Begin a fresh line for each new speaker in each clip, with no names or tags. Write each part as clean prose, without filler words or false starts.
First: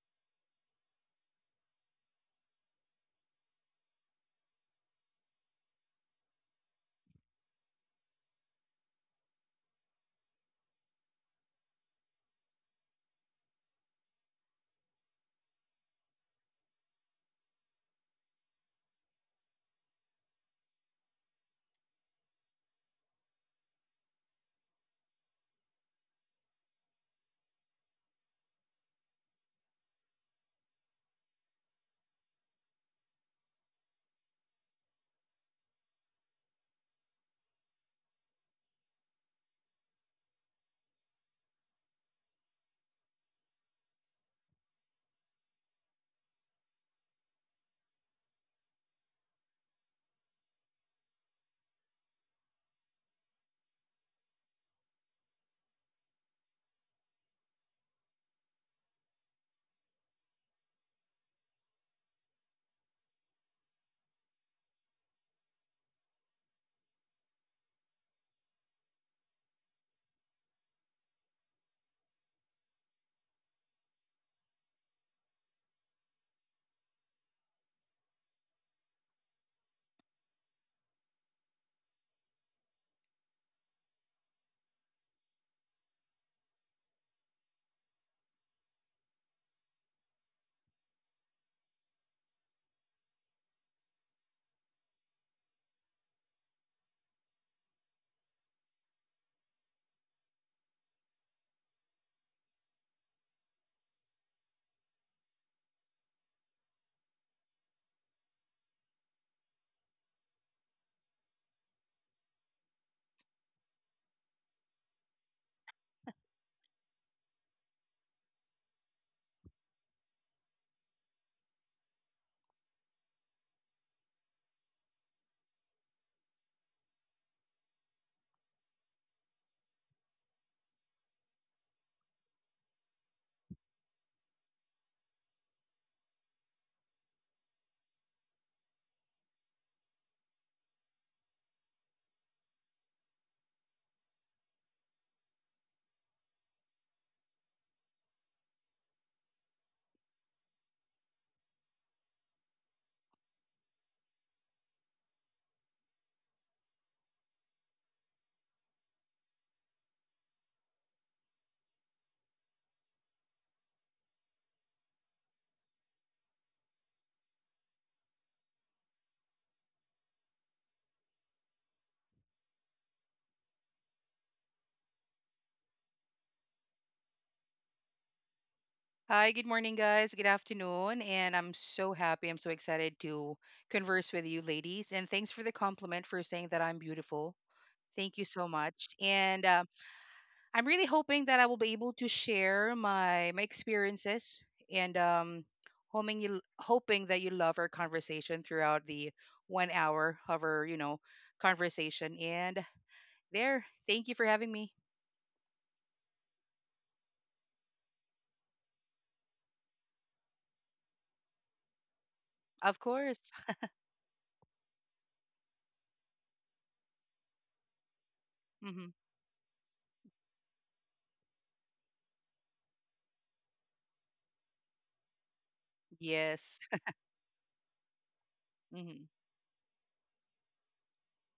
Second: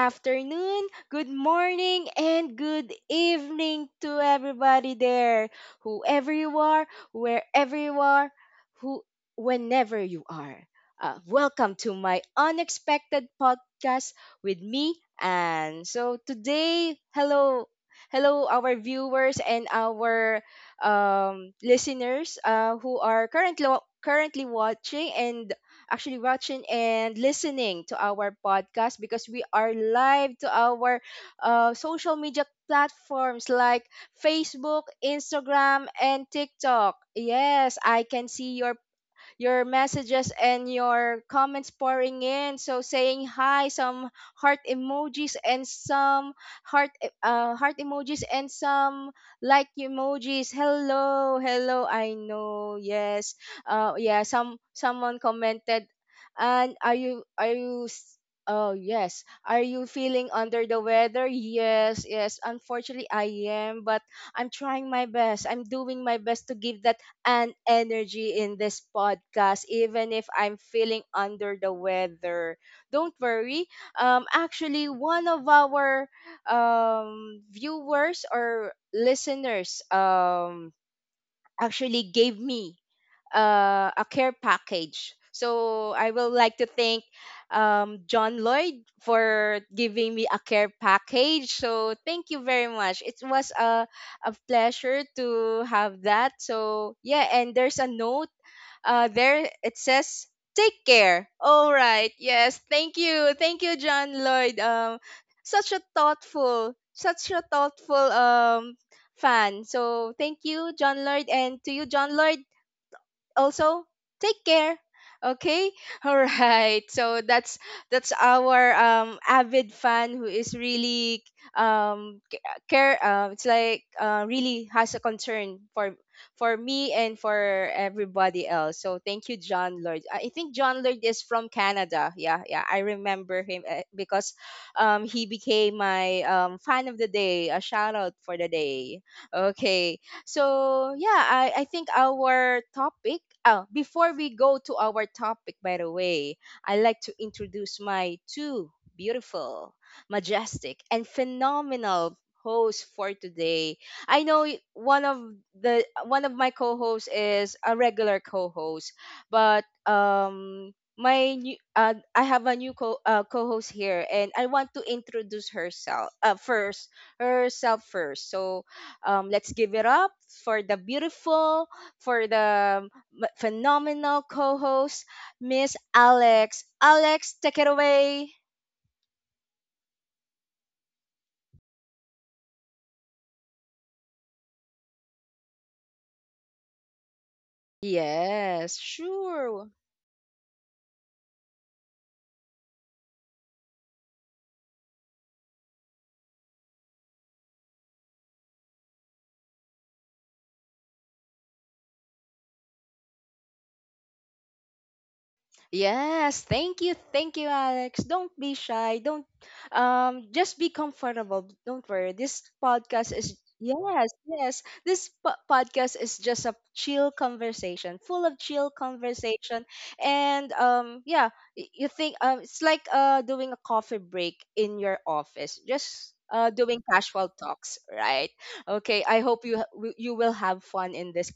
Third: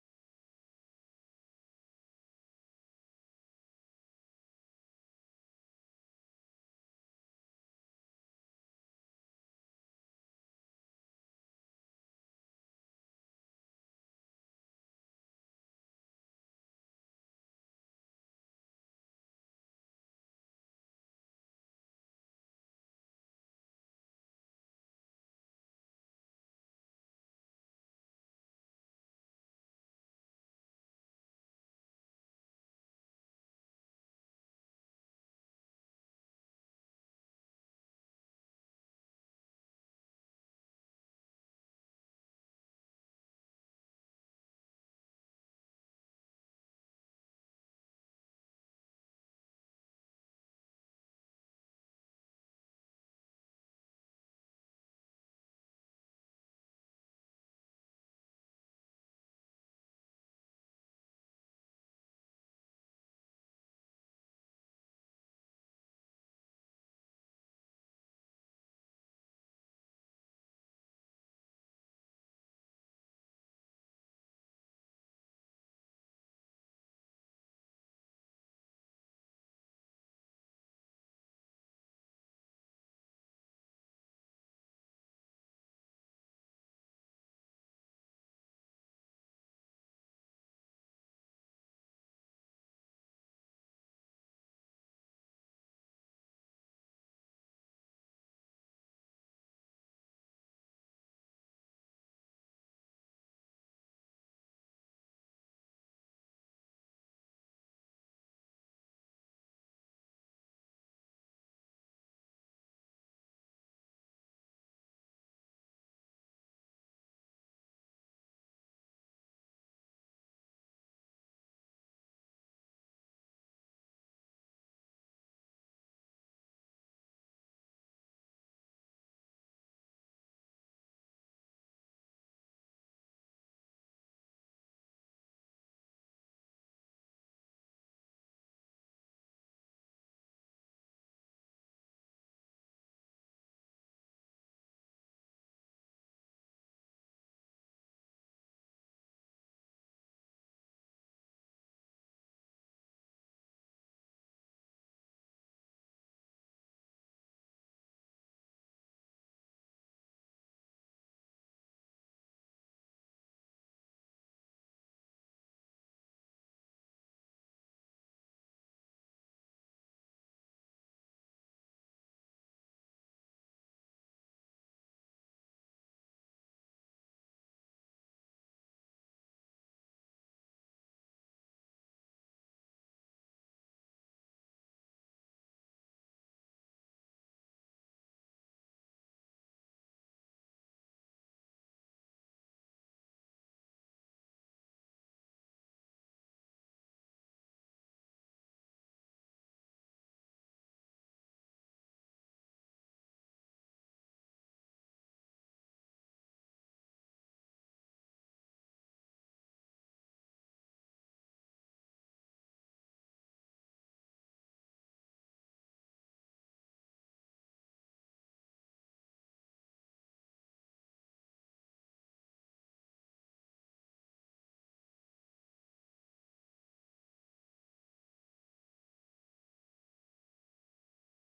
afternoon, good morning, and good evening to everybody there. Whoever you are, wherever you are, who whenever you are. Welcome to my unexpected podcast with me. And today, hello hello our viewers and our listeners who are currently watching and actually watching and listening to our podcast because we are live to our social media platforms like Facebook, Instagram, and TikTok. Yes, I can see your messages and your comments pouring in. So saying hi, some heart emojis and some heart emojis and some like emojis. Hello, hello. I know. Yes. Someone commented and Oh yes. Are you feeling under the weather? Yes, yes. Unfortunately, I am, but I'm trying my best. I'm doing my best to give that and energy in this podcast, even if I'm feeling under the weather. Don't worry. Actually, one of our viewers or listeners actually gave me a care package. So I will like to thank John Lloyd for giving me a care package. So thank you very much. It was a pleasure to have that. So yeah, and there's a note there. It says, "Take care." All right. Yes. Thank you. Thank you, John Lloyd. Such a thoughtful, such a thoughtful fan. So thank you, John Lloyd, and to you, John Lloyd, also take care. Okay. All right, so that's our avid fan who is really um c- care. It's like, really has a concern for me and for everybody else. So thank you, John Lord. I think John Lord is from Canada. Yeah, yeah, I remember him, because he became my fan of the day, a shout out for the day. Okay. So yeah, I think our topic. Oh, before we go to our topic, by the way, I like to introduce my two beautiful, majestic, and phenomenal hosts for today. I know one of my co-hosts is a regular co-host, but my new, I have a new co co-host here, and I want to introduce herself first herself first. So let's give it up for the beautiful, for the phenomenal co host, Miss Alex. Alex, take it away.
Hi, good morning, guys. Good afternoon. And I'm so happy. I'm so excited to converse with you, ladies. And thanks for the compliment for saying that I'm beautiful. Thank you so
Yes,
much. And
sure.
I'm really hoping that I will be able to share my experiences and hoping that you love our conversation throughout the 1 hour of our conversation. Thank you for having me.
Yes, thank you, Alex. Don't be shy. Don't Just be comfortable. Don't worry. This
Of
podcast
course.
is, yes, yes, this podcast is just a chill conversation, full of chill
hmm
conversation, and yeah, you think it's like doing a coffee break in your office, just
Yes.
doing casual talks, right?
hmm
Okay, I hope you you will have fun in this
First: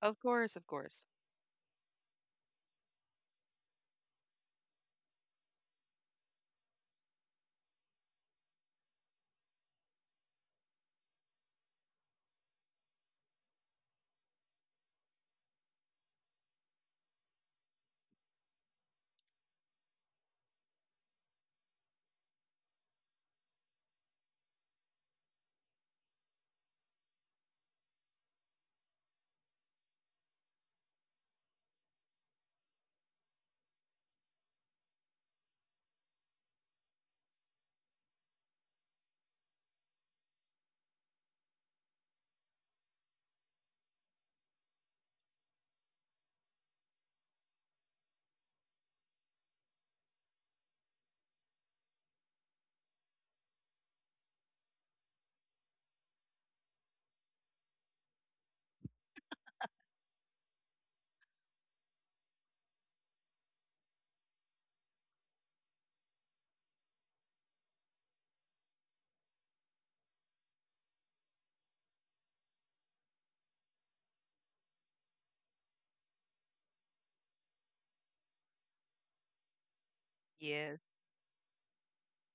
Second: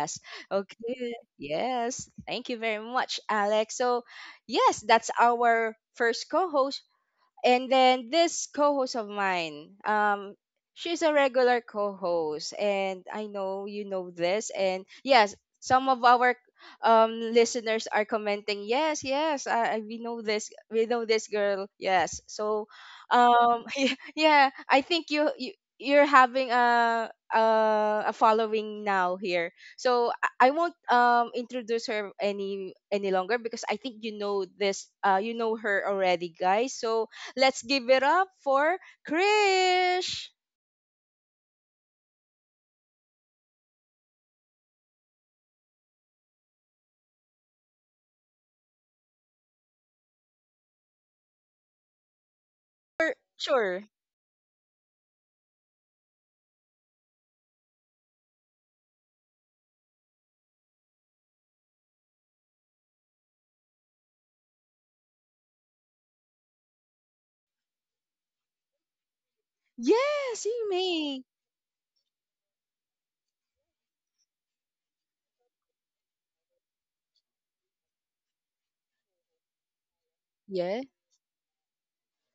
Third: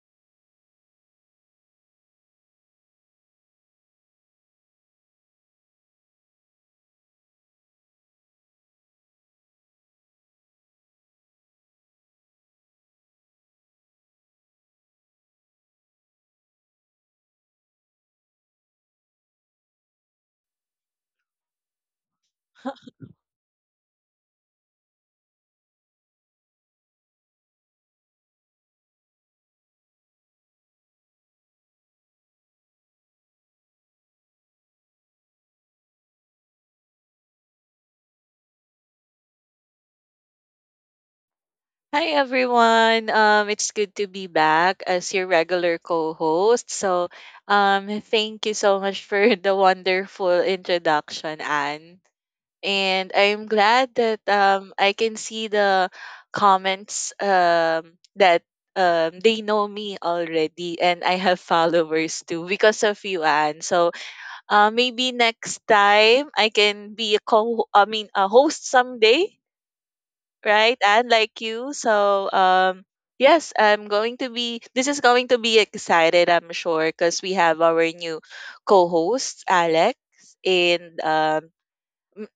Of course. Of course.
Okay. Yes, thank you very much, Alex. So, yes, that's our first co host, and then this co-host of mine, she's a regular co-host, and I know you know this. And yes, some of our listeners are commenting, yes, yes, I we know this girl, yes. So, yeah, yeah, I think you you you're having a following now here. So I won't introduce her any longer because I think you know her already, guys. So let's give it up for Krish.
Hi everyone. It's good to be back as your regular co-host. Thank you so much for the wonderful introduction, Anne. And
Sure,
I'm
sure.
glad that I can see the comments that they know me already and I have followers too because of you, Anne. Maybe next time I can be a co I mean a host someday,
Yes, you
right? And
may.
like you, so yes, I'm going to be, this is going to be excited, I'm sure, because we have our new co-host, Alex.
Yes.
Yeah.
And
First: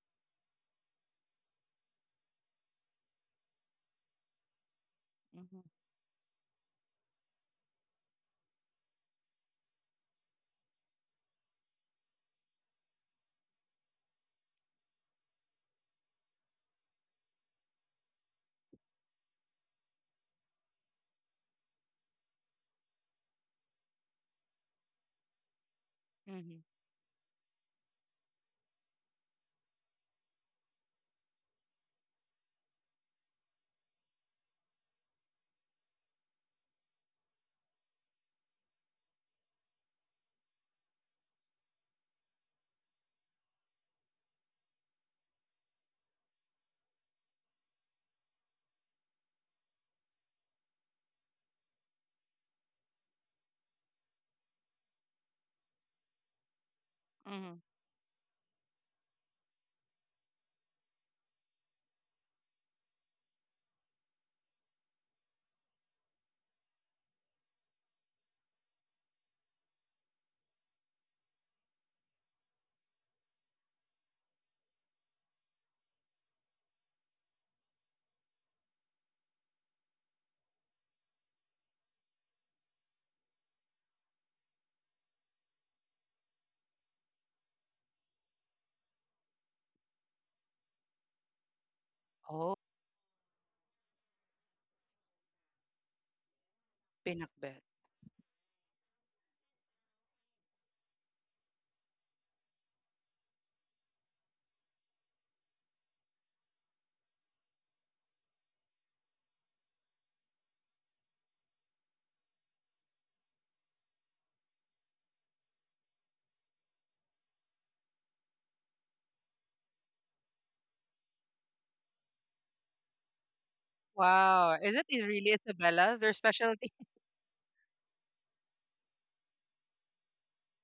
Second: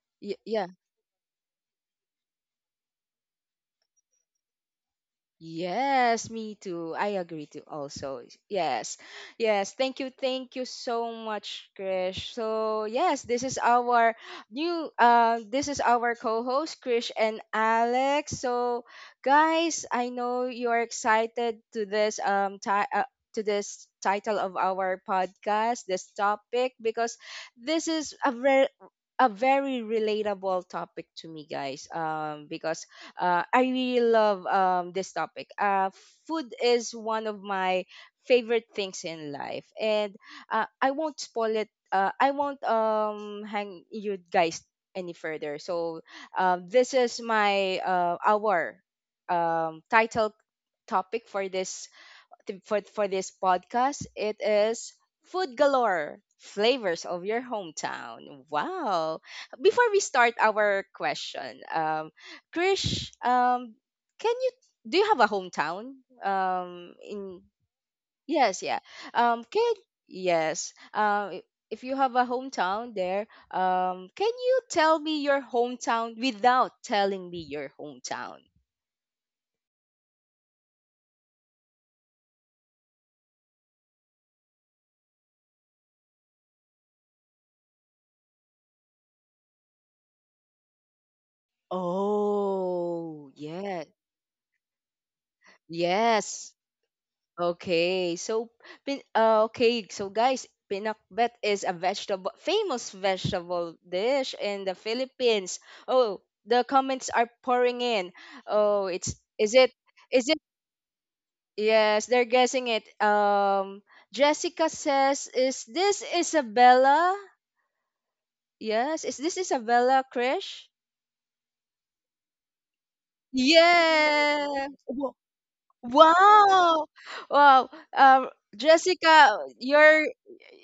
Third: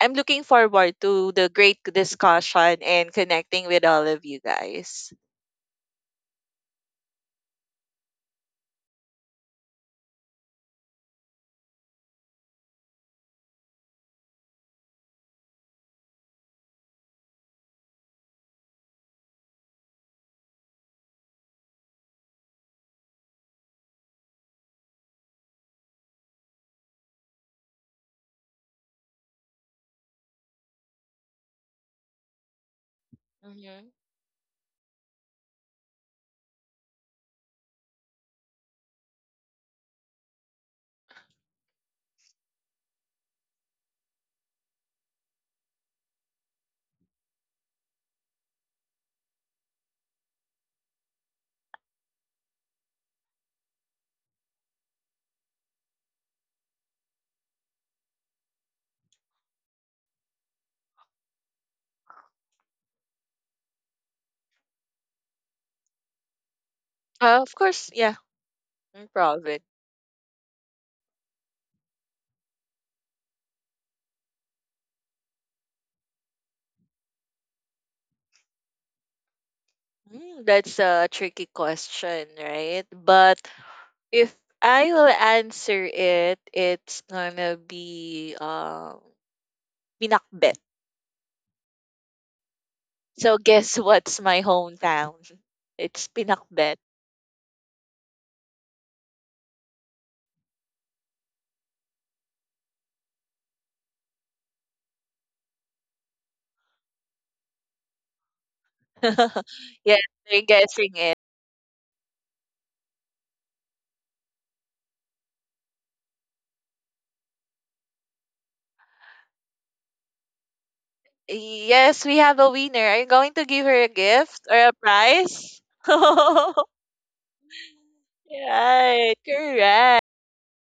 I'm looking
Yeah.
forward to the great discussion and connecting with all of you guys.
Mhm,
Yes, me too. I agree too also. Yes. Yes. Thank you. Thank you so much, Krish. So yes, this is our new this is our co-host, Krish and Alex. So guys, I know you're excited to this to this title of our podcast, this
mhm,
topic, because this is a very relatable topic to me, guys, because I
hmm
really love, this topic. Food is one of my favorite things in life, and I won't spoil it. I won't, hang you guys any further. So this is my our title topic for for this podcast. It is food galore, flavors of your
mhm.
hometown. Wow! Before we start our question, Krish, can you do you have a hometown? In
Of course, yeah,
yes, yeah.
in Provid.
Can yes. Um, if you have a hometown there, can you tell me your hometown without telling me your hometown?
Mm, that's a tricky question, right? But if I will answer it, it's gonna be Pinakbet.
Oh,
Oh,
So guess
yeah.
what's my hometown? It's
Yes.
Pinakbet.
Pinakbet.
Okay, so pin okay, so guys, pinakbet is a vegetable, famous vegetable dish in the Philippines. Oh, the comments are pouring in. Oh, it's is it,
Yes,
is it?
you're guessing it.
Yes, they're guessing it. Jessica says, "Is this Isabella?" Yes, is this Isabella, Krish?
Yes, we have a winner. Are you going to give her a gift or
Wow.
Yeah.
a
Is it is really
prize?
Isabella, their specialty?
Wow! Wow. Um,
Right,
Jessica,
correct.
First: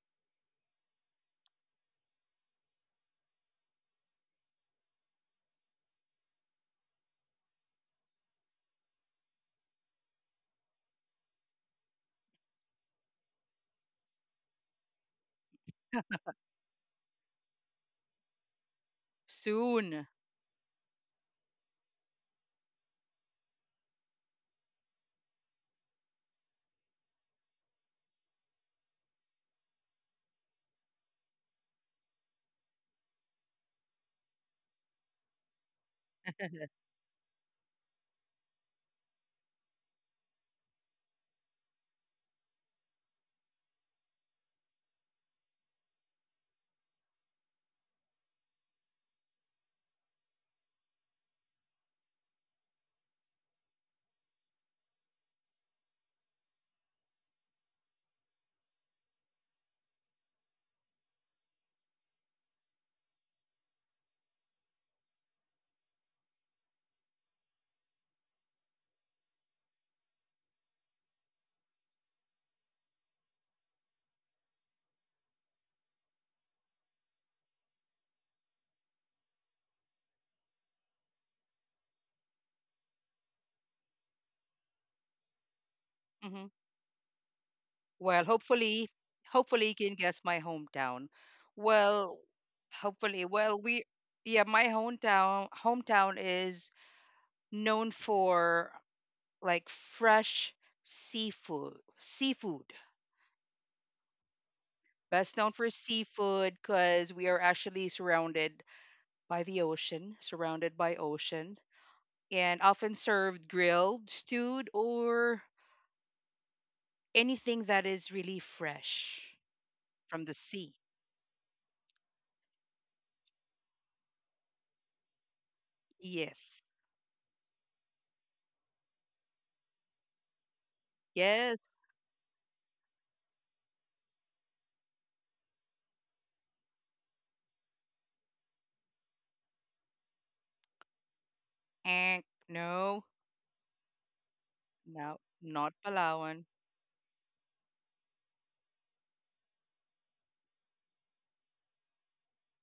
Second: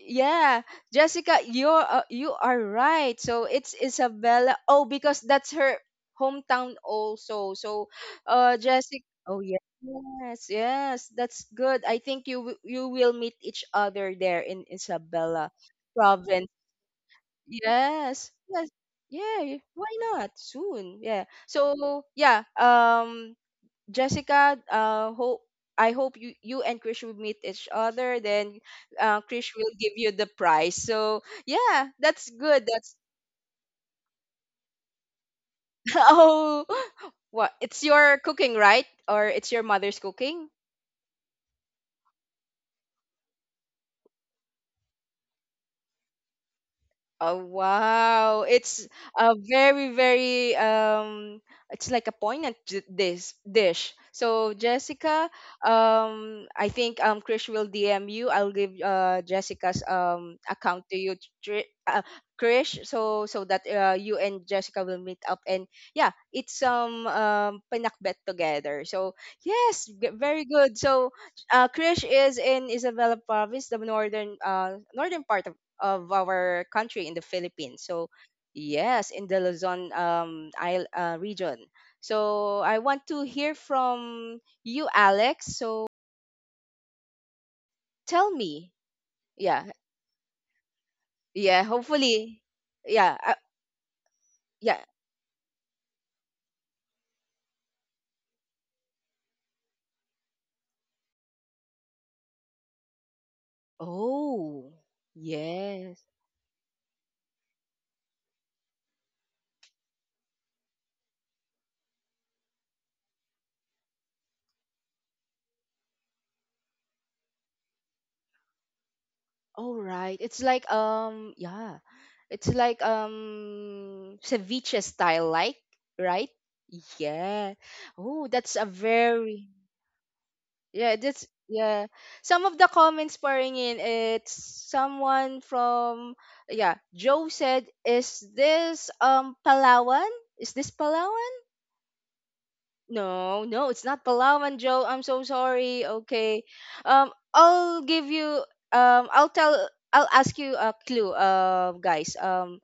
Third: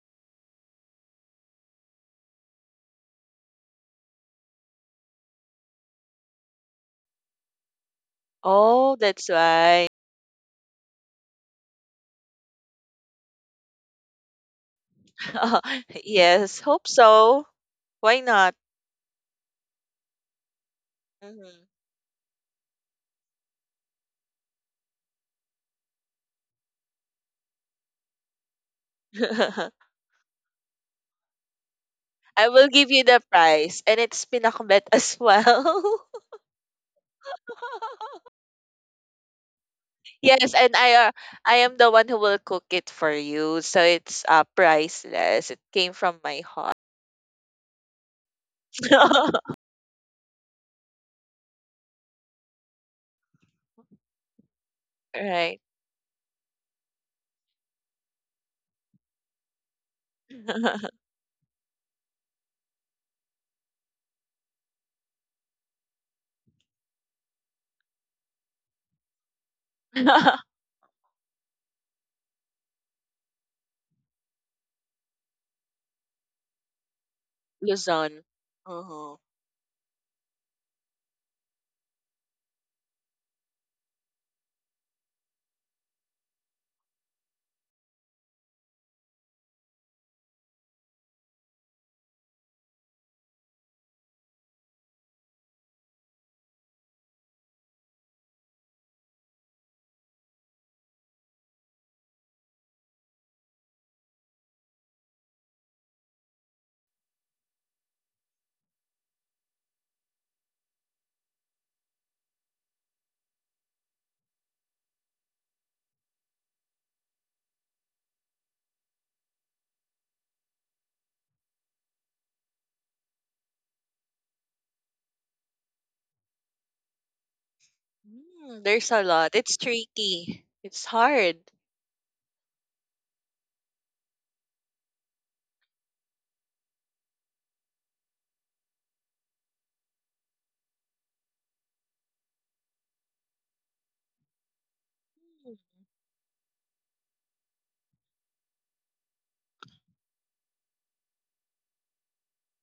yeah, Jessica, you're, you are right. So it's Isabella. Oh, because that's her hometown also. So,
Oh,
Jessica.
that's
Oh yeah.
why.
Yes, yes, that's good. I think you will meet each other there in Isabella province.
Yes, hope so. Why
Yes,
not?
yes, yeah. Why
Soon.
not soon? Yeah.
Mhm.
So yeah. Jessica, hope I hope you and Krish will meet each other. Then, Krish will give you the prize. So yeah, that's
I
good.
will give
That's
you the prize, and it's Pinakbet as well.
oh, what? It's your cooking, right? Or it's your mother's cooking?
Yes, and I am the one who will cook it for you. So it's priceless. It came from my heart.
Oh wow. It's a very very it's like a poignant this dish. So Jessica,
Right.
I think Krish will DM you. I'll give Jessica's account to Krish, so so that you and Jessica will meet up and yeah, it's pinakbet together. So yes, very good. So Krish is in Isabela province, the northern, northern part of our country in the Philippines. So
Luzon.
yes,
Uh-huh.
in the Luzon region. So I want to hear from you, Alex. So
Hmm Well,
tell me.
hopefully, hopefully
Yeah,
you can guess my hometown.
yeah.
Well,
Hopefully, yeah,
hopefully, well, we, yeah, My
yeah.
hometown is known for like fresh seafood.
Oh,
Best known for
yes.
seafood because we are actually surrounded by the ocean, surrounded by ocean. And often served grilled, stewed, or anything that is really fresh
All right.
from the
It's like
sea.
yeah. It's like ceviche style, like, right?
Yes.
Yeah. Oh, that's
Mm,
a
there's a lot.
very.
It's tricky. It's
Yeah, that's
hard.
Yes.
yeah. Some of the comments pouring in, it's someone from yeah, Joe said, "Is this Palawan? Is this Palawan?"
And no,
No, no, it's not Palawan, Joe. I'm
no,
so
not
sorry. Okay.
Palawan.
I'll give you, um I'll tell I'll ask you a clue, guys.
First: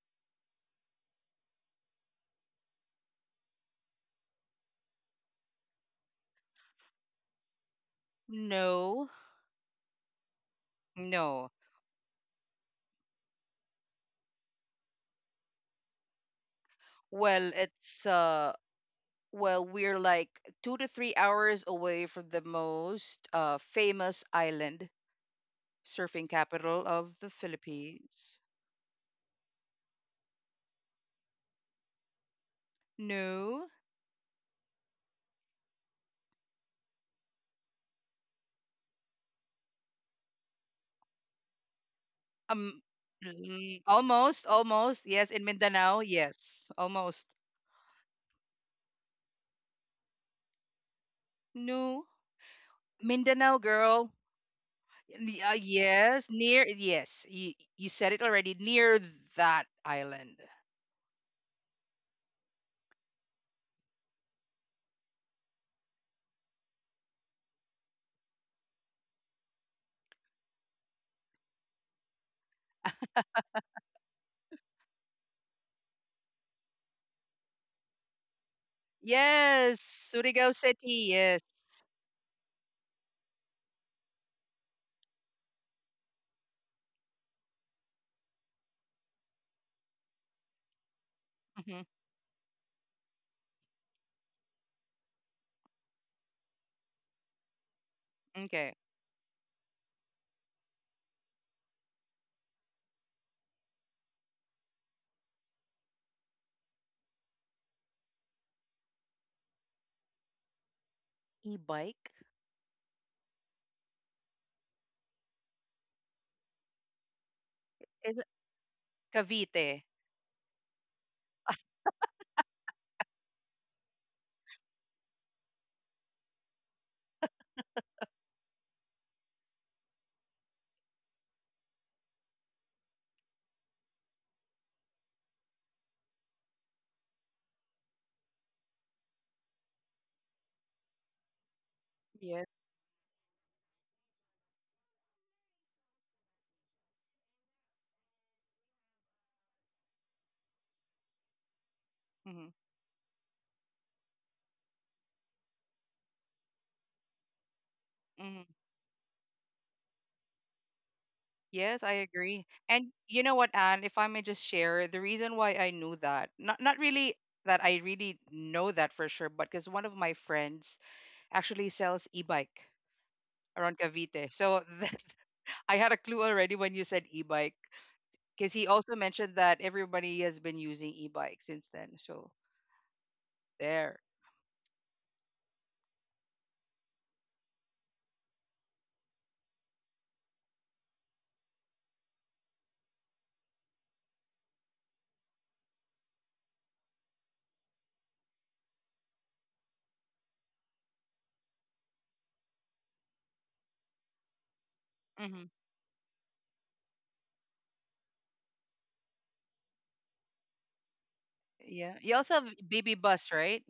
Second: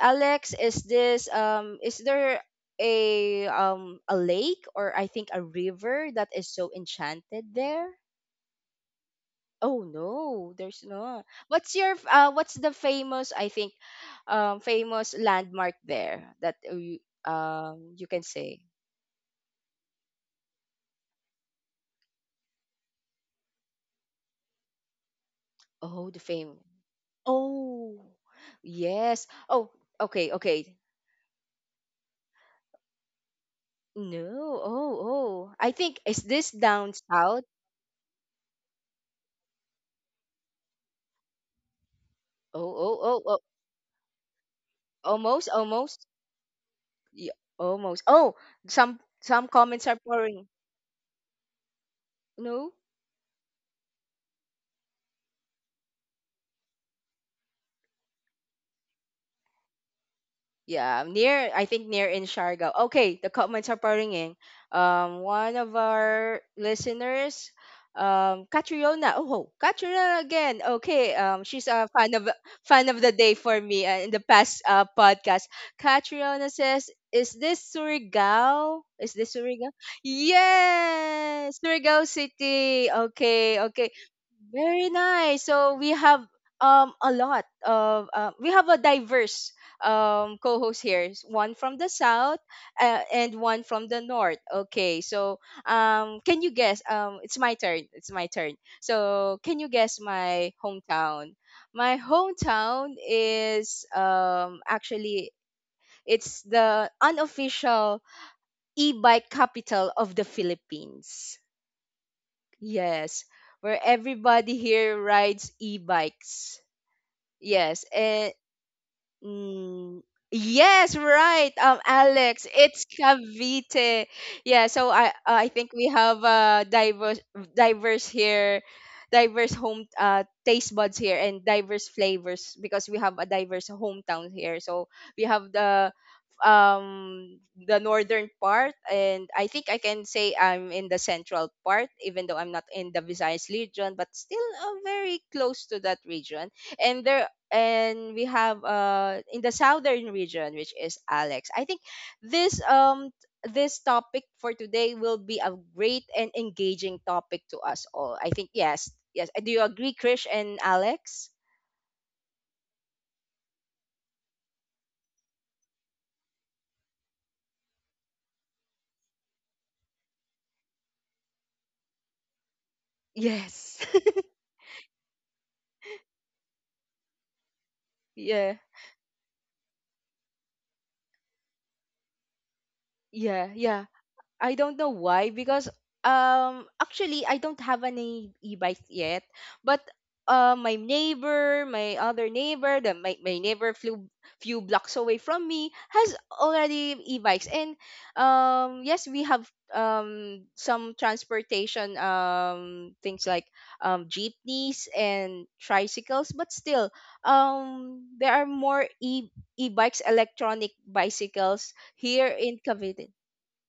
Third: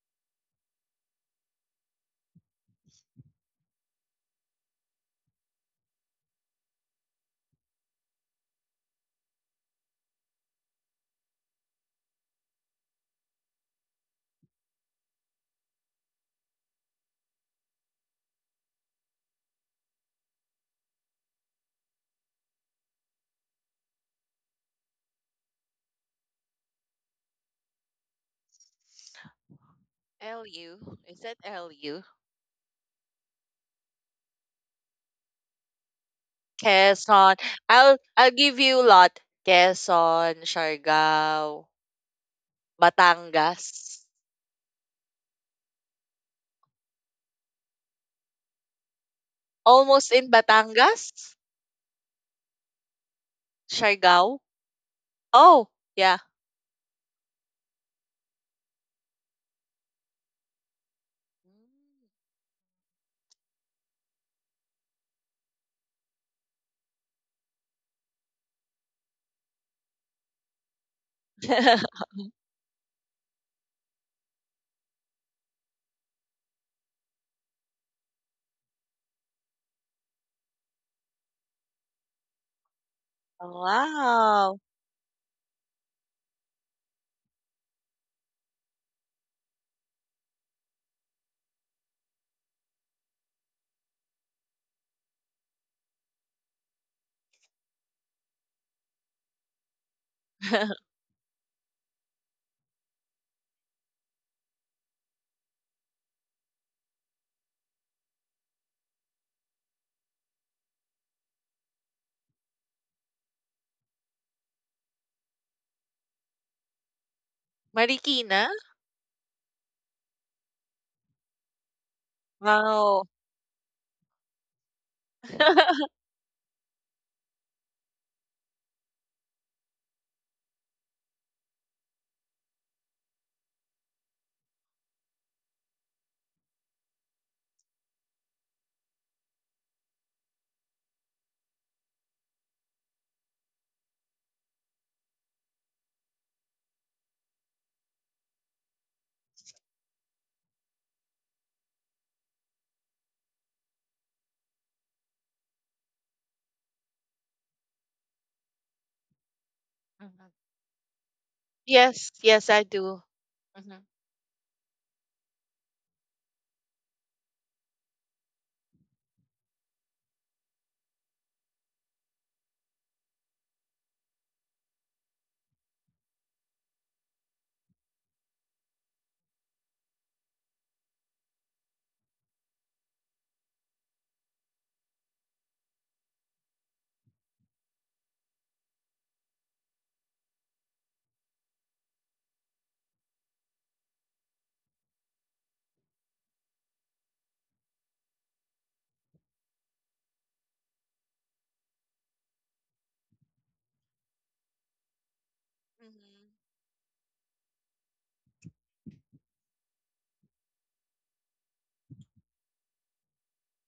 Alex, is this is there a lake, or I think a river, that is so enchanted there?
No,
Oh no, there's not.
no.
What's your what's the famous, I think, famous landmark there that you
Well,
you
it's
can
uh
say?
well, we're like 2 to 3 hours away from the most famous island
Oh, the
surfing
fame.
capital of the
Oh.
Philippines.
Yes. Oh, okay, okay.
LU. Is that LU?
No.
No. Oh, oh. I think is this down
Quezon.
south?
I'll give you a lot. Quezon, Siargao,
Oh,
Um,
oh, oh, oh.
Batangas.
almost, almost. Yes, in
Almost,
Mindanao.
almost.
Yes, almost.
Yeah, almost. Oh, some comments are
Almost in
pouring.
Batangas?
No,
No.
Mindanao, girl.
Siargao? Oh, yeah.
Yes, near. Yes, you said it already. Near that island.
Yeah, near, I think near in Siargao. Okay, the comments are pouring in. One of our listeners, Catriona. Oh, Catriona again. Okay, she's a fan of the day for me in the past podcast. Catriona says, "Is this Surigao? Is this Surigao?"
Yes, Surigao City. Yes.
Yes, Surigao City. Okay, okay.
Wow.
Very nice. So we have a lot of, we have a diverse co-host here. One from
hmm
the south, and one from the north. Okay. So can you guess, it's my turn. It's my turn.
Okay.
So can you guess my hometown? My hometown is actually it's the unofficial e-bike capital of the Philippines.
E-bike,
Yes, where everybody here rides e-bikes. Yes,
is it
eh,
Marikina?
Cavite.
mm, yes, right. Alex, it's
Wow.
Cavite. Yeah, so I think we have diverse here, diverse home taste buds here and diverse flavors because we have a diverse hometown here. So we have um the northern part, and I think I can say I'm in the central part, even though
Yes.
I'm not in the Visayas region, but still, very close to that region, and there and we have, in the southern region, which is Alex. I think
hmm
this um this topic for today will be a great and engaging topic to us all. I think, yes. Yes. Do you agree, Krish
Mhm.
and Alex?
Yes, I
Yes,
agree.
yes, I
And
do.
you know what,
Mm-hmm.
Anne, if I may just share, the reason why I knew that, not really that I really know that for sure, but because one of my friends actually sells e-bike around
Yes.
Cavite. So that, I had a clue already when you said e-bike, because
Yeah.
he also mentioned that everybody has been using e-bike since then. So
Yeah, yeah.
there.
I don't know why because actually I don't have any e-bike yet, but my neighbor, my other neighbor, my neighbor flew few blocks away from me has already e-bikes, and yes, we have some transportation things like jeepneys
Hmm
and tricycles,
Mhm.
but still there are more e e-bikes electronic bicycles
Yeah. You
here
also
in
have BB
Cavite.
bus, right?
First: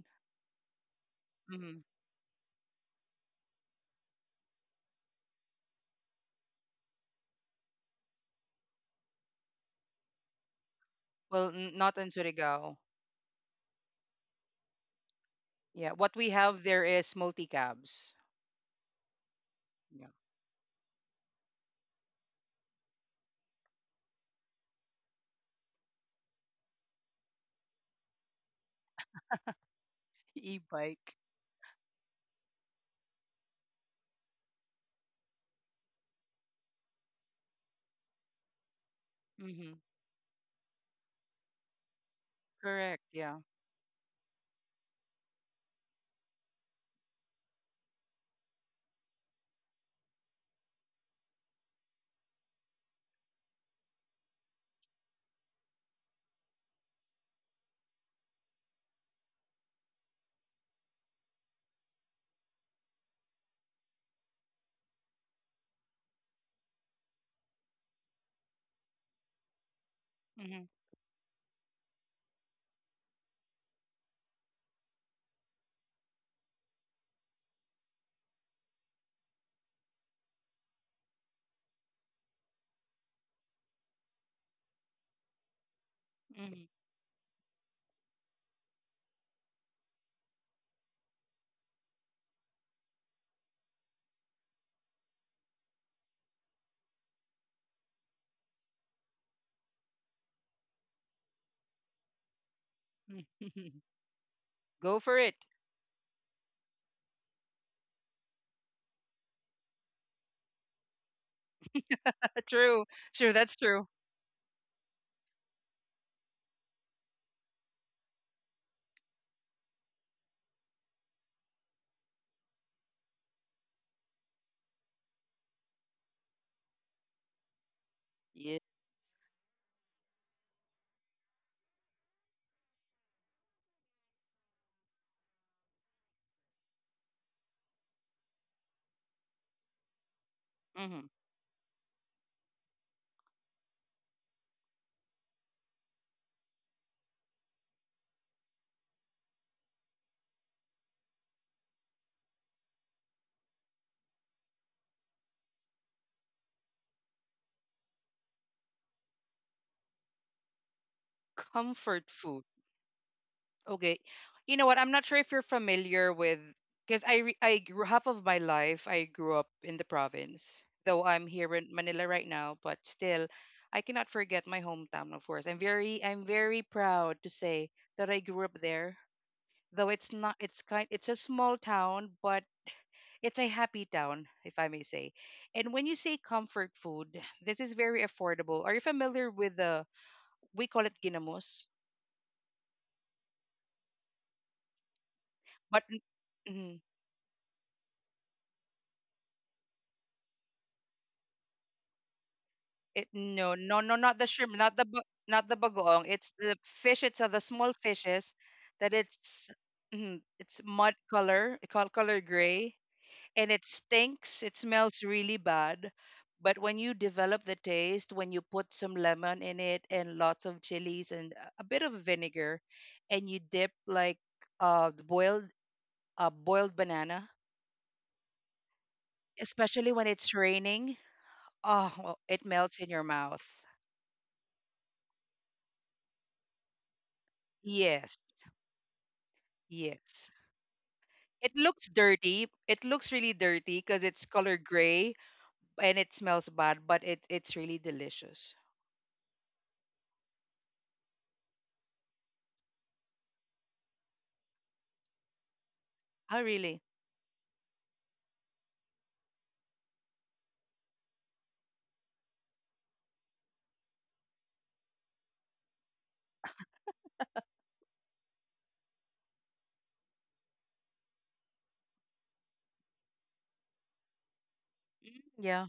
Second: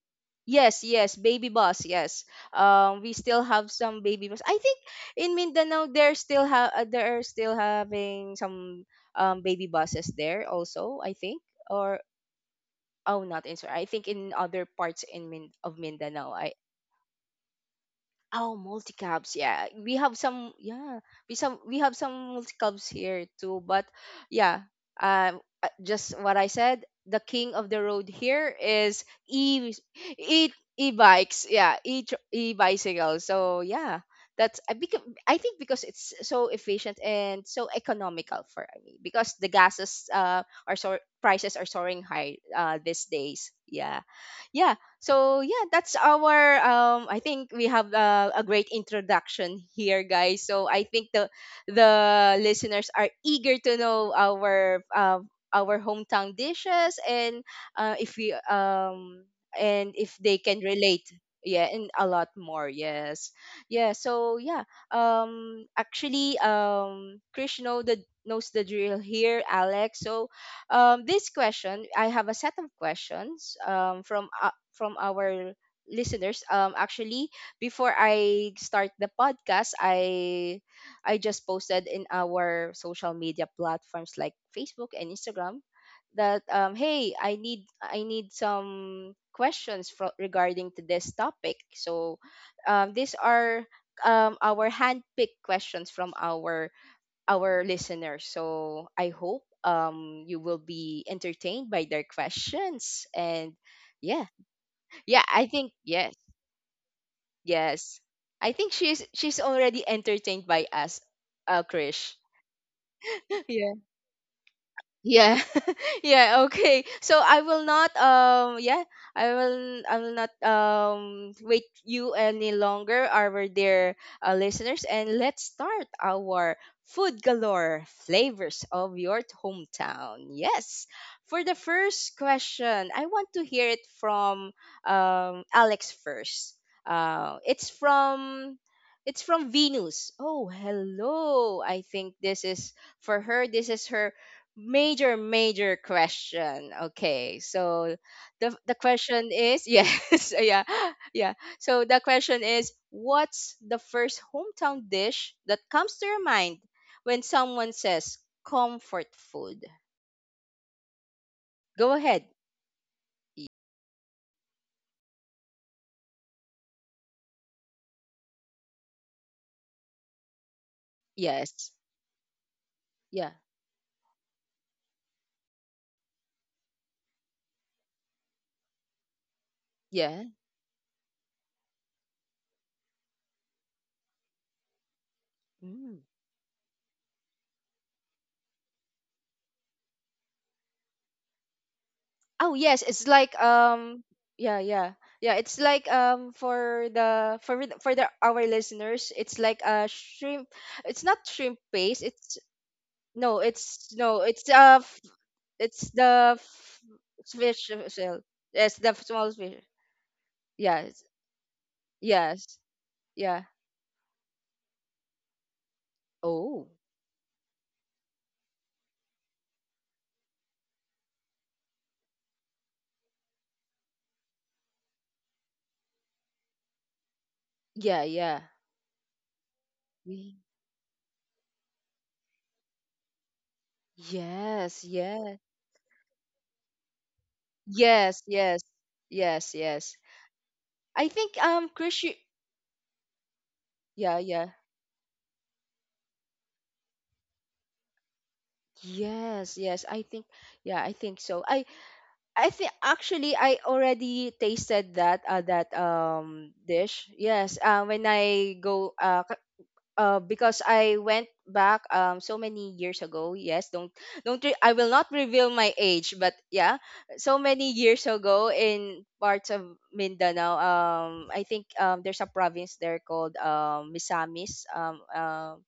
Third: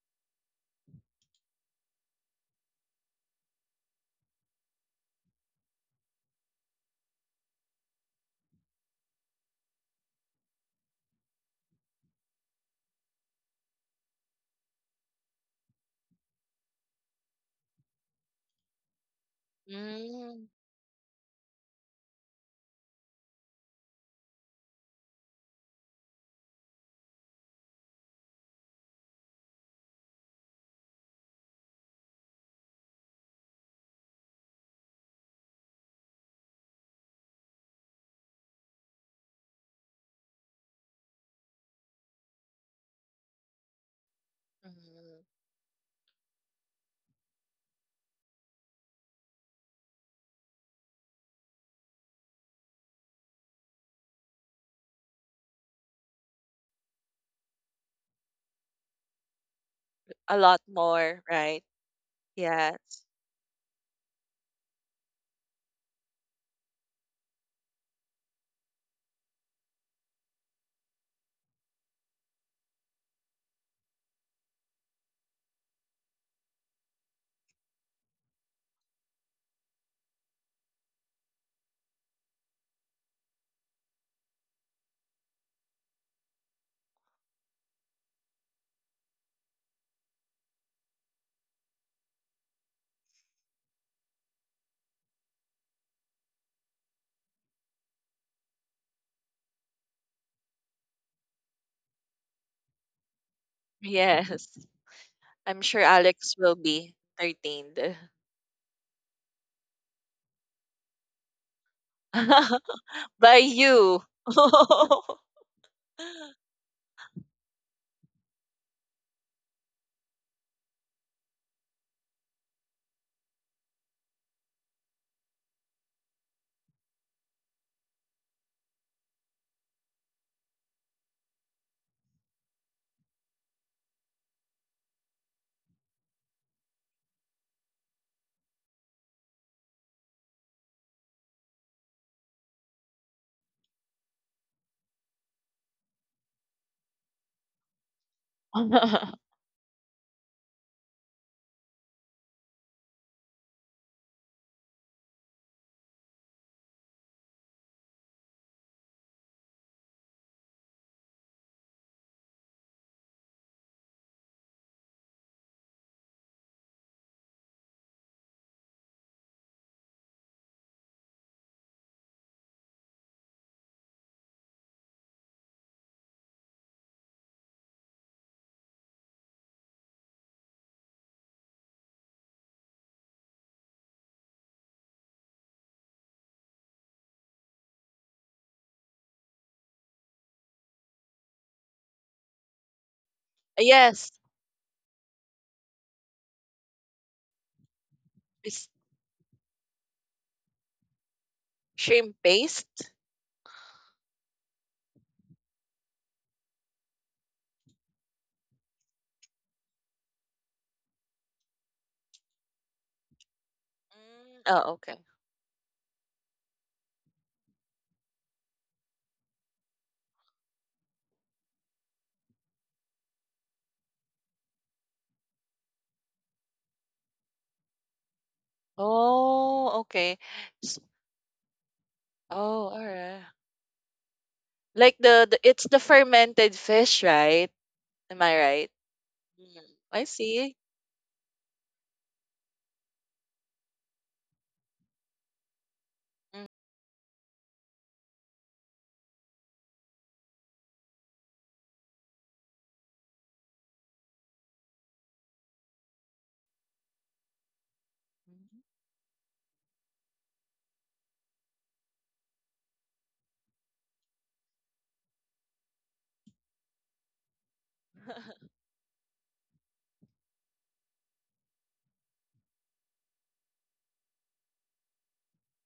Yes, yes, baby
hmm
bus, yes. We still have some baby bus. I think in Mindanao they're they're still having some baby buses there also. I think
Well, n not
or
in Surigao.
oh, not in I think in other parts of
Yeah. What we
Mindanao. I.
have there is multi-cabs.
Oh, multi cabs. Yeah, we
Yeah.
have
Mm.
some. Yeah, we have some multi cabs here too. But yeah, just what I said. The king of the road here is e e e
E-bike.
bikes. Yeah, e e bicycles. So yeah, that's — I, because I think, because it's so efficient and so economical for me, because the
Mm-hmm.
gases, are so — prices are soaring high,
Correct.
these
Yeah.
days. Yeah, yeah,
Mhm.
so yeah, that's our, I think we have, a great introduction here, guys, so I think the listeners are eager to know our, our hometown dishes and, if we, and if they
A
can
lot
relate.
more, right?
Yeah, and a lot more,
Yes.
yes. Yeah, so yeah, actually, Krish knows the drill here, Alex, so,
Mm-hmm.
this question — I have a set of questions, from, from our listeners. Actually, before I start the podcast, I just posted in our social media platforms like Facebook and Instagram that, hey, I need some questions for, regarding to this topic. So, these are, our handpicked questions from our listeners. So I hope, you will be entertained by their questions and
Mm-hmm.
yeah.
Yes.
Go for
Yeah,
it.
I
I'm
think
sure
yes.
Alex will be entertained
Yes. I think she's already entertained by us, Krish.
True. Sure.
by
That's true.
you.
Yeah. Yeah, okay. So I will not, yeah, I will not, wait you any longer, our dear, listeners, and let's start our food galore
Yeah.
flavors of your hometown. Yes. For the first question, I want to hear it from, Alex first. Uh it's from it's from Venus. Oh,
Mm-hmm.
hello. I think this is for her. This is her major major question. Okay, so the question is, yes, yeah, yeah, so the question is: what's the first hometown dish that comes to your mind when someone says comfort food? Go
Comfort
ahead.
food.
Y-
Okay. You know what? I'm not sure if you're familiar with because I grew half of my life I grew up in the province. Though I'm here
yes,
in Manila right now, but still
yeah,
I cannot forget my hometown, of course. I'm very proud to say that I grew up there. Though it's
yeah,
not it's a small town, but it's a happy town, if I may say. And when you
mm.
say comfort food, this is very affordable. Are you familiar with the we call it ginamos,
Oh yes, it's like,
Yes,
yeah, yeah, yeah, it's
but
like,
n- mhm,
for the our
it's
listeners, it's like a shrimp. It's not shrimp paste,
shrimp
it's —
paste.
it
No,
no no
it's
no, not the shrimp, not the
it's
bagoong. It's
the
the fish. It's the
fish,
small
shell.
fishes
It's the
that
small
it's
fish.
mhm, it's mud
Yes,
color, color
yes,
gray,
yeah.
and it stinks. It
Oh, okay.
smells really bad. But
Oh,
when you develop the taste, when you put some lemon in it and lots of chilies and a bit of vinegar, and you dip like the boiled boiled banana,
yeah, yeah.
Oh,
especially when
okay.
it's
Ye-
S-
raining, oh, well, it
Oh,
melts in your
alright.
mouth.
Yes,
Like
yeah,
the it's the fermented fish, right?
Yes,
yes,
Am I
yes,
right?
yes,
Mm.
yes.
I
yes.
see.
I think,
It looks
Chris,
dirty. It looks really dirty because
yeah,
it's
yeah,
color gray and it smells
Mm.
bad, but it's really delicious.
yes, yes. I think, yeah, I think so. I think actually, I already tasted that,
Oh, really?
dish. Yes, when I go, because I went back, so many years ago. Yes, don't re- I will not reveal my age, but yeah, so many years ago in parts of Mindanao. I think, there's a province there called, Misamis.
Mm, yeah.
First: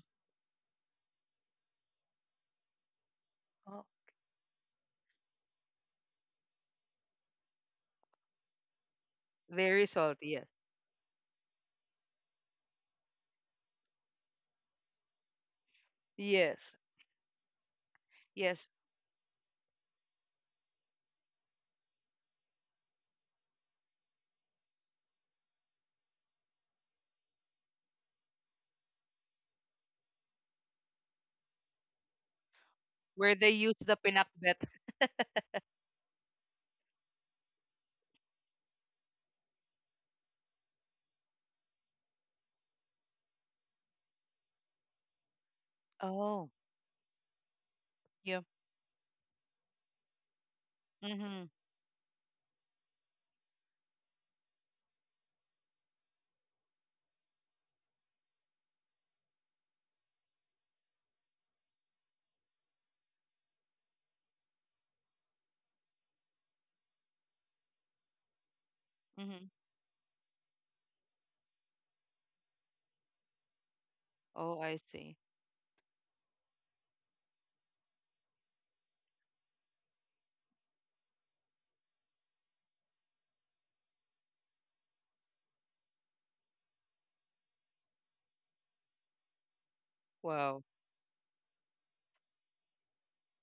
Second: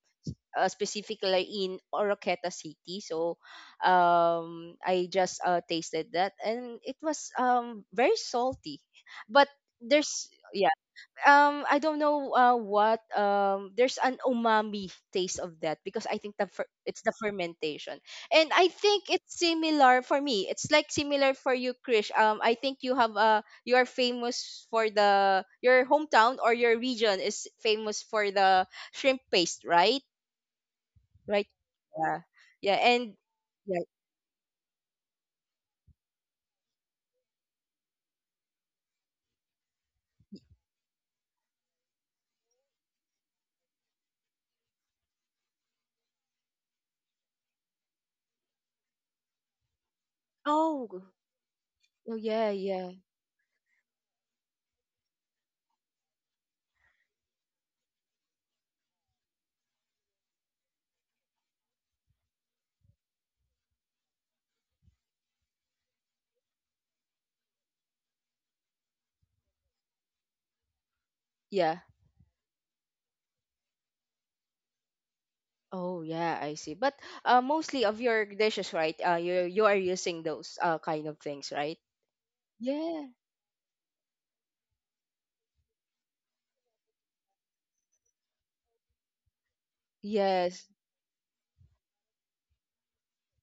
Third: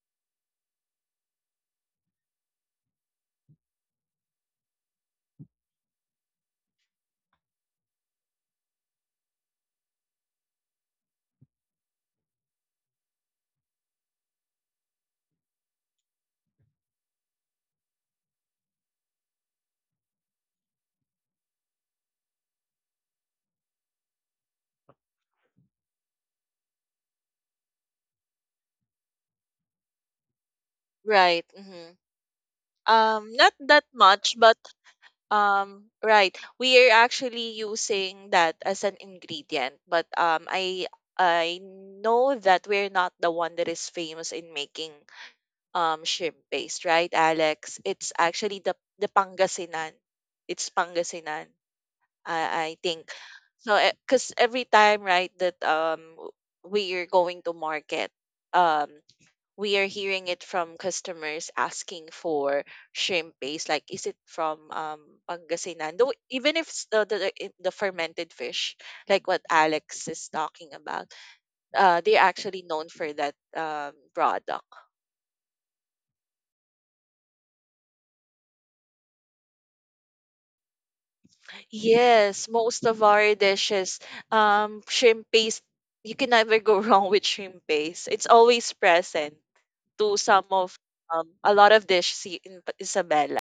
Specifically in Oroqueta City. So,
Oh,
I just, tasted that, and it was, very salty, but
very salty.
there's —
Yeah.
yeah, I don't know, what, there's an umami taste of that because I think the
Yes.
it's the fermentation. And I
Yes.
think it's similar for me. It's like similar for you, Krish. I think you have, you are famous for the — your hometown, or your region, is famous for the shrimp paste, right? Right?
Right.
Yeah. Yeah, and
Where they
Not
use
yeah.
that
the
much, but
pinakbet.
right. We are actually using that as an ingredient, but I know that we're not the one that is famous in making shrimp
Oh,
paste, right, Alex? It's
yeah.
actually the Pangasinan. It's
Oh,
Mm-hmm.
Pangasinan.
oh yeah,
I
yeah.
think. So, because every time, right, that we are going to market, um, we are hearing it from customers asking for shrimp paste. Like, is it from Pangasinan? Though, even if it's the fermented fish, like what
Mm-hmm.
Alex is talking about,
Yeah.
they're actually known for that
Oh,
product.
I see.
Oh yeah, I see. But, mostly of your dishes, right? You are using those, kind of things, right?
Yes, most of
Yeah.
our dishes, shrimp paste, you can never go wrong with shrimp paste. It's always present to some
Wow.
Yes.
of a lot of dish see in Isabela.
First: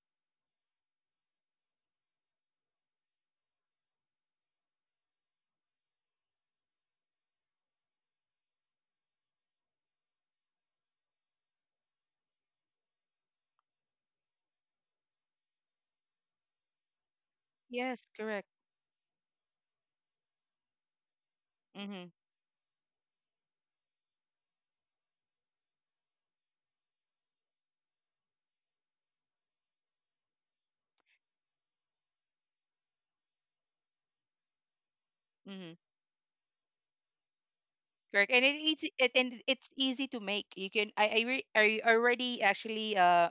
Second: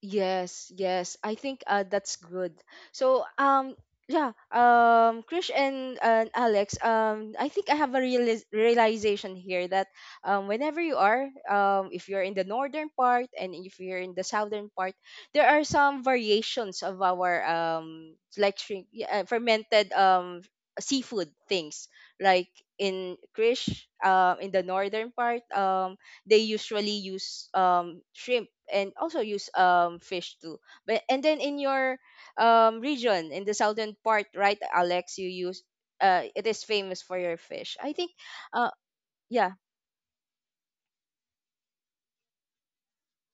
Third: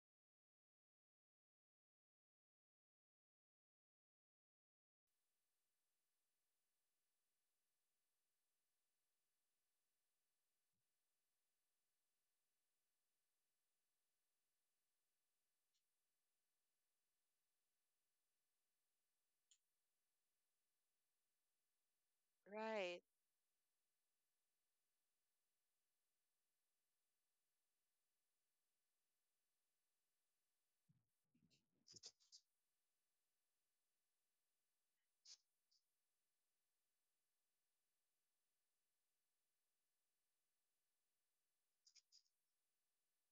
Yes, yes. I think, that's good. So, yeah, Krish and Alex, I think I have a realization here that, whenever you are — if you're in the northern part and if you're in the southern part, there are some variations of our,
Yes, correct.
like, shrimp, yeah, fermented, seafood things.
Mm-hmm.
Like
Right.
in Krish, in the northern part, they usually use, shrimp, and also use, fish too, but — and then in your, region in the southern part, right, Alex, you use,
Mm-hmm.
it is famous for your fish, I think.
Correct. And it
uh
easy it, and
yeah.
it's easy to make. You can I, re, I already actually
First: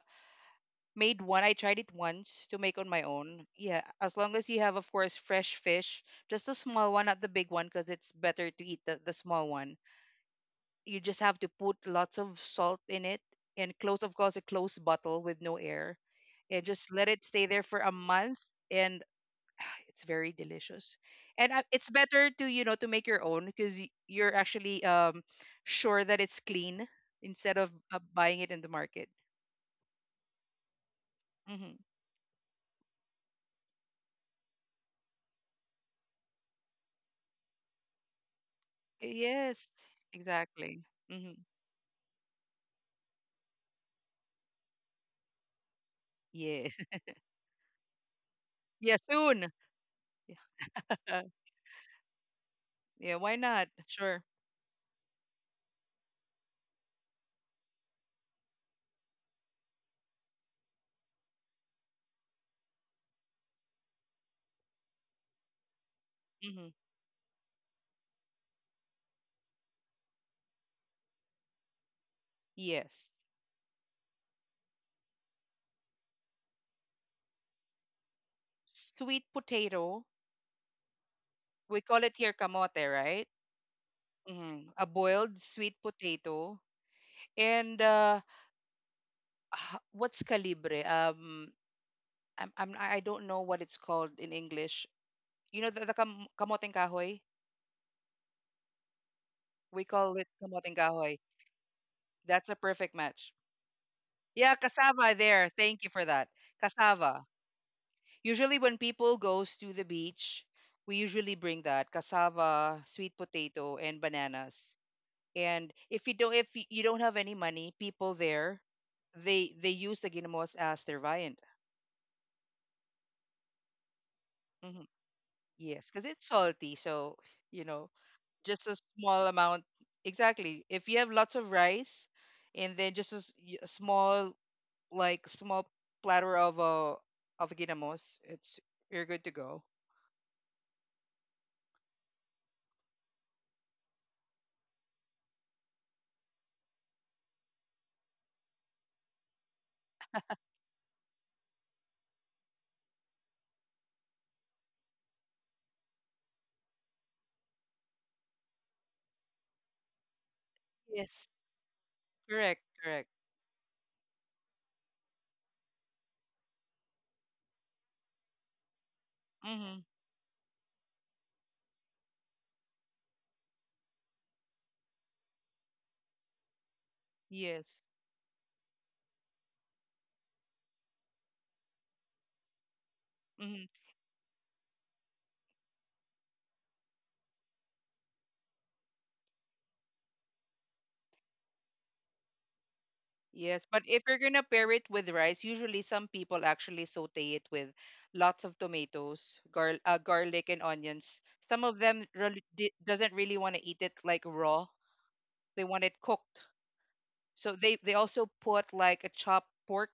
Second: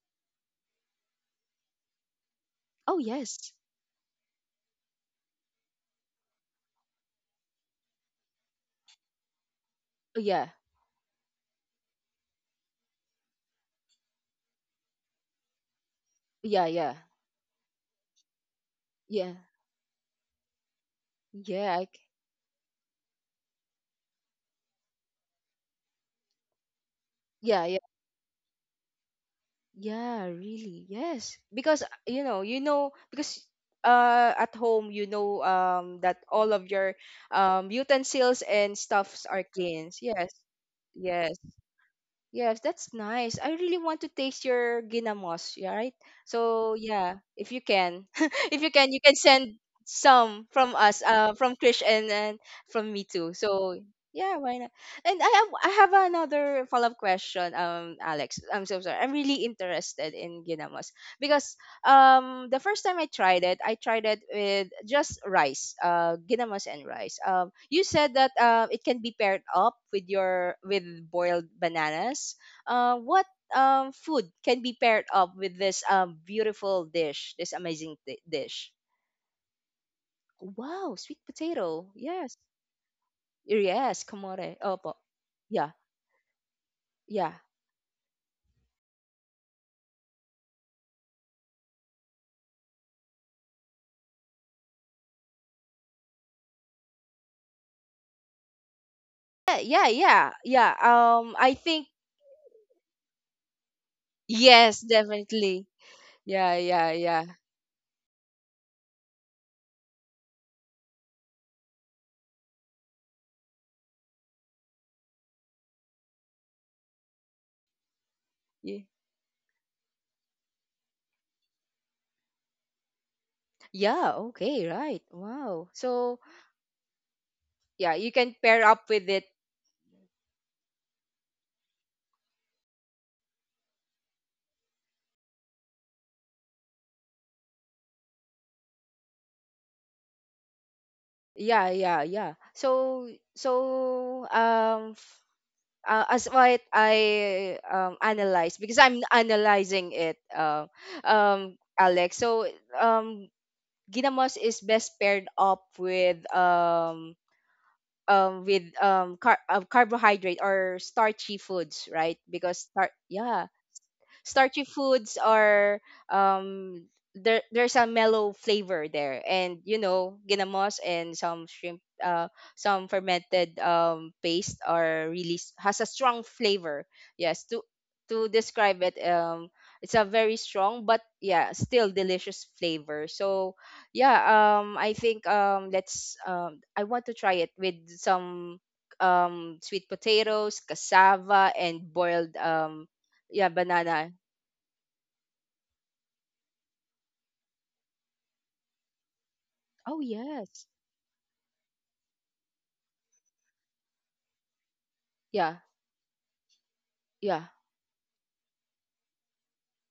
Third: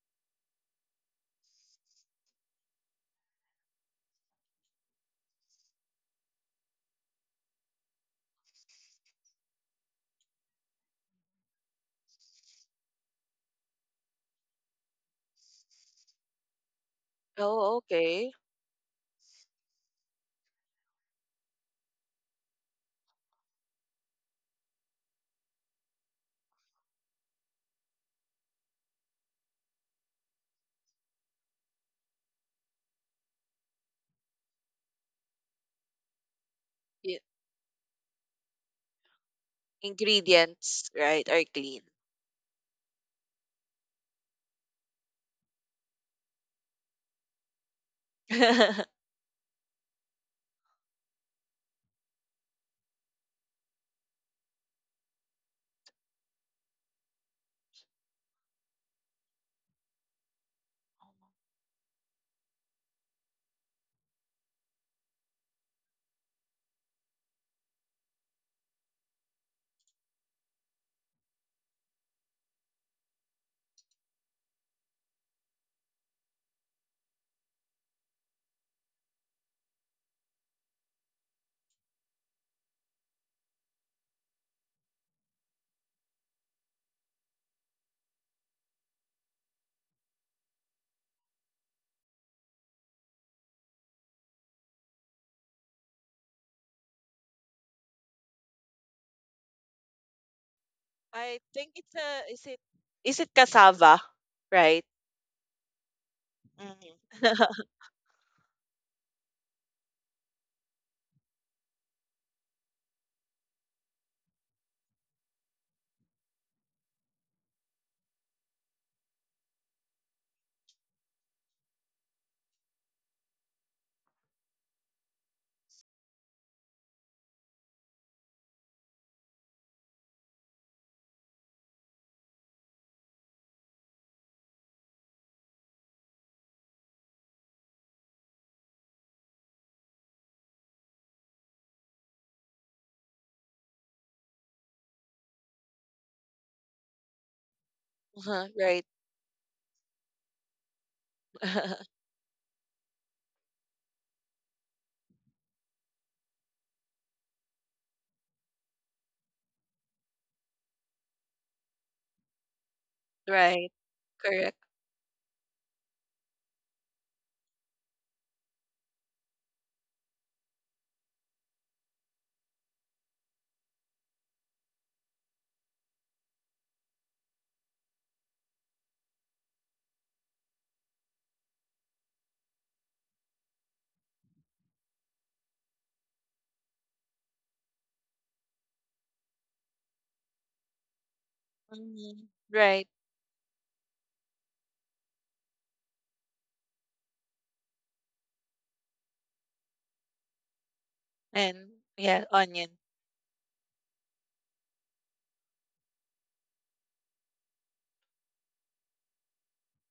made one. I tried it once to make on
Oh
my own.
yes.
Yeah, as long as you have of course fresh fish, just a small one, not the big one because it's better to eat the small one.
Oh yeah.
You just have to put lots of salt in it and close of course a closed bottle with no air and
Yeah,
just
yeah,
let it stay there
Oh,
for a
okay.
month and
yeah,
it's very delicious and
yeah.
it's better to you know to make your own because you're actually sure that it's clean instead
Yeah,
of
yeah,
buying it in the market.
yeah. Really, yes,
Hmm
because, because, at home, that all of your,
Y-
utensils and stuffs are
Yes,
clean, yes,
exactly.
Ingredients, right,
hmm
yes.
are clean.
Yes, that's nice. I really want to taste your ginamos, yeah, right?
Yeah.
So yeah, if you can, if you
Yeah,
can, you can
soon.
send some from us, from Krish and from
Yeah,
me
why
too.
not,
So
sure.
yeah, why not? And I have another follow up question, Alex. I'm so sorry. I'm really interested in ginamos, because, the first time I tried it with just rice,
hmm
ginamas and rice. You said that, it can be paired up with your — with boiled bananas.
Yes.
What, food can be paired up with this, beautiful dish, this amazing, dish?
Sweet potato.
Wow, sweet
We
potato.
call it here
Yes,
kamote, right.
yes, kamore.
hmm A
Opo.
boiled
Yeah,
sweet potato.
yeah,
and uh what's calibre? I don't know what it's called in English. You know the, kamoteng kahoy?
yeah,
We
yeah,
call it
yeah,
kamoteng
yeah.
kahoy.
I
I
think
think,
it's a, is
That's a
it,
perfect
is
match.
it cassava,
Yeah,
yes,
right?
cassava there.
definitely.
Thank you for that.
Yeah,
Mhm.
Cassava.
yeah,
Usually when people goes to the beach, we usually bring that cassava, sweet potato, and bananas. And if you don't if y- you don't have any money, people there,
yeah.
they use the ginamos as their viand.
Yeah, okay,
Hmm
right. Wow.
Yes, because
So,
it's salty, so you know
yeah, you can pair
just a
up with it.
small amount. Exactly. If you have lots of rice and then just a small, like small platter of ginamos, it's you're good to go.
Yeah, yeah, yeah. So, so um f- as what I,
Uh-huh,
analyze, because
right.
I'm analyzing it, Alex. So, um ginamos is best paired up with, carbohydrate or
Yes.
starchy foods, right?
Correct,
Because,
correct.
yeah,
Right. Correct.
starchy foods are, um there's a mellow flavor there, and
Mhm.
ginamos and some shrimp, some fermented, paste are really, has a strong flavor, yes,
Yes.
to describe it, it's a very strong but yeah still delicious flavor, so
Mhm.
yeah, I think, let's, I want to try it with some, sweet potatoes, cassava, and
Mhm,
boiled,
right.
yeah,
Yes, but if
banana.
you're gonna pair it with rice, usually some people actually saute it with lots of tomatoes,
Oh
garlic and
yes.
onions. Some
And
of them
yeah,
really
onion.
di- doesn't really want to eat it like raw.
Yeah.
They want it cooked.
Yeah.
So they also put like a chopped pork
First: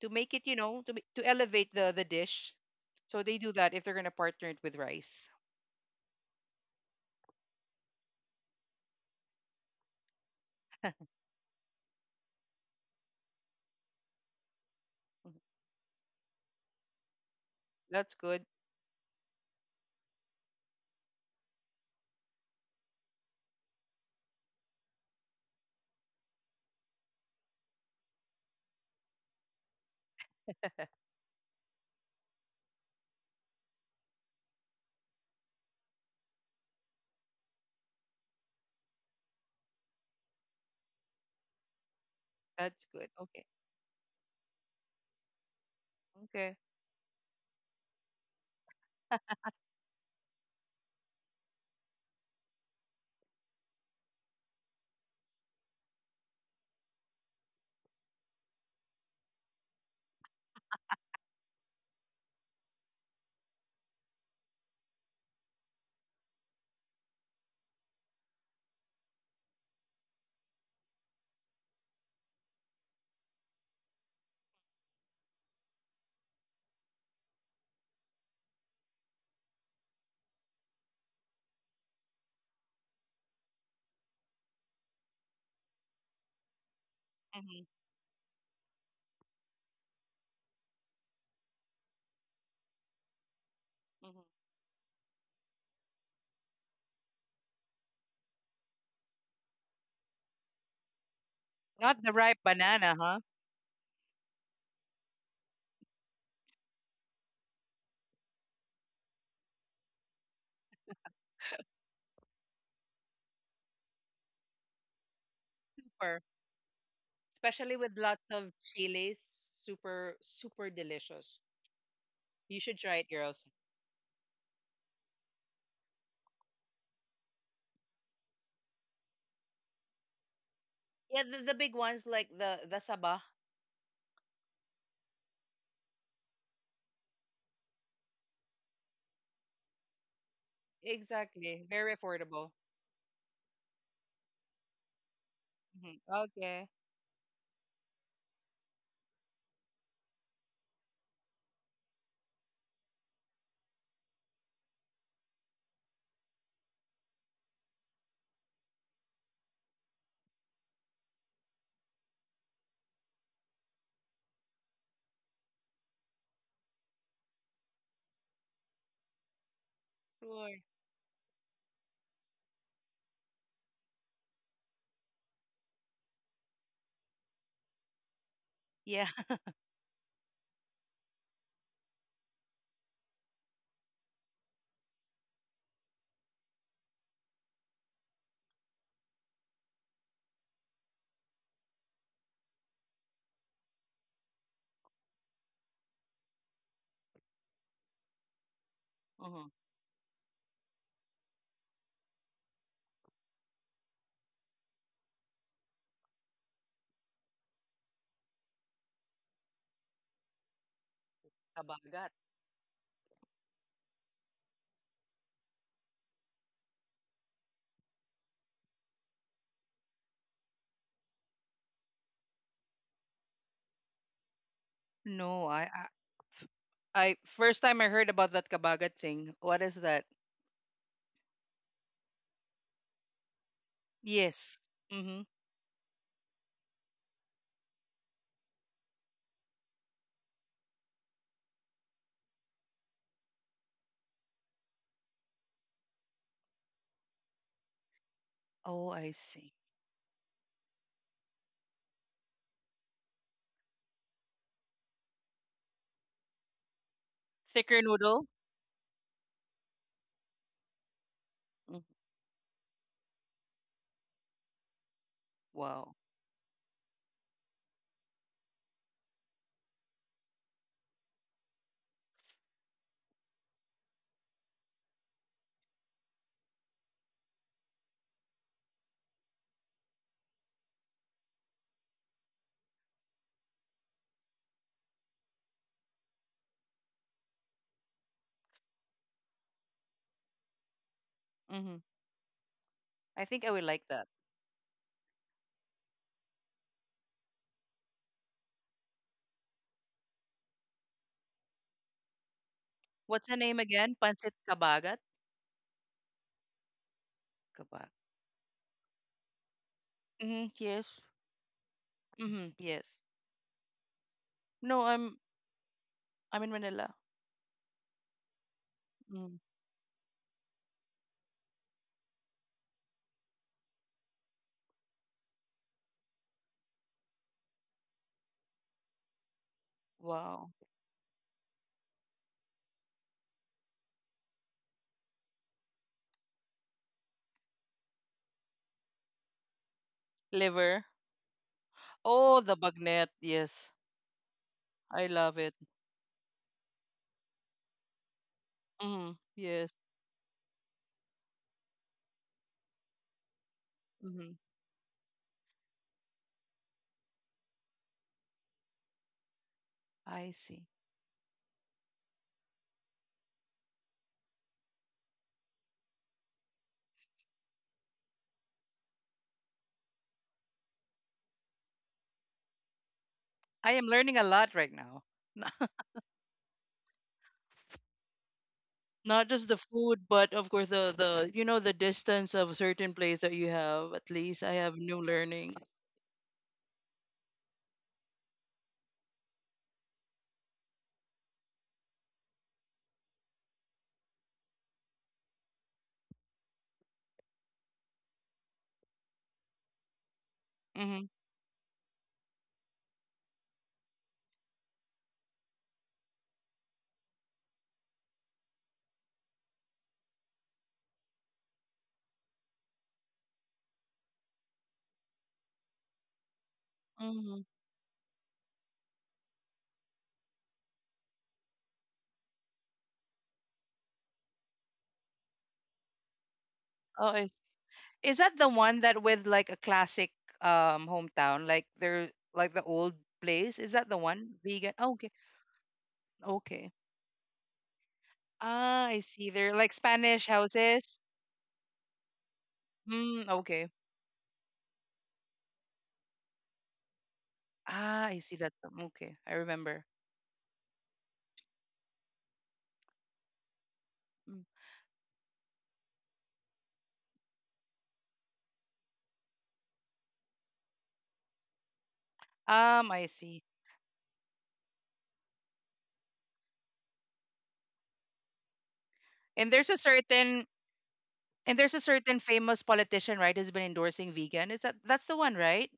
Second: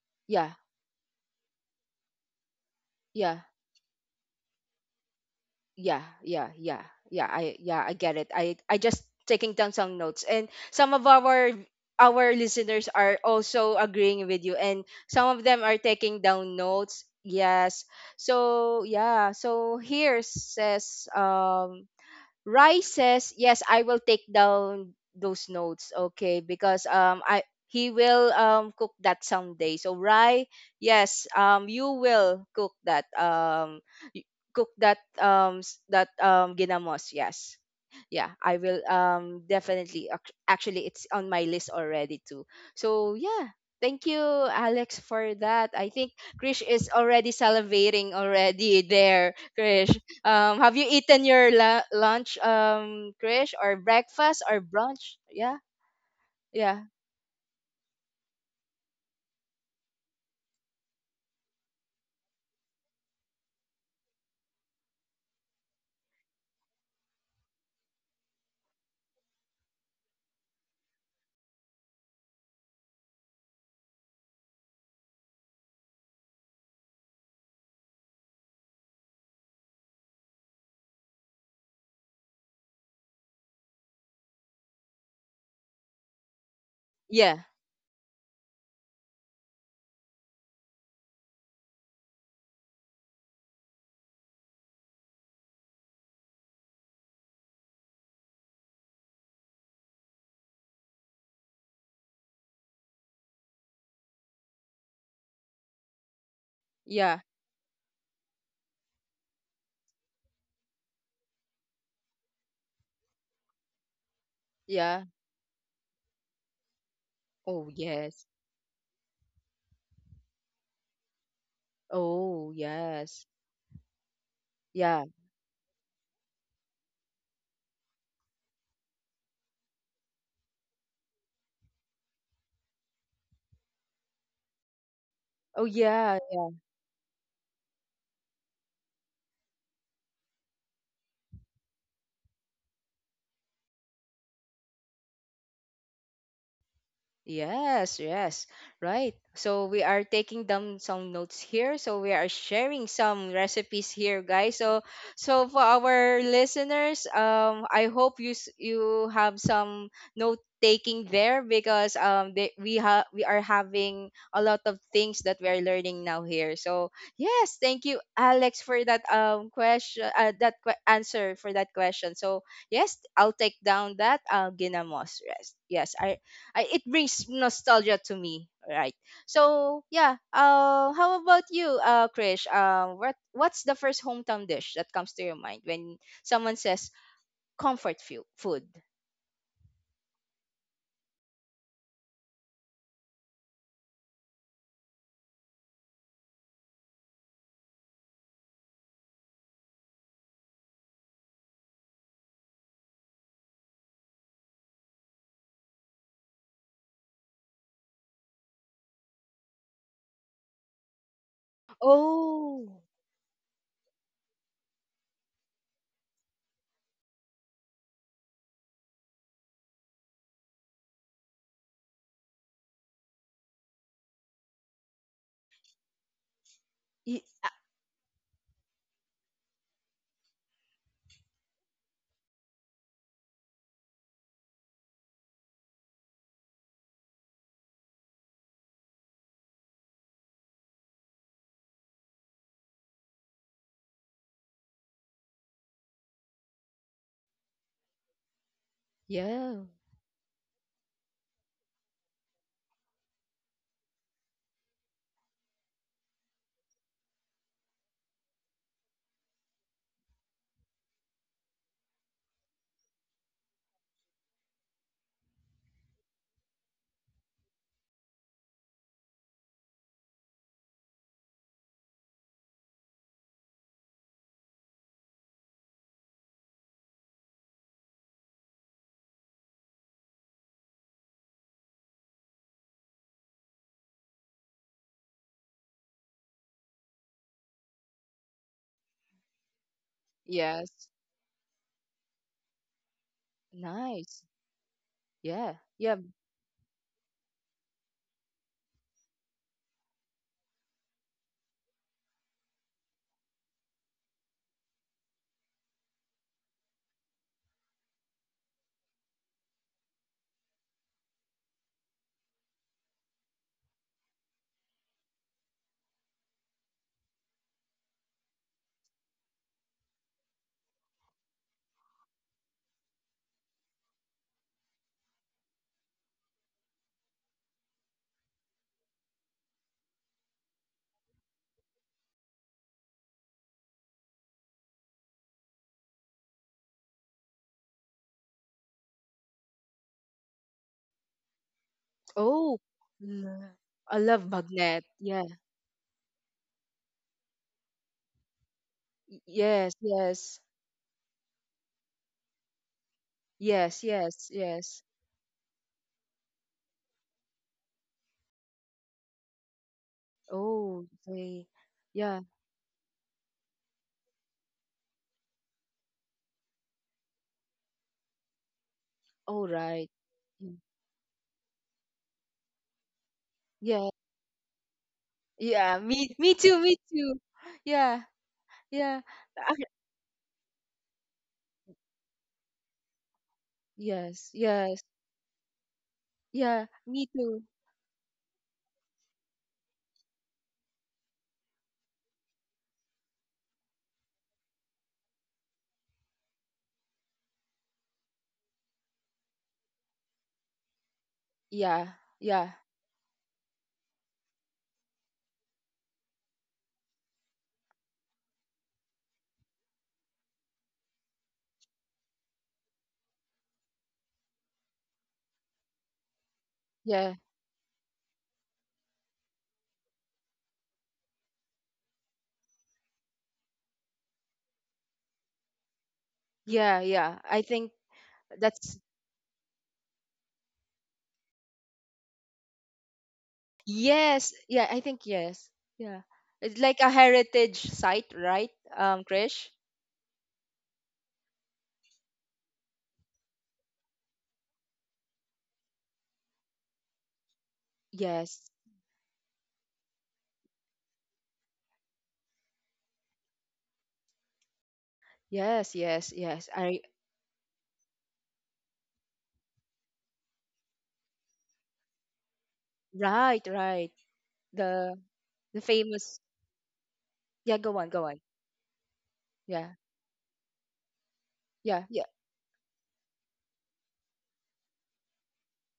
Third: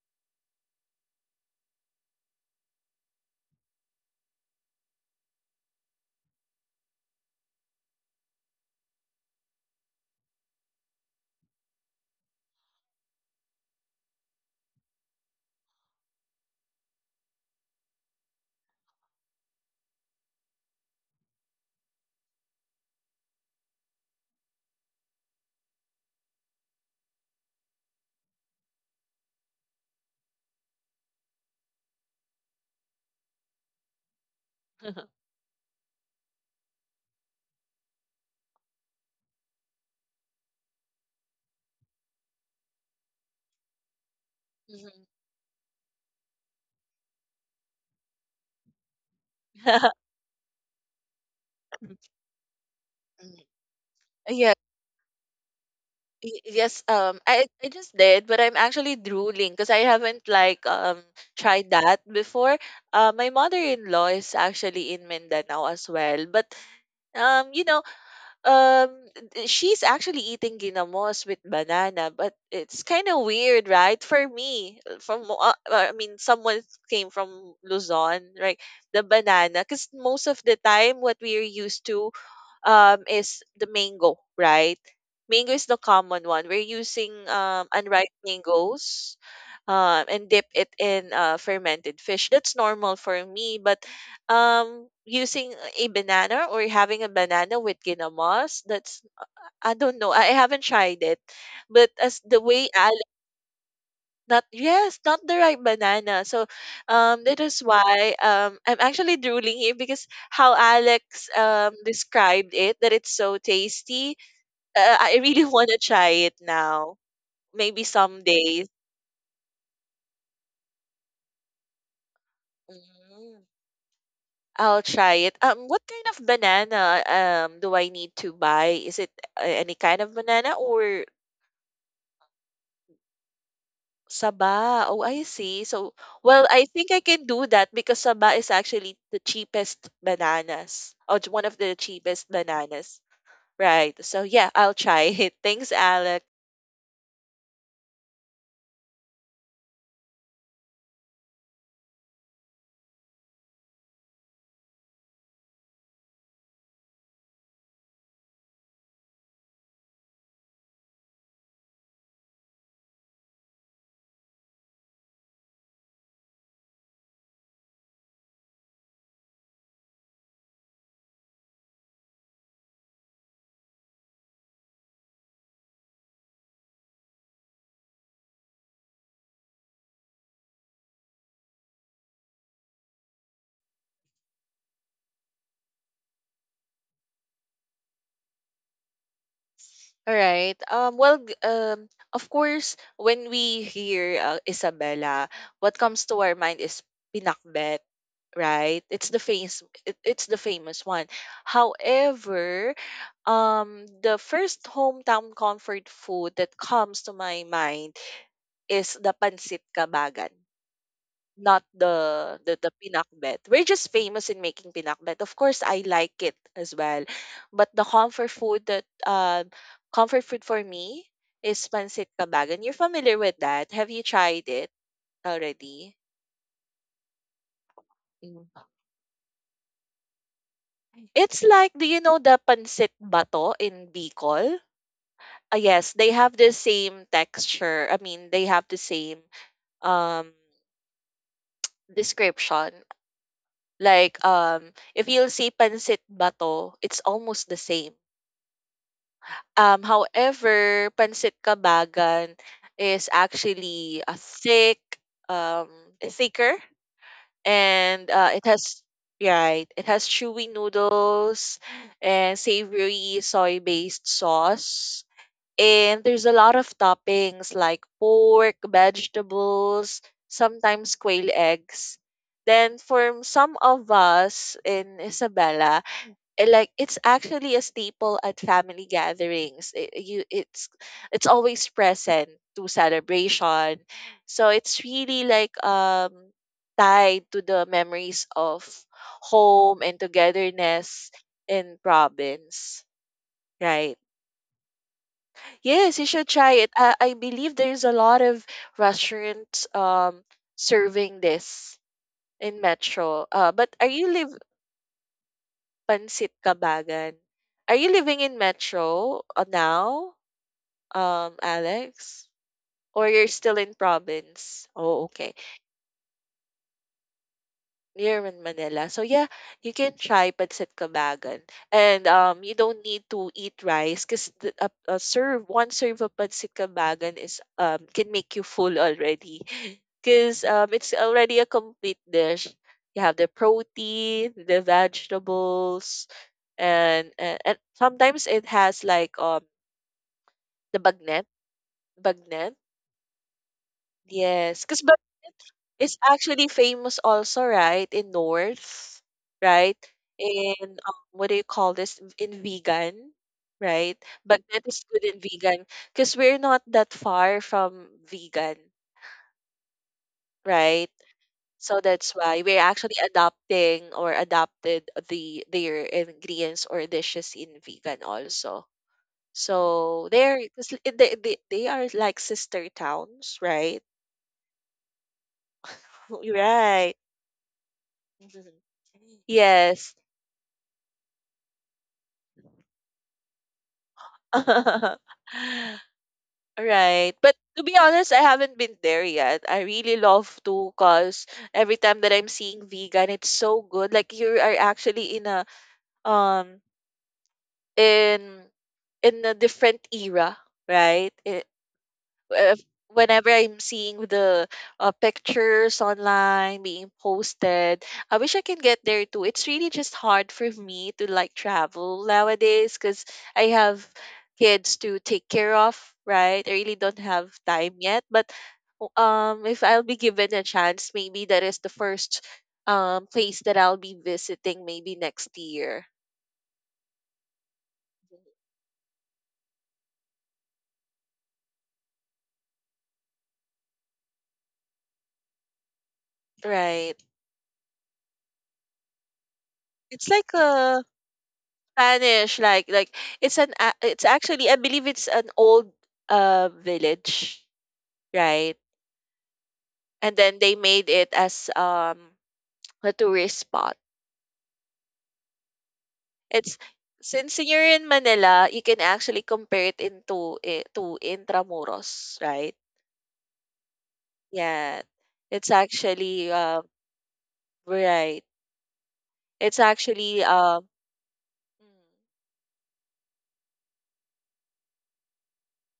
to make it,
Yeah.
you know, to elevate the dish. So they
Yeah.
do that if they're gonna partner it with rice.
Yeah. Yeah. Yeah. Yeah. I Yeah, I get it. I just taking down some notes, and some of our listeners are also agreeing with you, and some of them are taking down notes. Yes.
That's good.
So yeah. So here says, Rai says, yes, I will take down those notes, okay, because, I he will, cook that someday. So Rai, yes, you will cook that, y- ginamos, yes. Yeah, I will, definitely, actually, it's on my list already too.
That's good.
So
Okay.
yeah, thank you, Alex,
Mhm.
for that. I think
Okay.
Krish is already salivating already there, Krish. Have you eaten your, lunch,
Mm.
Krish, or breakfast
Yeah,
or brunch, yeah? Yeah,
Yes, I just did, but I'm actually drooling because I haven't like tried that before. My mother-in-law is actually in Mindanao as well, but you know, um, she's actually eating ginamos with banana, but it's kind of weird, right? For me, I mean, someone came from Luzon, right? The banana, because most of the time, what we are used to, is the mango, right? Mango is the common one. We're using
yeah,
hmm
unripe mangoes and dip it in fermented fish. That's normal for me, but
hmm
using a banana or having a banana with ginamas, that's I don't know. I haven't tried it, but
Not the
as the
ripe
way,
banana, huh?
not, yes, not the right banana. So,
yeah,
that is why I'm actually drooling here because how Alex described it that it's so tasty.
yeah,
I really want to
Super.
try it now.
Oh
Especially
Maybe
with lots
yes.
of
someday.
chilies. Super super delicious.
Oh
You should try it,
yes.
Mm,
girls.
I'll
Yeah.
try it. What kind of banana do I need to buy? Is it any kind of banana or
Yeah, the big ones like the sabah.
Saba. Oh, I see.
Oh
So,
yeah.
well, I think I can do that because Saba is actually the cheapest bananas, or one of
Exactly.
the
Very
cheapest
affordable.
bananas, right? So, yeah, I'll try it. Thanks,
Hmm
Alec.
Okay.
Yes, yes, right. So we are taking down some notes here. So we are sharing some recipes here, guys. So, for our listeners, I hope you, you have some note taking there, because, they, we have we are having a lot of things that we are learning now here. So yes, thank you, Alex, for that,
Sure.
answer for that question. So yes, I'll take down that, ginamos. Yes, yes, it brings nostalgia to me, right?
Yeah.
So yeah, how about you, Krish? What's the first hometown dish that comes to your mind when someone says comfort, food?
All right. Of course, when we hear Isabella, what comes to our mind is pinakbet, right? It's the famous. It's the famous one. However, the first hometown comfort food that comes to my mind is the pancit kabagan, not
Mm-hmm.
the
Oh,
pinakbet. We're just famous in making pinakbet. Of course, I like it as well, but the comfort food that comfort food for me is pancit kabagan. You're familiar with that? Have you tried it
No,
already?
f- I-
y- uh,
first time I heard about that
Mm.
kabagat thing. What is that?
It's like, do you know the pancit bato in Bicol?
Yes. Mm-hmm.
Ah yes, they have the same texture. I mean, they have the same um description. Like, if you'll see pansit bato, it's almost the same.
Oh, I see.
yeah.
However, pansit kabagan is actually um, thicker,
Thicker
and
noodle.
it has, yeah, right, it has chewy noodles
Mhm.
and savory soy-based sauce,
Wow.
and there's a lot of toppings like pork, vegetables, sometimes quail eggs. Then for some of us in Isabela, eh, like it's actually a staple at family gatherings. I- you It's always present to celebration, so it's really like tied to the memories of home and
Yes.
togetherness
Mm-hmm.
in province,
I think I would like
right?
that.
Nice. Yeah, yeah.
Yes, you should try it. I believe there's a lot of restaurants serving this in metro,
What's the name
but are
again?
you live
Pancit kabagat.
Pansit Kabagan. Are you
Kabag.
living in Metro now,
Mm-hmm. Yes.
Alex?
Mm-hmm. Yes.
Or you're still in province?
No,
Oh, okay.
I'm in Manila.
You're in Manila. So yeah,
Mm.
you can try Pansit Kabagan. And you don't need to eat rice because a serve, one serve of Pansit Kabagan is can make you full already. Because
Wow.
it's already a complete dish. You have the protein, the vegetables, and sometimes it has like the
Liver.
bagnet
Oh,
Oh,
bagnet,
the bagnet.
l-
Yes,
I love
yes, because
magnet,
but
I
yeah.
love it.
it's actually famous also, right, in north,
Mm-hmm. Yes.
Yes,
right?
yes,
in What do you call this in vegan,
yes,
right?
yes,
Mm-hmm.
Bagnet
yes.
is good in vegan because we're not that far from vegan,
I see.
Oh,
right?
they.
So that's
Yeah.
why we're actually adopting, or adopted, the their ingredients or dishes in vegan also.
All
So
right.
they're because they are like sister towns,
I
right?
am
Yeah.
learning a lot right now.
Yeah, me me
You're
too, me
right.
too. Yeah,
Mhm.
yeah.
Not just
I-
the
Yes.
food, but of course the you know the distance of certain place that you have. At
yes,
least I have
yes.
new learning.
Yeah, me
Right. But
too.
to be honest, I haven't been there yet. I really love to, cause every time that I'm seeing vegan, it's so good. Like you are actually in a um in in a different era,
Mm-hmm.
right? I-
Yeah, yeah,
if, Whenever I'm seeing the pictures online being posted, I wish I can get there too. It's really just hard for me to like travel nowadays because I have kids to take care of, right? I really don't
yeah,
have
Mm-hmm.
time yet, but if I'll be given a chance, maybe that is the first place that I'll be visiting maybe next year.
yeah,
Oh,
yeah.
I-
I think
is that the
that's —
one that with like a classic hometown, like there, like the old place? Is that the
yes.
one
Yeah,
vegan?
I
Oh,
think
okay,
yes. Yeah. It's
okay.
like a
Right.
heritage site, right?
Ah, I see.
Krish?
They're like
It's
Spanish
like a
houses.
Spanish, like
Mm,
it's an
okay.
it's actually, I believe it's an old village,
Ah, I see.
Yes.
right?
That's okay. I remember.
And then they made it as a tourist spot.
Mm.
Yes, yes, yes.
It's,
I
since you're in Manila, you can actually compare it into it to Intramuros, right?
I see.
Right, right.
Yeah,
The
it's
the famous —
actually
yeah, go on, go on.
right.
And
It's
there's
Yeah.
a
actually
certain
um.
and there's a
Mm.
Yeah.
certain famous politician, right, who's been endorsing vegan. Is that that's the one, right?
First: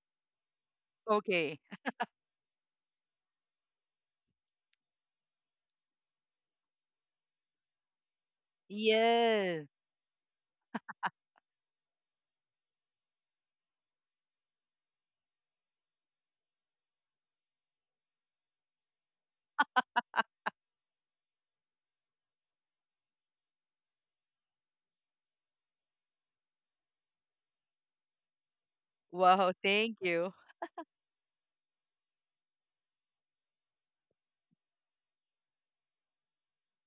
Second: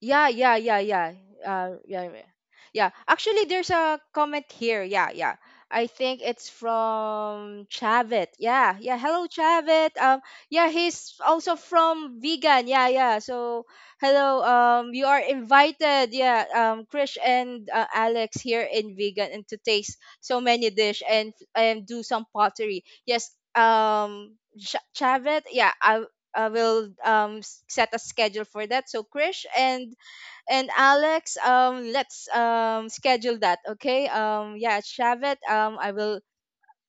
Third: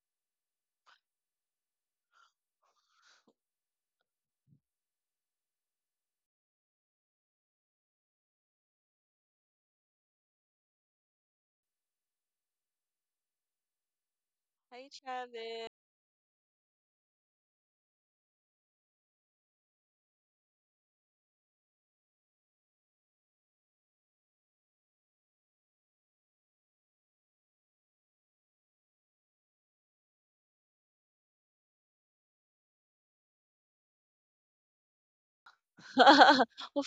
Yeah, yeah, yeah, yeah.
Okay.
Yeah, yeah. Yeah. Actually, there's a comment here. Yeah, yeah. I think it's from Chavit. Yeah, yeah. Hello,
Yes.
Chavit. Yeah, he's also from Vegan. Yeah, yeah. So, hello.
Hi,
You are
Travis.
invited. Yeah. Krish and, Alex, here in Vegan, and to taste so many dish and do some pottery. Yes. Chavit. Yeah. I, will, set a schedule for that. So Krish
Wow,
and
thank you.
and Alex, let's, schedule that. Okay. Yeah, Shavit. I will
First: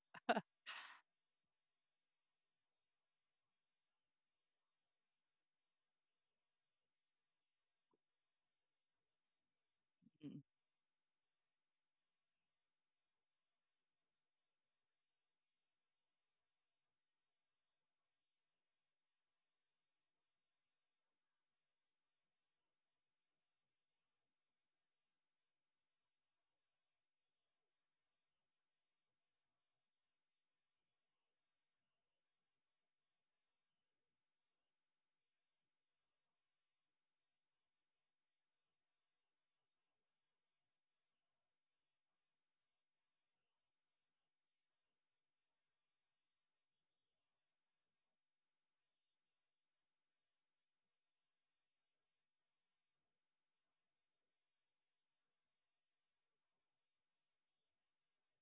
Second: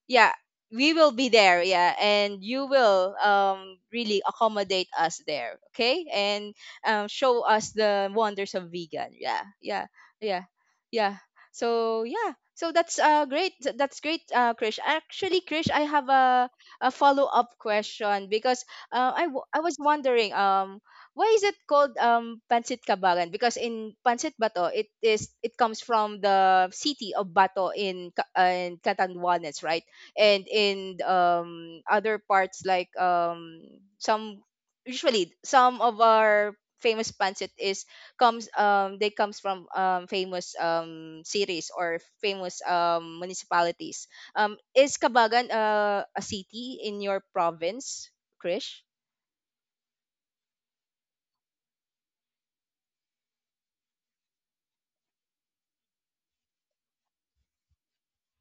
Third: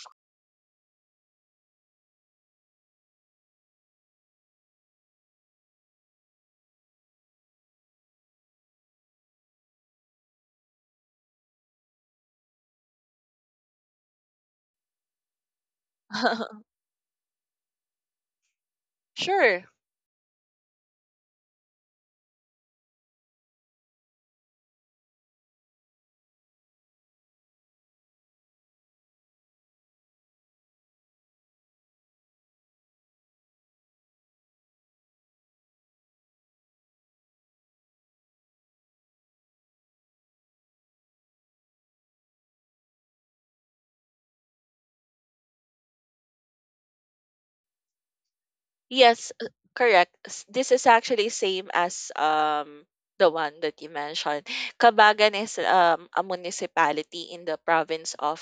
yeah, we will be there, yeah, and you will, really accommodate us there, okay, and, show us the wonders of Vegan, yeah, yeah,
Mm.
yeah, yeah. So yeah, so that's great, Krish. Actually, Krish, I have a follow-up question, because, I
Sure.
was wondering, why is it called, pancit kabagan? Because in pancit bato, it comes from the city of Bato in, in Catanduanes, right? And in, other parts, like, some — usually, some of our famous pancit is comes they comes from, famous, cities or famous, municipalities. Is Kabagan, a city in your province, Krish?
Yes, correct. This is actually same as the one that you mentioned. Kabagan is a municipality in the province of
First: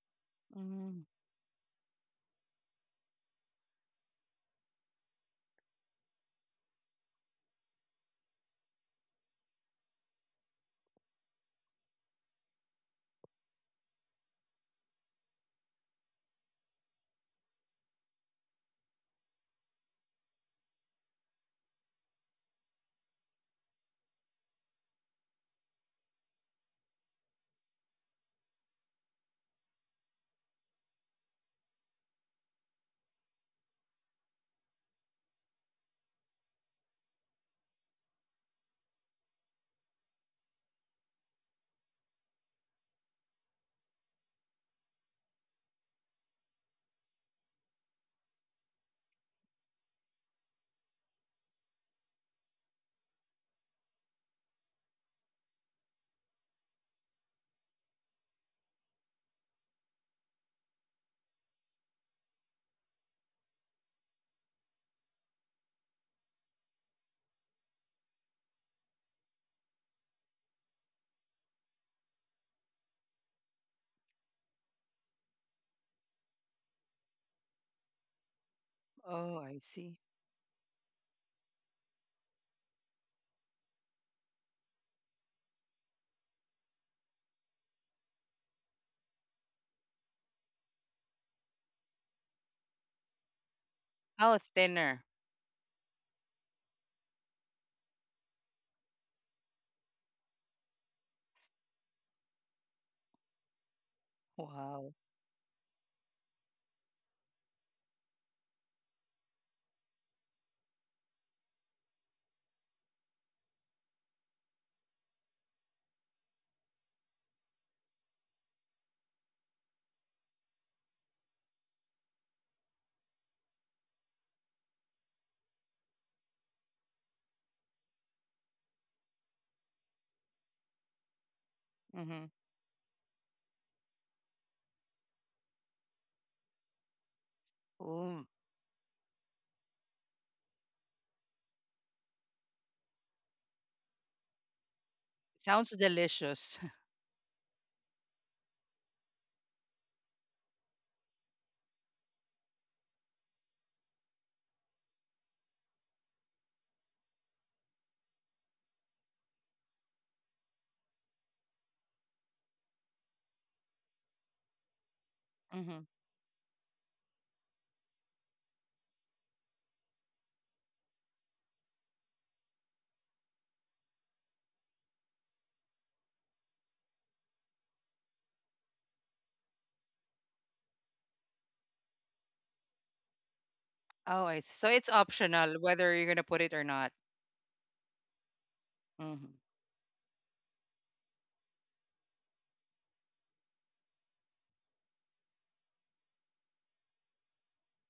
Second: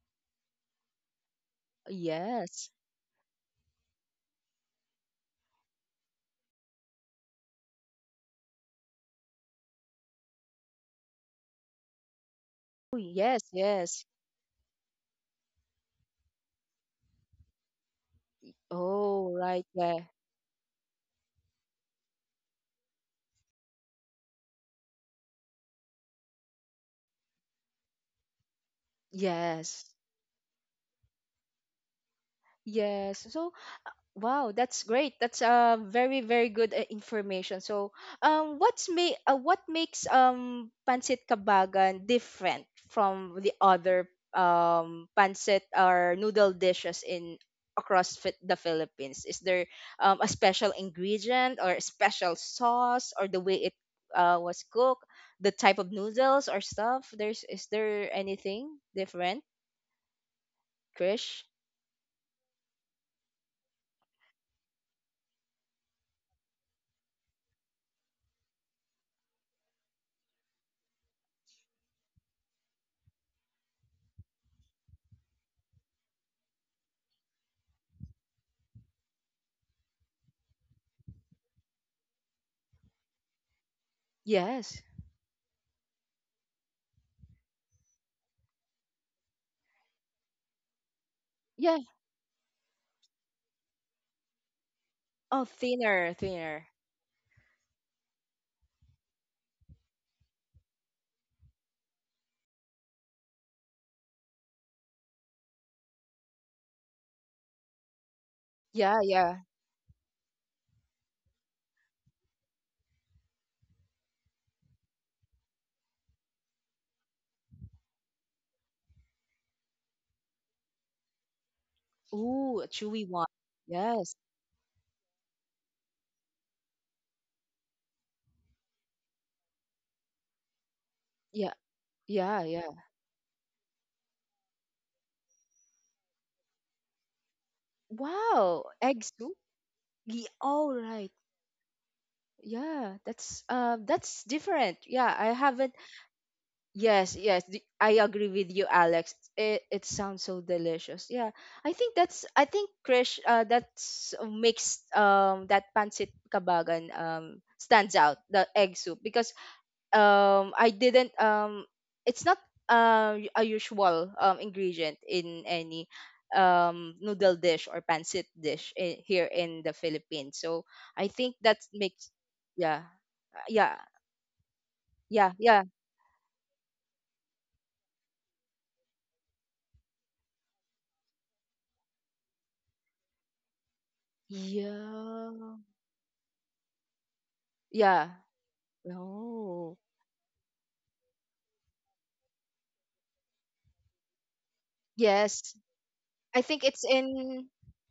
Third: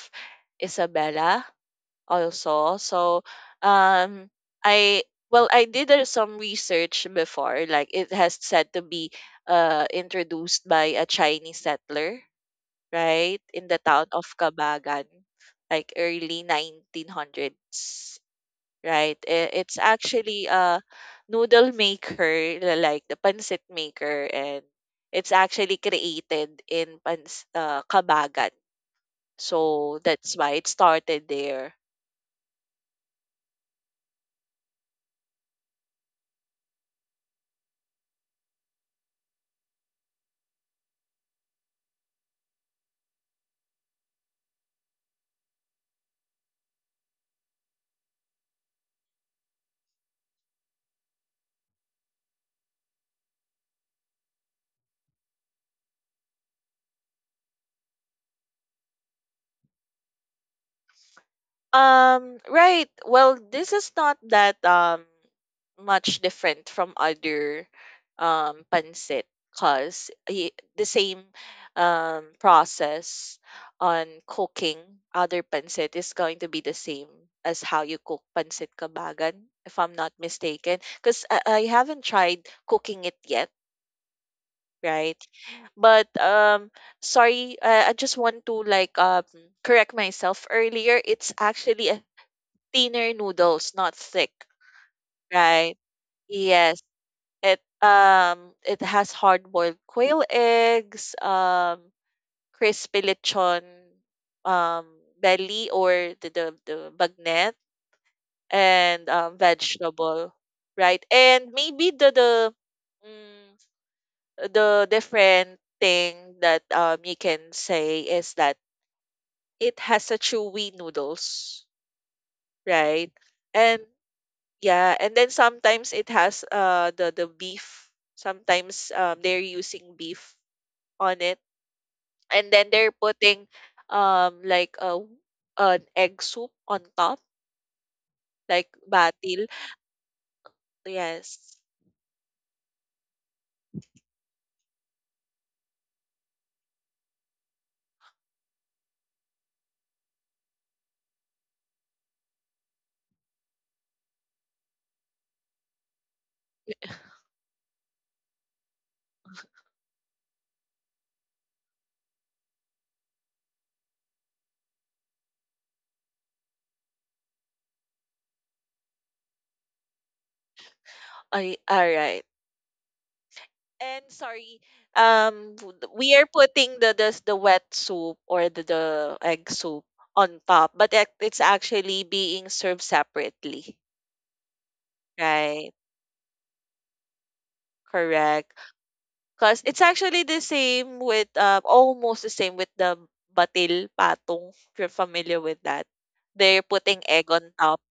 Mm.
Isabela
Yes.
also. So um I well, I did some research before, like it has said to be introduced by a Chinese settler,
Oh yes,
right? In the
yes.
town of Kabagan like early 1900s, right?
Oh,
I-
right.
It's
Yeah.
actually a noodle maker, like the pancit maker, and it's actually created in Pans Kabagan.
Yes,
So that's why it started there.
yes, so — wow, that's great. That's, very very good, information. So, what's what makes pancit kabagan different from the other pancit or noodle dishes in across the Philippines? Is there a special ingredient or a special sauce or the way it was cooked, the type of noodles or stuff? There's is there anything different, Krish?
Right. Well, this is not that much different from other pancit, because the same process on cooking other pancit is going to be the same as how you cook pancit
Oh,
kabagan,
I
if I'm
see.
not mistaken. Because I haven't tried cooking it yet,
Yes.
right? But sorry, I just want to like correct myself earlier. It's
Yeah.
actually a thinner noodles, not thick,
Oh, thinner.
Oh,
right?
thinner, thinner.
Yes. It it has hard boiled quail eggs, crispy lechon um
Wow.
belly or the bagnet
Yeah,
and
yeah.
vegetable, right? And maybe mm, the different thing that you can say is that it has a chewy noodles,
Ooh, a chewy
right?
one.
And
Yes.
yeah, and then sometimes it has the beef. Sometimes they're using beef on it,
Yeah,
Mm-hmm.
yeah,
and then
yeah.
they're putting like a an egg soup on top,
Ooh,
Wow,
like
egg soup.
batil.
Yeah, all right.
Yes.
Yeah, that's different. Yeah, I haven't.
sounds delicious.
Yes, yes. I agree with you, Alex. It sounds so delicious. Yeah, I think Krish. That's makes that pancit kabagan stands out the egg soup because I didn't it's not y- a usual ingredient in
Mm-hmm.
any noodle dish or pancit dish here in the Philippines. So I think
I
that
all
makes
right.
yeah. Yeah.
And sorry,
Yeah, yeah.
we are putting the wet soup or the egg soup on top, but it, it's actually being served separately.
Oh, I see. So it's
Yeah.
optional
Right.
whether you're gonna put it or not.
Yeah.
Correct.
Mm-hmm.
'Cause
Oh.
it's actually the same with, almost the same with the batil patong, if you're familiar
Yes.
with that.
I
They're
think it's
putting egg
in
on top.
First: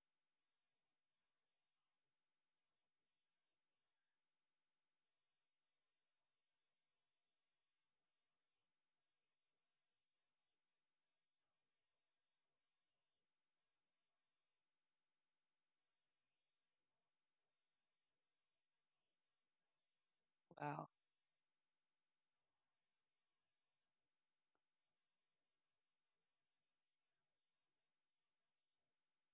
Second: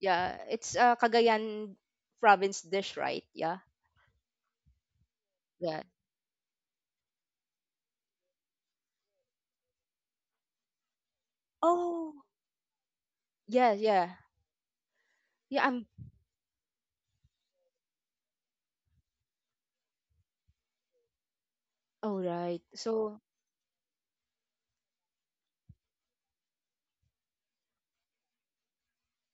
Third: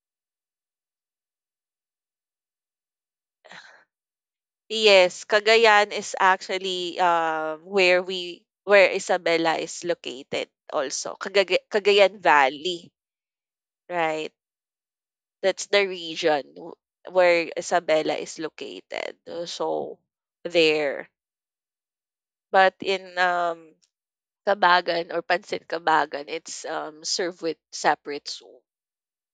yeah, it's Cagayan province dish, right? Yeah.
Yes,
Yeah.
Cagayan is actually, where we where Isabela is located also. Cagaga Cagayan
Oh.
Valley,
Yeah, yeah.
right?
Yeah,
That's
I'm
the region where Isabela is located. So
Wow.
there.
all right.
But in
So
Kabagan or Pansit Kabagan, it's served with separate soup.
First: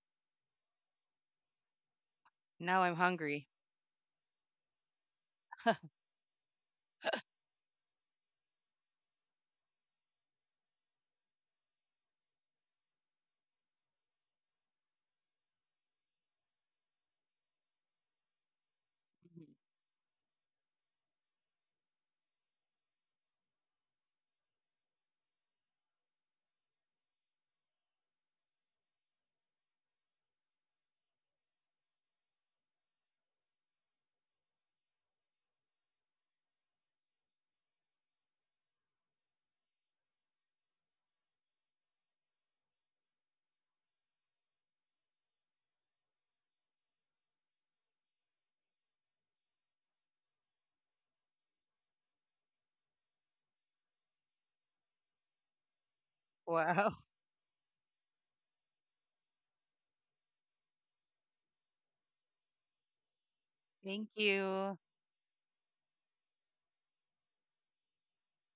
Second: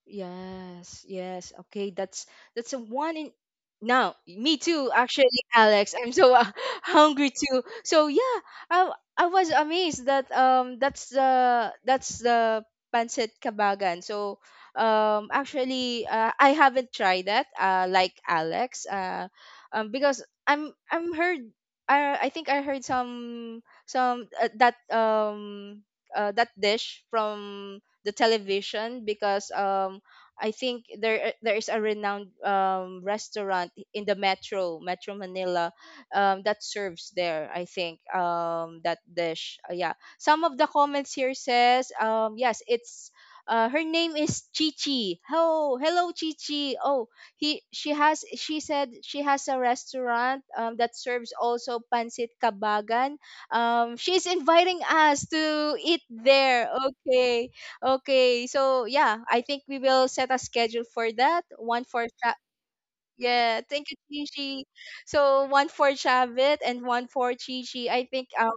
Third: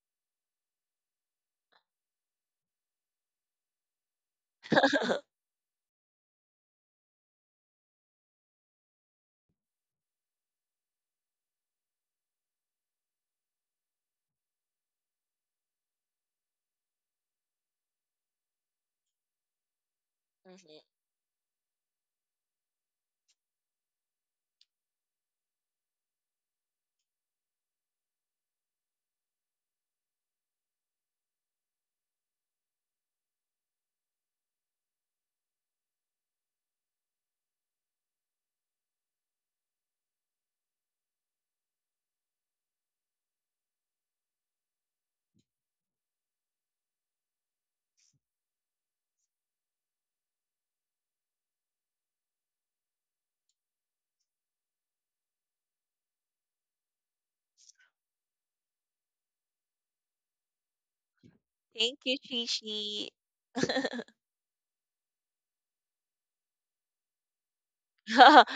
yes, yes. Okay, that's a
Now I'm
one in
hungry.
now. Me too, actually, Alex. I'm so hungry too. So yeah, I I was amazed that that's the pancit kabagan. So actually I haven't tried that like Alex
Mhm.
because
Mhm.
I'm heard I think I heard some that dish from the television because I think there is a renowned restaurant in the metro Metro Manila, that serves there. I think that dish. Yeah, some of the comments here says yes, it's her name is Chichi. Oh, hello Chichi. Oh, he she has she said she has a restaurant that serves also pancit kabagan. She's inviting us to eat there.
Wow.
Okay. Okay, so yeah, I think we will set a schedule for that. One
Thank
for
you, Shishi.
Yeah, thank you,
Thank
Chichi.
you.
So one for Chavit and one for Chichi. I think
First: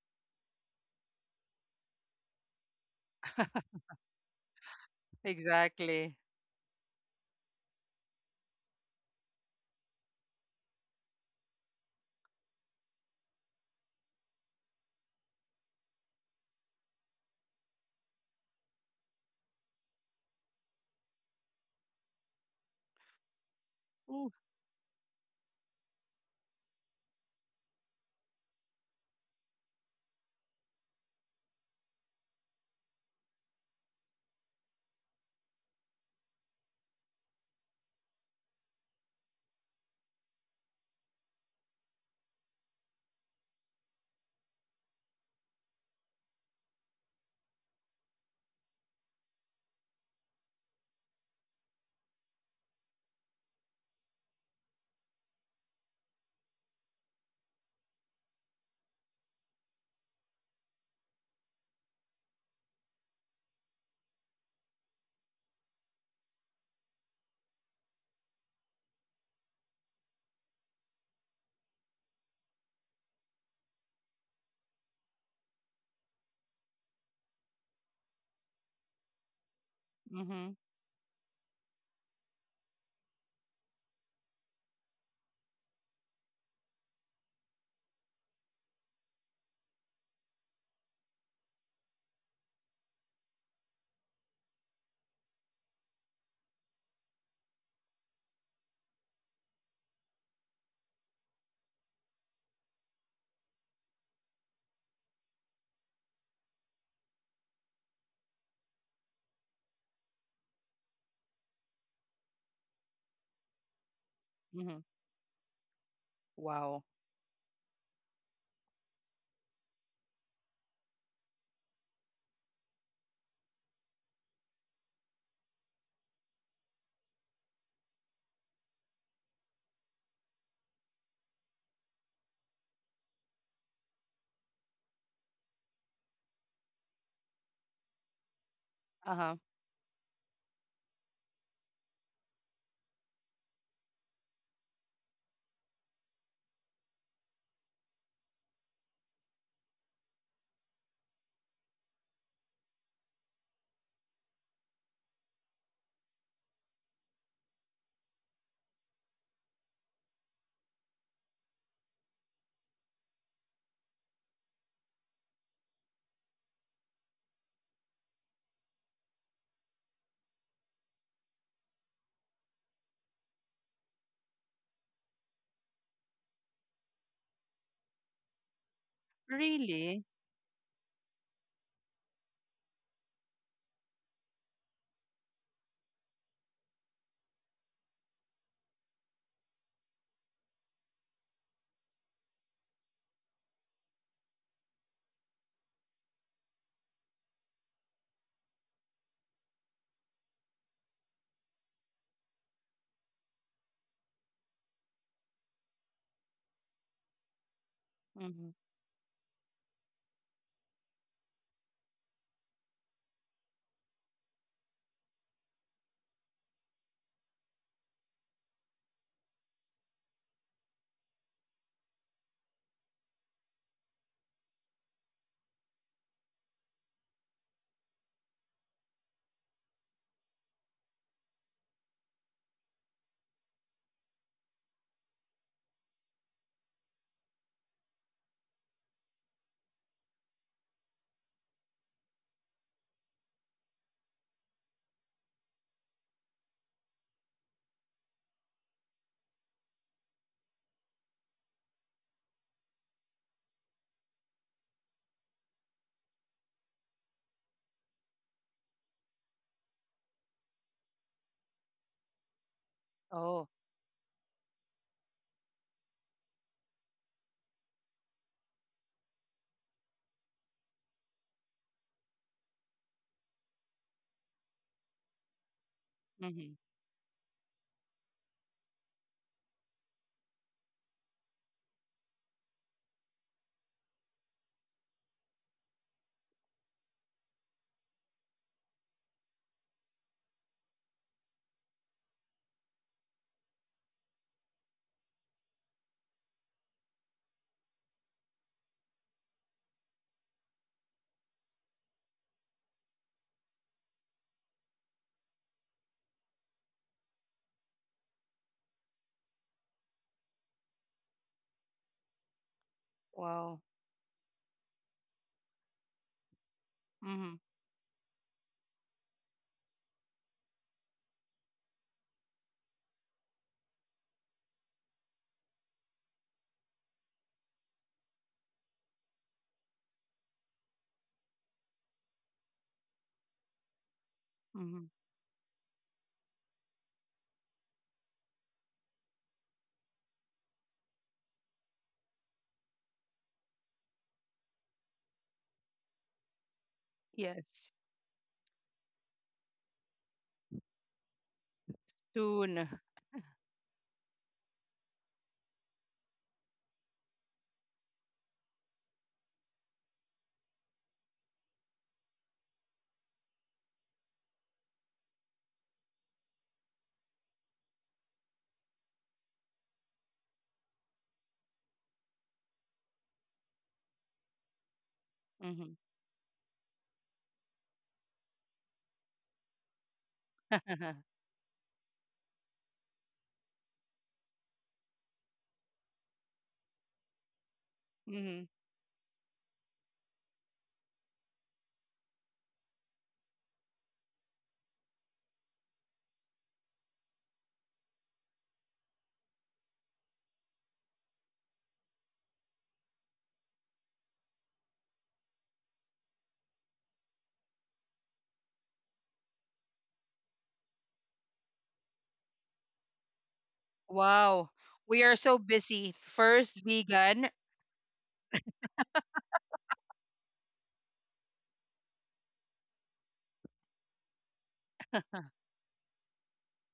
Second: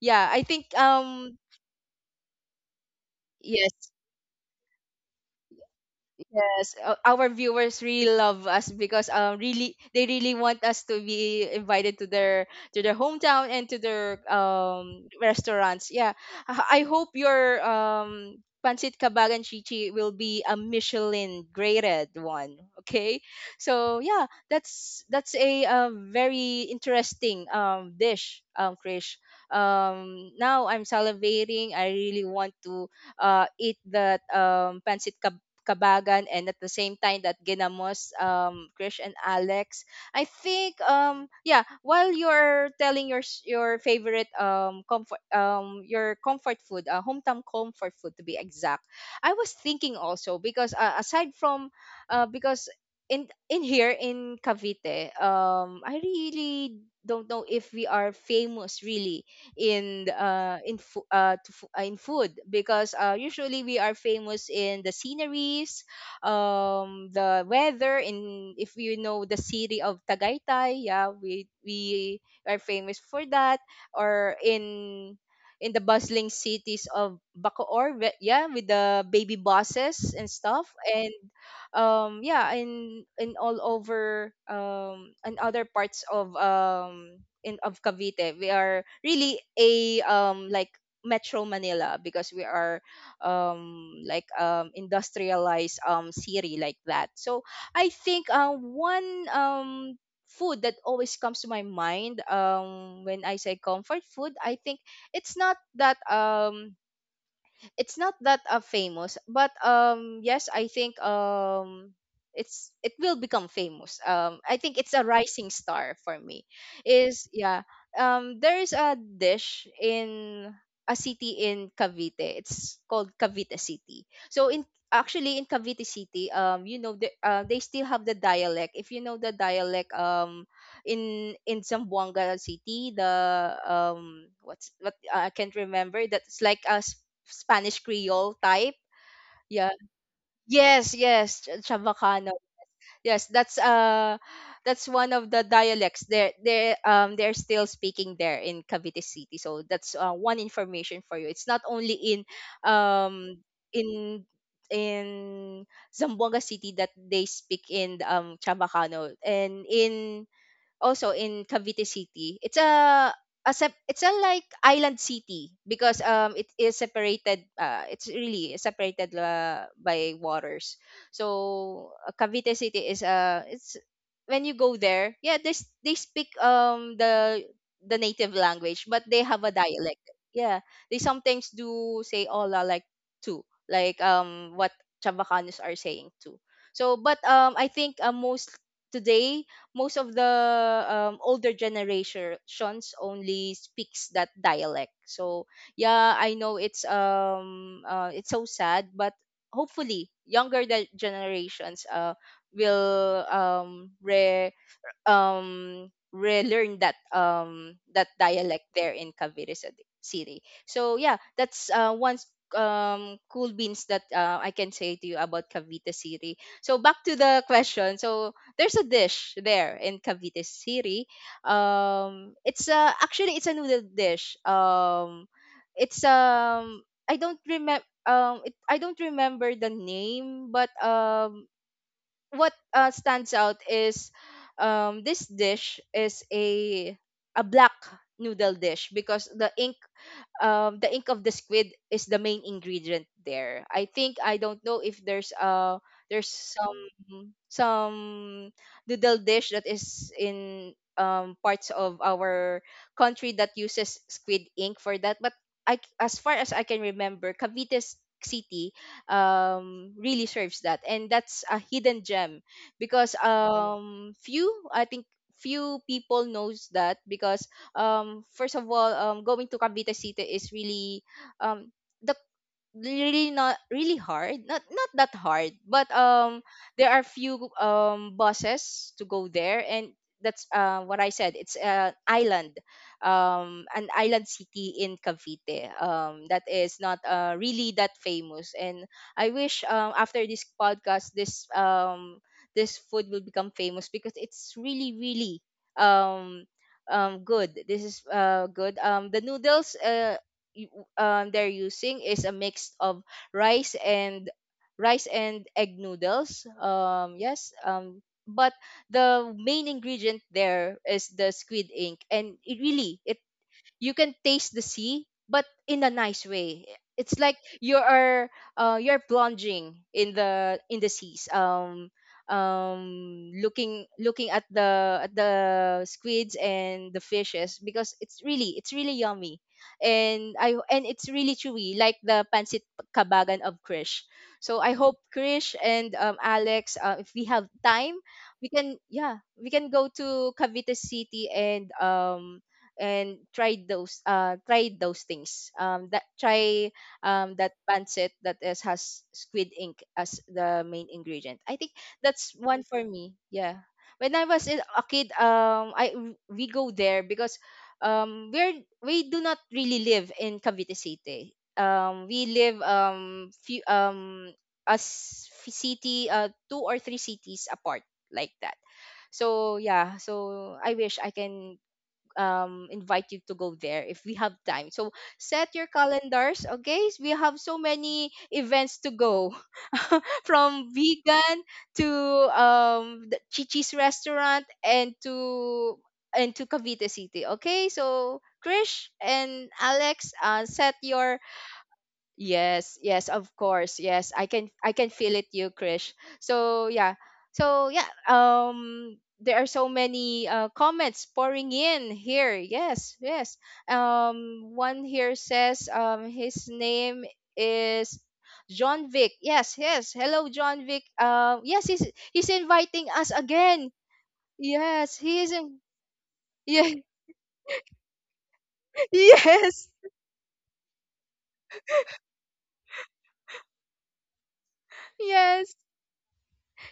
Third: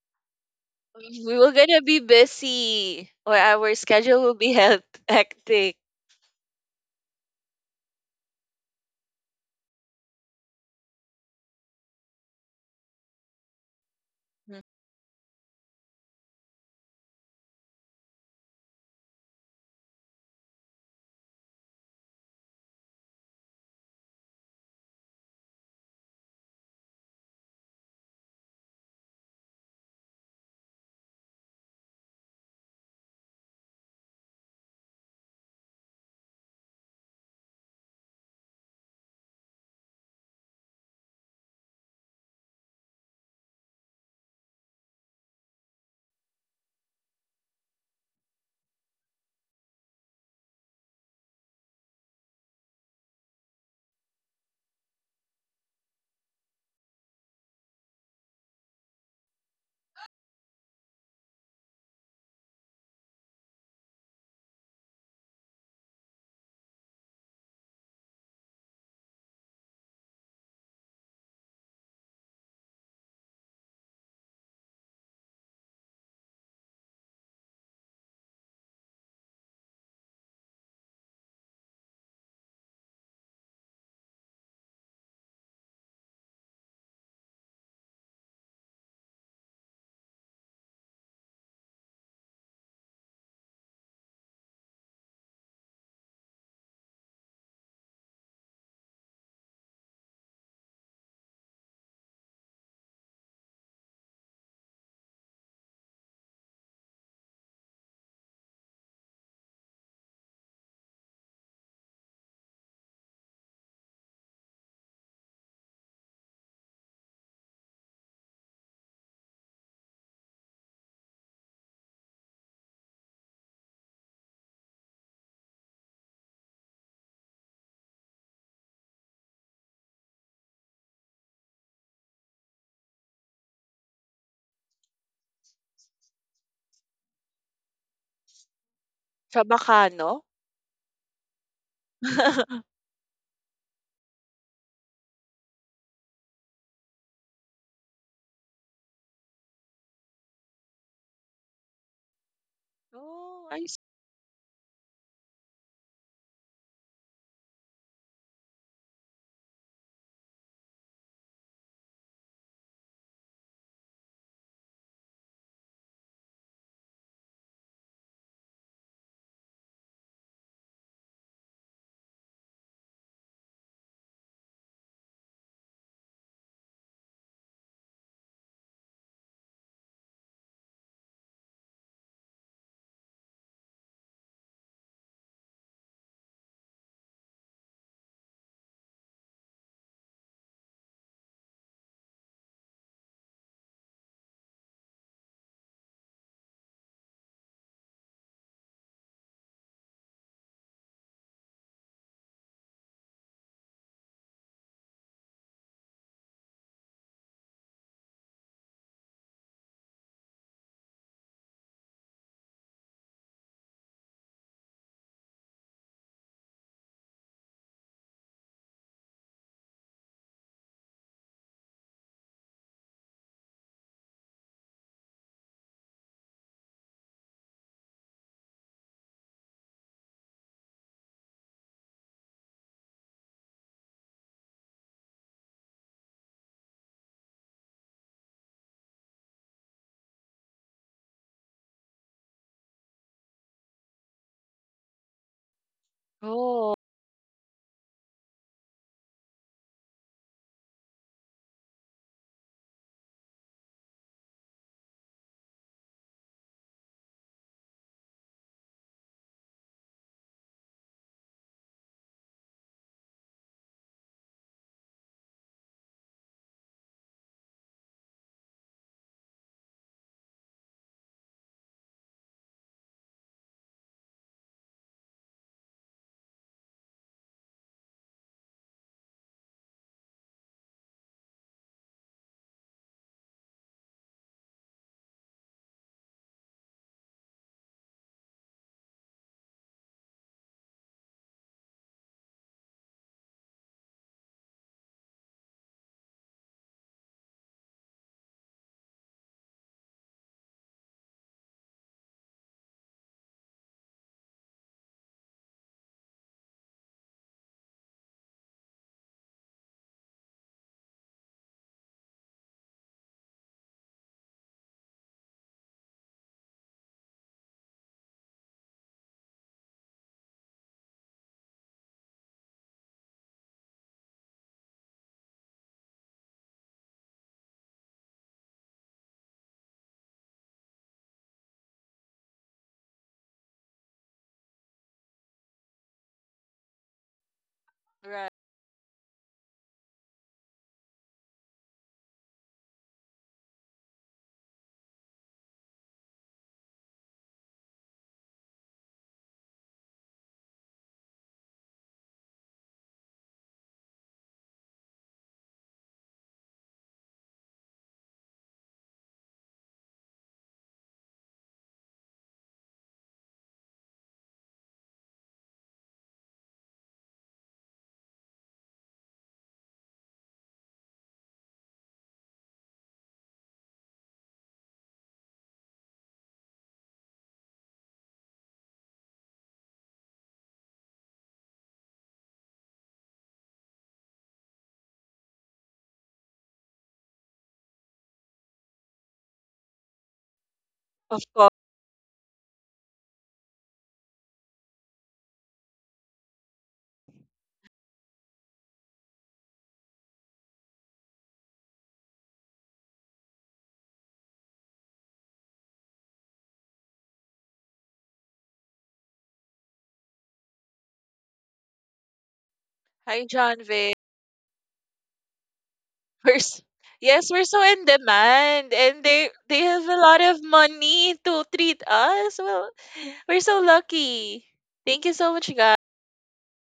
yeah, I think
We were gonna be busy, or our
yes,
schedule will be hectic.
Exactly.
Yes, our viewers really love us because really they really want us to be invited to their hometown and to their
Mm.
restaurants. Yeah, I hope your pancit kabagan chichi will be a Michelin graded one. Okay, so yeah,
Ooh.
that's a, very interesting dish Krish. Now I'm salivating. I really want to eat that pancit Kabagan and at the same time that Ginamos, Krish and Alex. I think yeah, while you're telling your your favorite comfort your comfort food, hometown comfort food to be exact. I was thinking also because aside from because in here in Cavite, I really don't know if we are famous really in in food because usually we are famous in the sceneries, the weather in if you know the city of Tagaytay. Yeah, we are famous for that or in the bustling cities of Bacoor, yeah, with the baby buses and
Mm-hmm.
stuff. And yeah in all over and other parts of in of Cavite we are really a like Metro Manila because we are like industrialized city like that. So I think one food that always comes to my mind when I say comfort food, I think it's not that um it's not that famous, but yes I think it's it will become famous. Um I think
Mm-hmm.
it's a rising star for me
Wow.
is yeah, there is a dish in a city in Cavite. It's called Cavite City. So in Actually in Cavite City you know the, they still have the dialect if you know the dialect in Zamboanga City, the what's what I can't remember. That's like a Spanish Creole type.
Uh-huh.
Yeah.
Trabacano.
Yes, yes, Chavacano. Yes, that's one of the dialects. They they're still speaking there in Cavite City. So that's one information for you. It's not only in um
Oh, I see.
in in Zamboanga City that they speak in Chavacano and in also in Cavite City. It's a, it's a like island city because it is separated it's really separated by waters. So Cavite City is it's when you go there, yeah, they speak the native language, but they have a
Really?
dialect. Yeah, they sometimes do say "hola" like too, like what Chabacanos are saying too. So, but I think most today most of the older generations only speaks that dialect. So yeah I know it's so sad, but hopefully younger generations will relearn that that
Mm-hmm.
dialect there in Cavite City. So yeah, that's cool beans that I can say to you about Cavite City. So back to the question. So there's a dish there in Cavite City. It's actually it's a noodle dish. It's I don't remember the name, but what stands out is this dish is a black noodle dish because the ink of the squid is the main ingredient there. I think I don't know if there's there's
Oh,
some noodle dish that is in parts of our country that uses squid ink for that. But as far as I can remember, Cavite City really serves that and that's a hidden gem because
Oh.
few I think few people knows that because first of all going to Cavite City is really um the really not really hard, not that hard, but
Mm-hmm.
there are few buses to go there. And that's what I said, it's an island city in Cavite that is not really that famous. And I wish after this podcast this this food will become famous because it's really really um good. This is good. Um the noodles y- they're using is a mix of rice and rice and egg noodles. Yes. But the main ingredient there is the squid ink, and it really it
Wow.
you can taste the sea, but in a nice way. It's
Mm-hmm.
like you are you're plunging in the seas, looking looking at the squids and the fishes because it's really yummy. And I and it's really chewy, like the pancit kabagan of Krish. So I
Mm-hmm.
hope Krish and Alex, if we have time
right.
we can yeah we can go to Cavite City and tried those things that
Yes.
pancit that is has squid ink as the main ingredient. I think that's one
Soon.
for me. Yeah when a kid, I we go there because we're we do not really live in Cavite City. Um we live few as city two or three cities apart like that. So yeah so I wish I can invite you to go there if we have time. So set your
Mm-hmm.
calendars, okay. We have so many events to go from vegan to the chichi's restaurant and to Cavite City. Okay, so
mm-hmm.
Krish and Alex, set your
Of course.
yes, yes, of course. Yes, I can feel it you, Krish. So, yeah. So, yeah, there are so many comments pouring in here. Yes, yes. One here says his name is John Vic. Yes, yes. Hello John Vic. Yes, he's inviting us
Hi, John.
again.
Wow.
Yes,
We are so busy.
We're s-
First
Yeah.
yes,
vegan.
we're so in demand, and they
Yes.
have a lot of money to treat us. Well, we're so lucky. Thank you so much,
Yes.
guys.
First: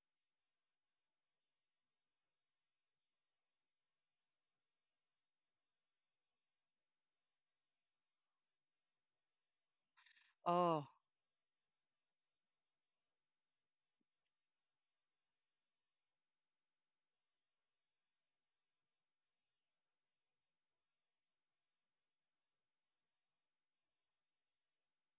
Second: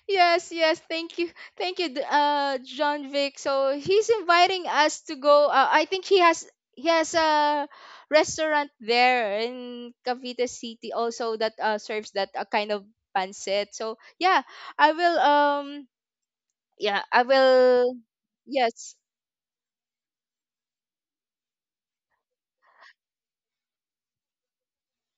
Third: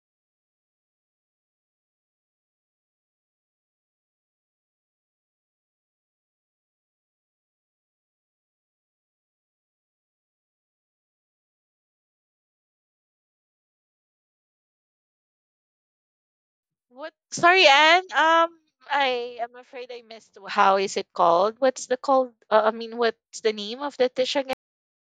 Yes, yes. Thank you, John Vic. So he's inviting us to go. I think he has a restaurant there in Cavite
Oh,
City also that serves that kind of pancit. So yeah, I will. Yeah,
What?
I
Sorry,
will.
Anne.
Yes,
I am afraid I missed. How is it called? What's the called? I mean, what's the name of the dish again?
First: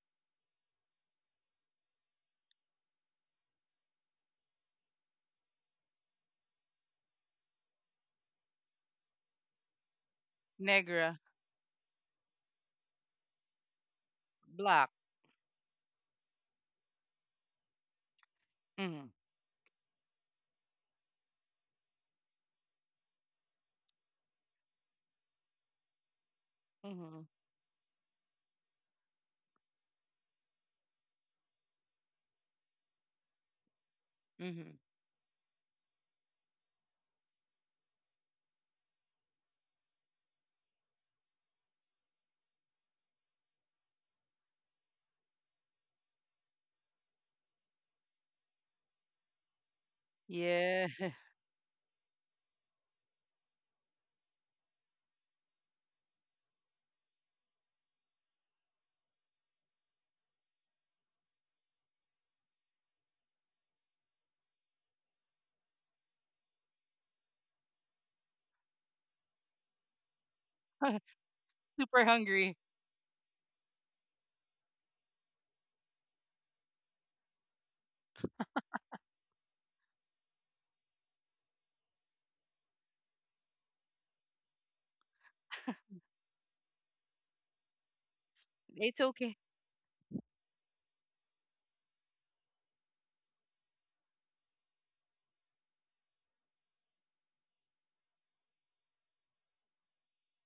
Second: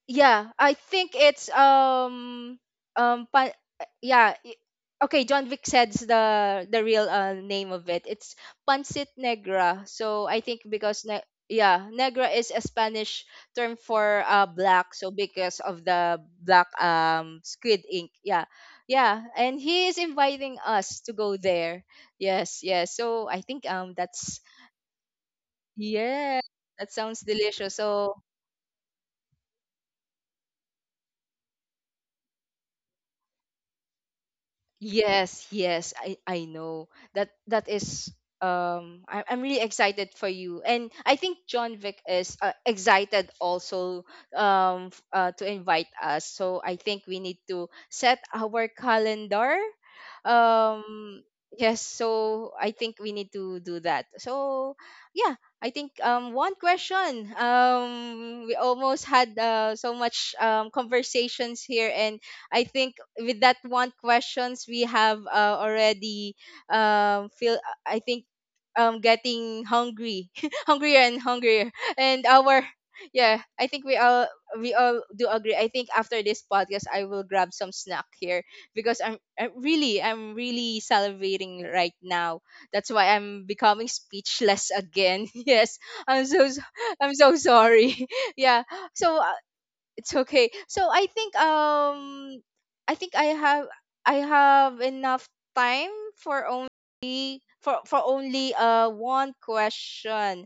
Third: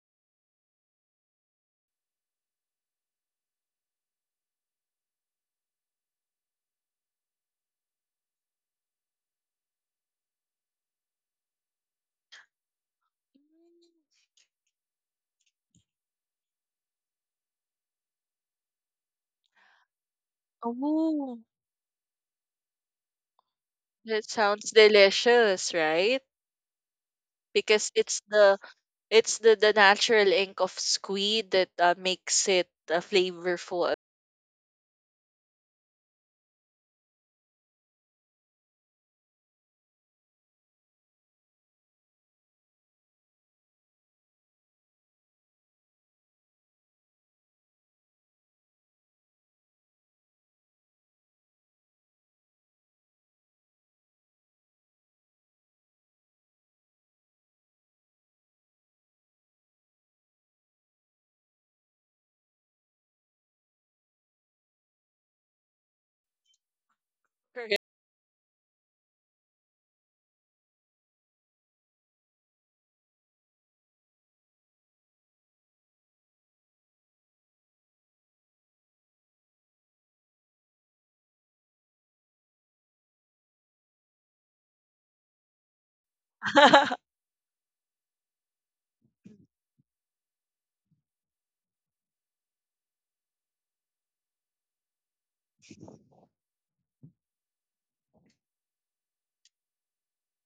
Yeah, I think it's um pa- yeah. i- okay, John Vic said's the real name of it. It's pancit negra. So I think because
negra,
yeah, negra is a Spanish term for
black.
black. So because of the black squid ink. Yeah.
Mm-hmm.
Yeah, and he is inviting us to go
Oh,
there. Yes, yes. So I think
that
that's
sounds delicious, right?
yeah, that sounds
Mm-hmm.
delicious.
Because
So
it's the natural ink of squid that makes it flavorful.
Mm-hmm.
yes, yes, I know. That is I'm really excited for you. And I think John Vic is excited also to invite us. So I think we need to set our calendar.
Yeah.
Um yes, so I think we need to do that. So yeah, I think one question. We almost had so much conversations here, and I think with that one questions we have already feel,
Correct.
I think getting hungry hungrier and hungrier.
Super
and
hungry.
our yeah, I think we all, we all do agree. I think after this podcast I will grab some snack here because I'm really, I'm really salivating right now. That's why I'm becoming speechless again. Yes, I'm so, I'm so sorry. Yeah.
It's
So
okay.
it's okay. So I think I think I have, I have enough time for only one question.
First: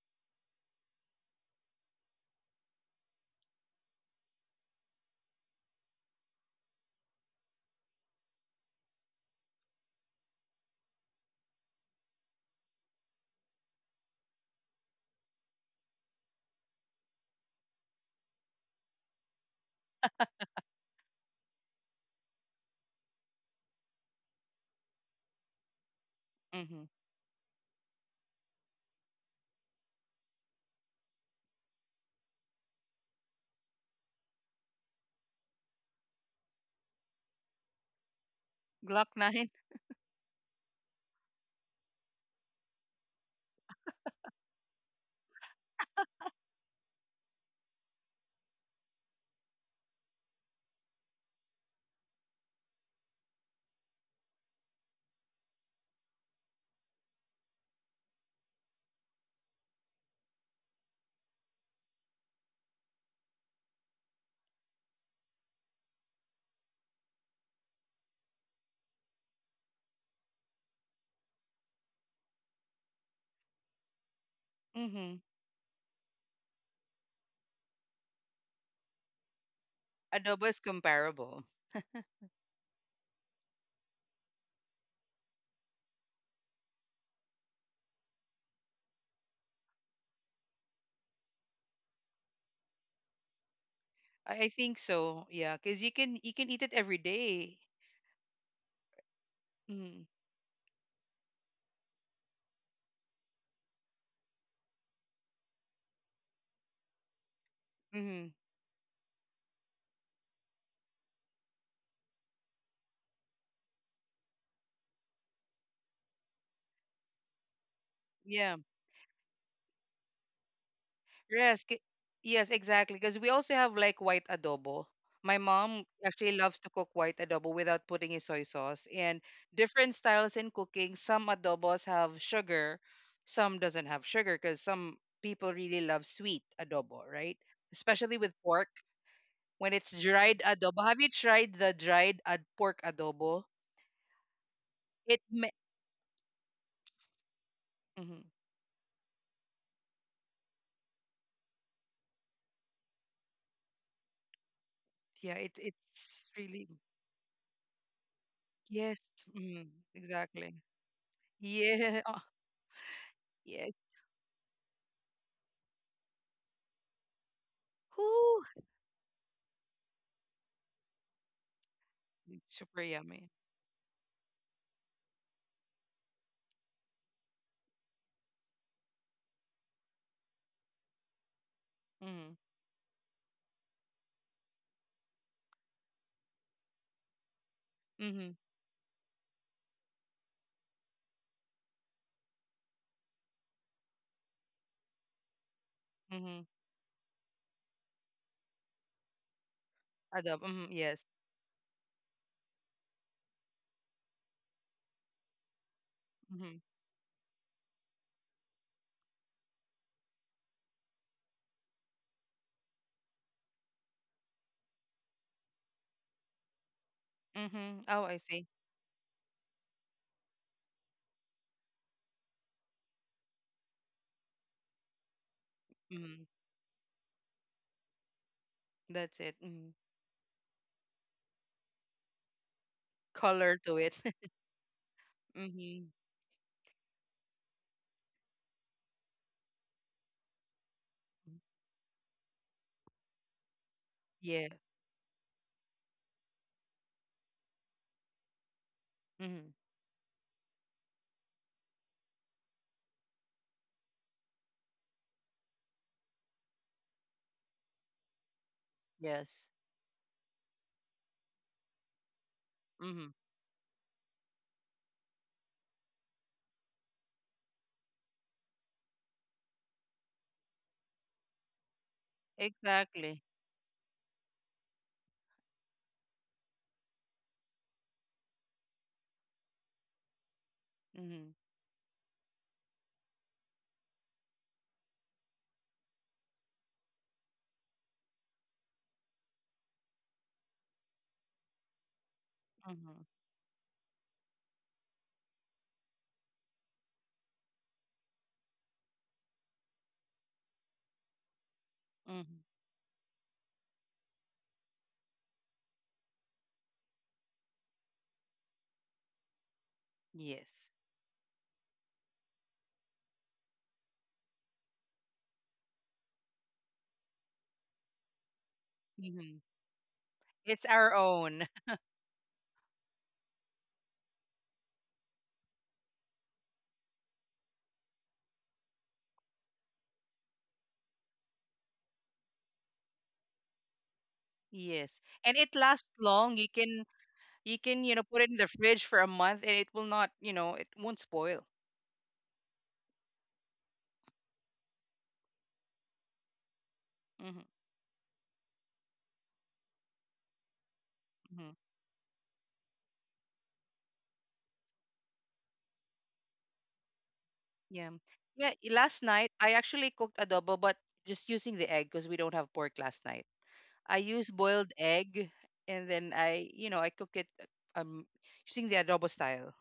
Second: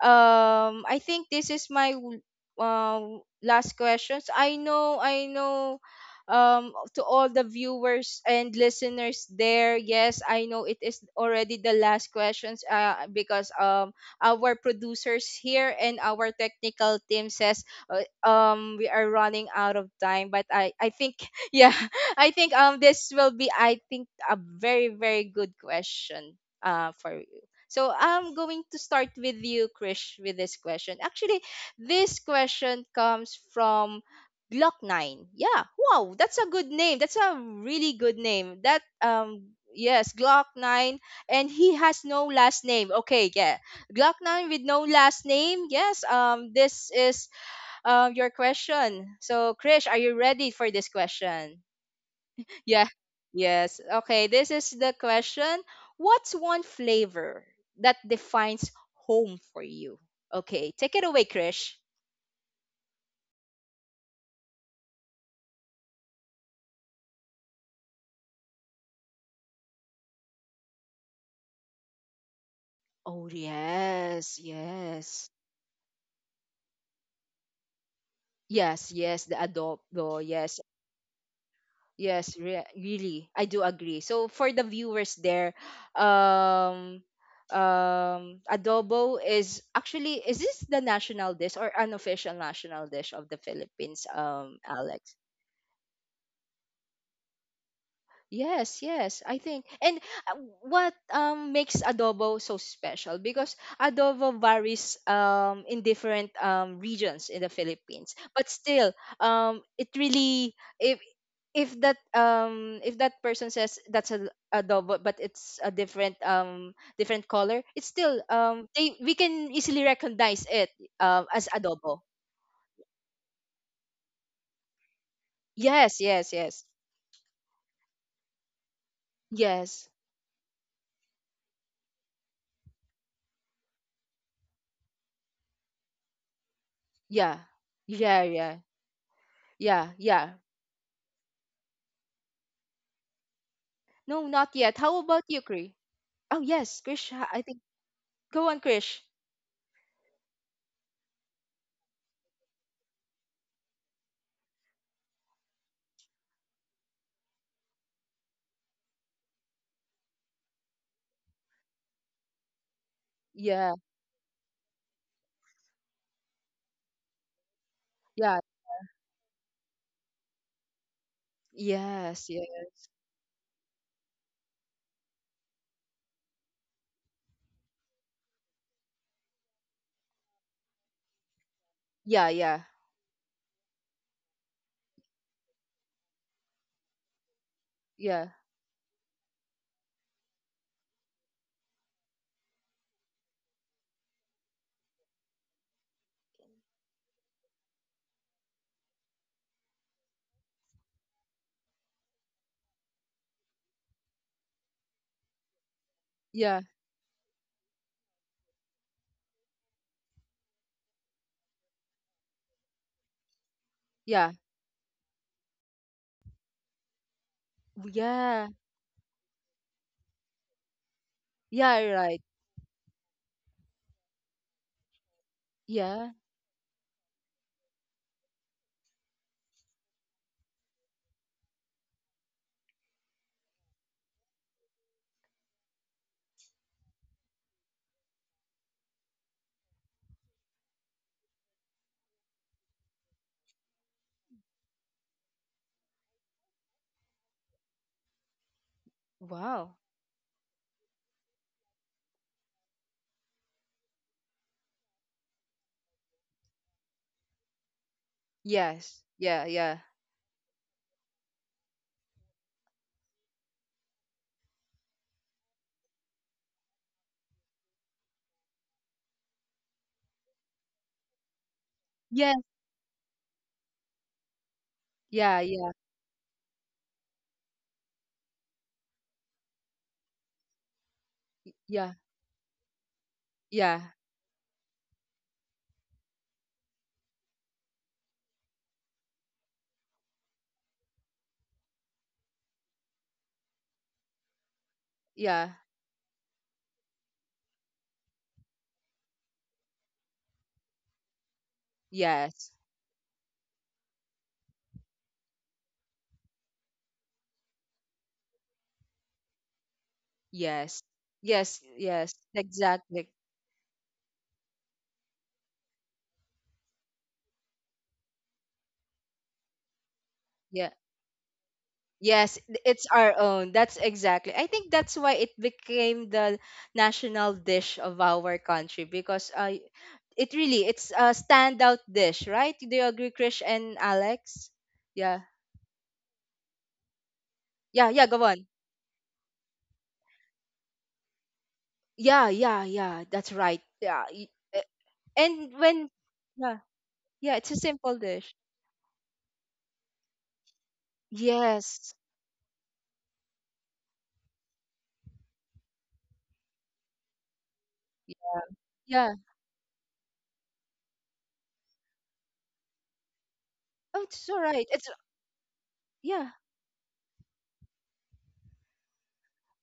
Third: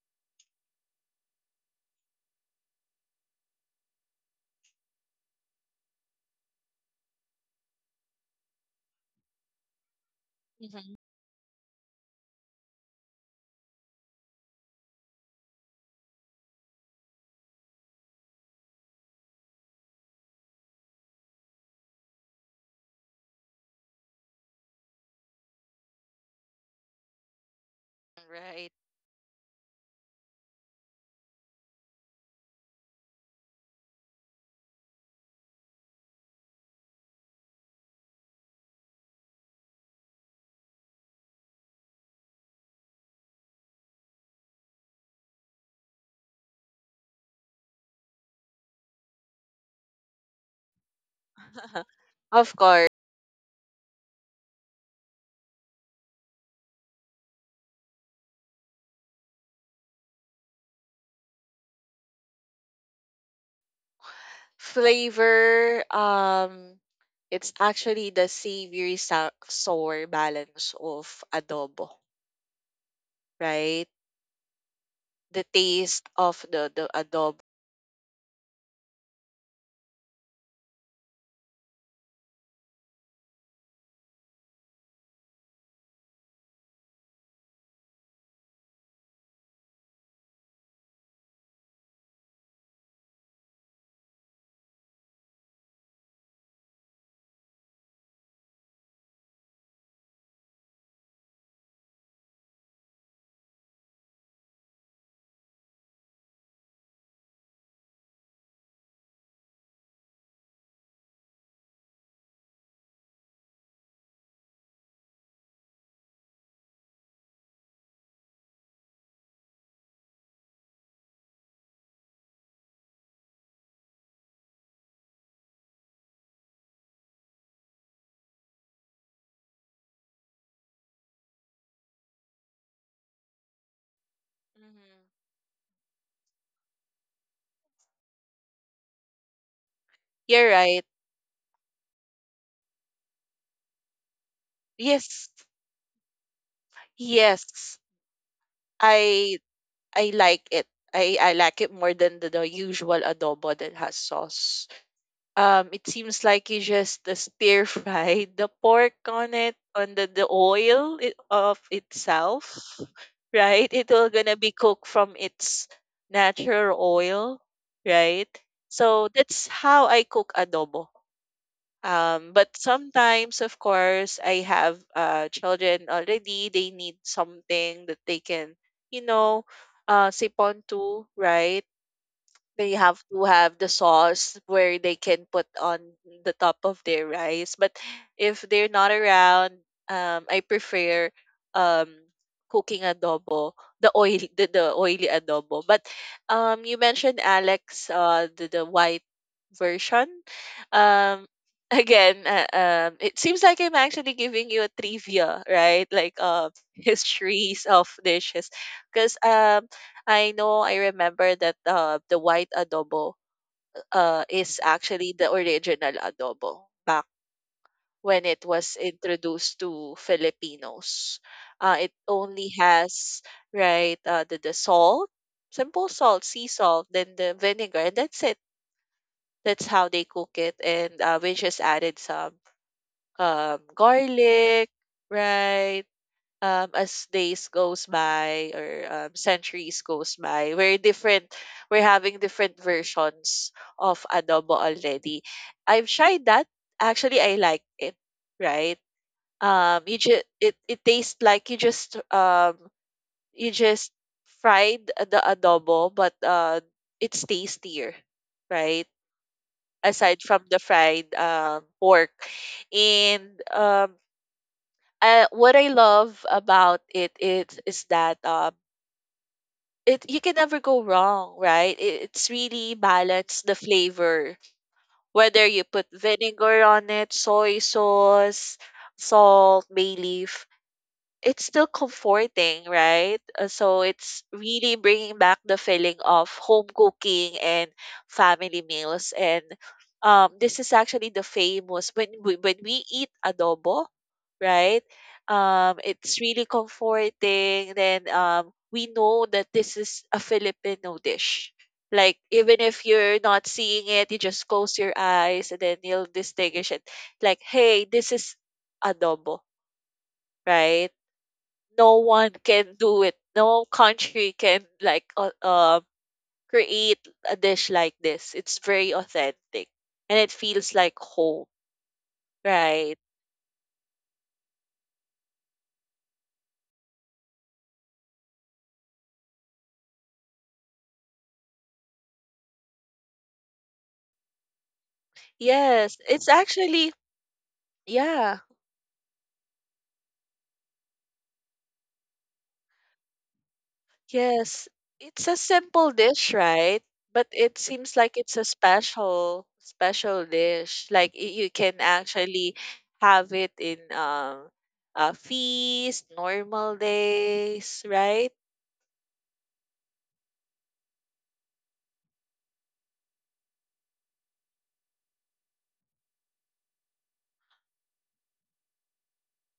I think this is my last questions. I know, I know. To all the viewers and listeners there, yes, I know it
Mhm.
is already the last questions. Because our producers here and our technical team says, we are running out of time. But I think, yeah, I think this will be, I think, a very, very good question
Mm-hmm.
for you. So I'm going
Right.
to start with you, Krish, with this question. Actually, this question comes from Glock Nine. Yeah, wow, that's a good name. That's a really good name. That
Glock 9.
yes, Glock Nine, and he has no last name. Okay, yeah, Glock Nine with no last name. Yes, this is your question. So, Krish, are you ready for this question?
Of
Yeah.
course.
Yes. Okay. This is the question. What's one flavor that defines home for you? Okay. Take it away, Krish.
Flavor, it's actually the savory sour balance of adobo,
Oh,
right?
yes.
Mm-hmm.
Yes.
The taste of the adobo.
Yes. Yes. The adobo.
Adobo
Yes.
is comparable.
Really, I do agree. So, for the viewers there, um, adobo is actually, is this the national dish or unofficial national dish of the Philippines,
I think
Alex?
so. Yeah, because you can eat it every day.
Yes, yes, I think. And
Mm-hmm.
uh, what makes adobo so special? Because adobo varies in different regions in the Philippines.
Mm-hmm.
But still, it really, if that if that person says that's a adobo but it's a different different color, it's still,
Yeah.
they, we can easily recognize it as
Yes, ki-
adobo.
yes, exactly. Because we also have like white adobo. My mom
Yes, yes,
actually loves
yes.
to cook white adobo without putting in soy sauce. And
Yes.
different styles in cooking. Some adobos have sugar, some doesn't have sugar because some
Mhm.
people really love sweet adobo, right?
Yeah.
Especially
Yeah,
with
yeah.
pork when it's
Yeah, yeah.
dried
You're right.
adobo. Have you tried the dried ad pork adobo?
No, not yet. How
It
about
Yes,
you,
ma-
Krish? Oh, yes, Krish. I think
yes.
Mhm.
go on, Krish.
I I like it. I like it more than the usual adobo that has sauce.
Yeah,
It seems
it's
like you
really
just stir fry the pork
yes,
on it
mm,
on the
exactly.
oil of
Yeah,
itself, right?
yes.
Yeah,
It will gonna be cooked from its natural oil, right?
yeah,
So that's how I cook adobo.
yes,
But
Super
yes.
yummy.
sometimes, of course, I have children already. They need something that they can, you know, sip on to, right?
Yeah,
Mhm.
yeah,
They have to have the sauce where they can put on the top of their rice. But
yeah,
Mhm.
if they're not around, I prefer um cooking adobo, the oil, the oily adobo. But
Mhm.
you mentioned Alex, the white version.
Adobo. Mhm. Yes.
Um, again, it seems like I'm actually giving you a trivia, right? Like
yeah,
Mhm.
histories of dishes, because. I know I remember that the white adobo
yeah,
is actually the original adobo back
Mhm. Oh, I
when it
see.
yeah,
was introduced to Filipinos.
yeah,
It
right.
only has, right, the salt, simple
Yeah.
salt,
Mhm.
sea salt, then the vinegar, and that's it.
That's it.
That's
Mhm.
how they cook it. And we just added some
Color to it.
garlic, right?
mhm.
Um, as days goes by or centuries goes by, we're different. We're having different versions of
Yeah.
adobo already. I've tried that. Actually, I like it. Right?
Mhm.
Wow.
You just it tastes like you just fried the adobo, but it's tastier, right?
Yes. Yeah,
Yes.
yeah.
Aside from the fried pork,
Mhm.
and um what I love about it is that it you can never go wrong, right? It, it's
Yes.
really
Exactly.
balance the flavor.
Yeah,
Whether you
yeah,
put vinegar on it, soy sauce, salt, bay leaf,
Mhm.
it's still
yeah,
comforting, right?
yeah,
So it's really bringing back the feeling of home cooking and family meals. And this is actually the famous when when we
Mhm.
eat adobo, right?
yeah.
It's really comforting. Then we know that this is a Filipino dish. Like
Mhm.
Yes.
even if you're not seeing it, you just close your eyes and then you'll distinguish it. Like, hey, this is adobo,
Yes.
Yes.
right?
Yes,
No
yes.
one can do
Exactly.
it. No country can like create a dish like this. It's very
Mhm.
authentic and it
It's
Yeah.
feels
our
like home,
own.
Yes, it's
right?
our own. That's exactly. I think that's why it became the national dish of our country because it really, it's a standout dish, right? Do you agree, Krish and Alex?
Yes.
Yeah,
And it lasts
Yes, it's
long. You can
actually
you can,
yeah,
you know,
yeah. Go
put it in
yeah,
on.
the fridge for a month and it will not, you know, it won't spoil.
Yeah, yeah, yeah. That's right. Uh,
yes. It's a
and when
simple dish,
yeah,
right? But
yeah,
Mhm.
it's a
it
simple
seems like
dish.
it's a special special dish. Like
Mhm.
you can
Yes.
actually have it in a feast, normal days,
Yeah.
right?
Yeah, I- last
Yeah.
night I actually cooked adobo, but just using the egg because we don't have pork last night. I
Oh, it's
used
all right.
boiled
It's
egg and then
yeah.
I, you know, I cook it um using the adobo style.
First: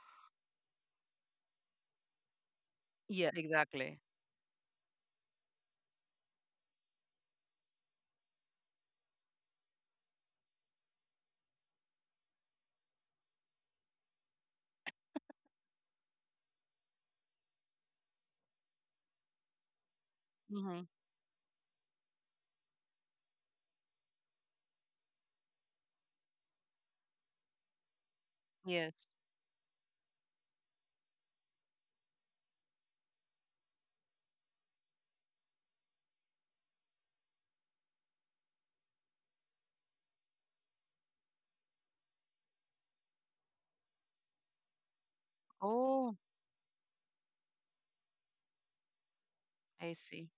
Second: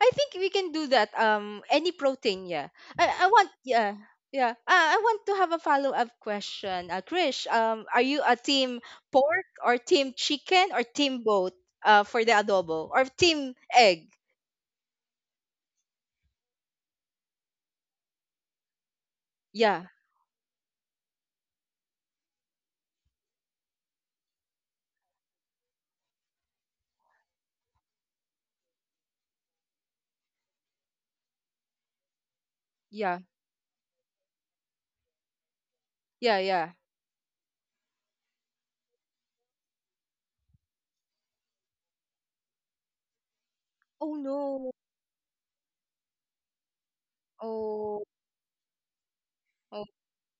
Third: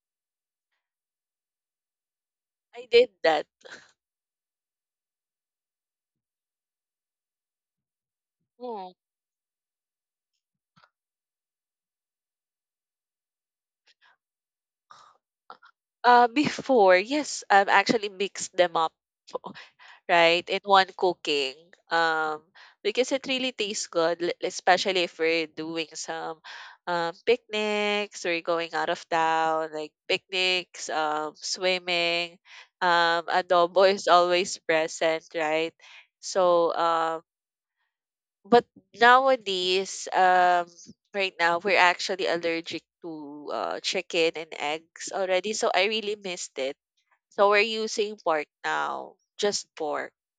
I think we can do that. Any protein, yeah.
I
I,
did
I
Yeah,
that.
want, yeah,
exactly.
yeah. I want to have a follow up question. Krish, are you a team
Hmm.
pork or team chicken or team both? For the adobo or team egg?
Before, yes, I've actually mixed them up,
Yeah,
right, in
Mm-hmm.
one cooking. Um, because it really tastes good, especially if we're doing some picnics, we're going out of
Yes.
town, like picnics, swimming.
yeah,
Adobo is always present, right?
yeah, yeah.
So, but nowadays, right now, we're actually allergic to
Oh
chicken and
no.
eggs already. So I really
Oh,
missed it so we're using pork now, just
Oh,
I
pork.
see.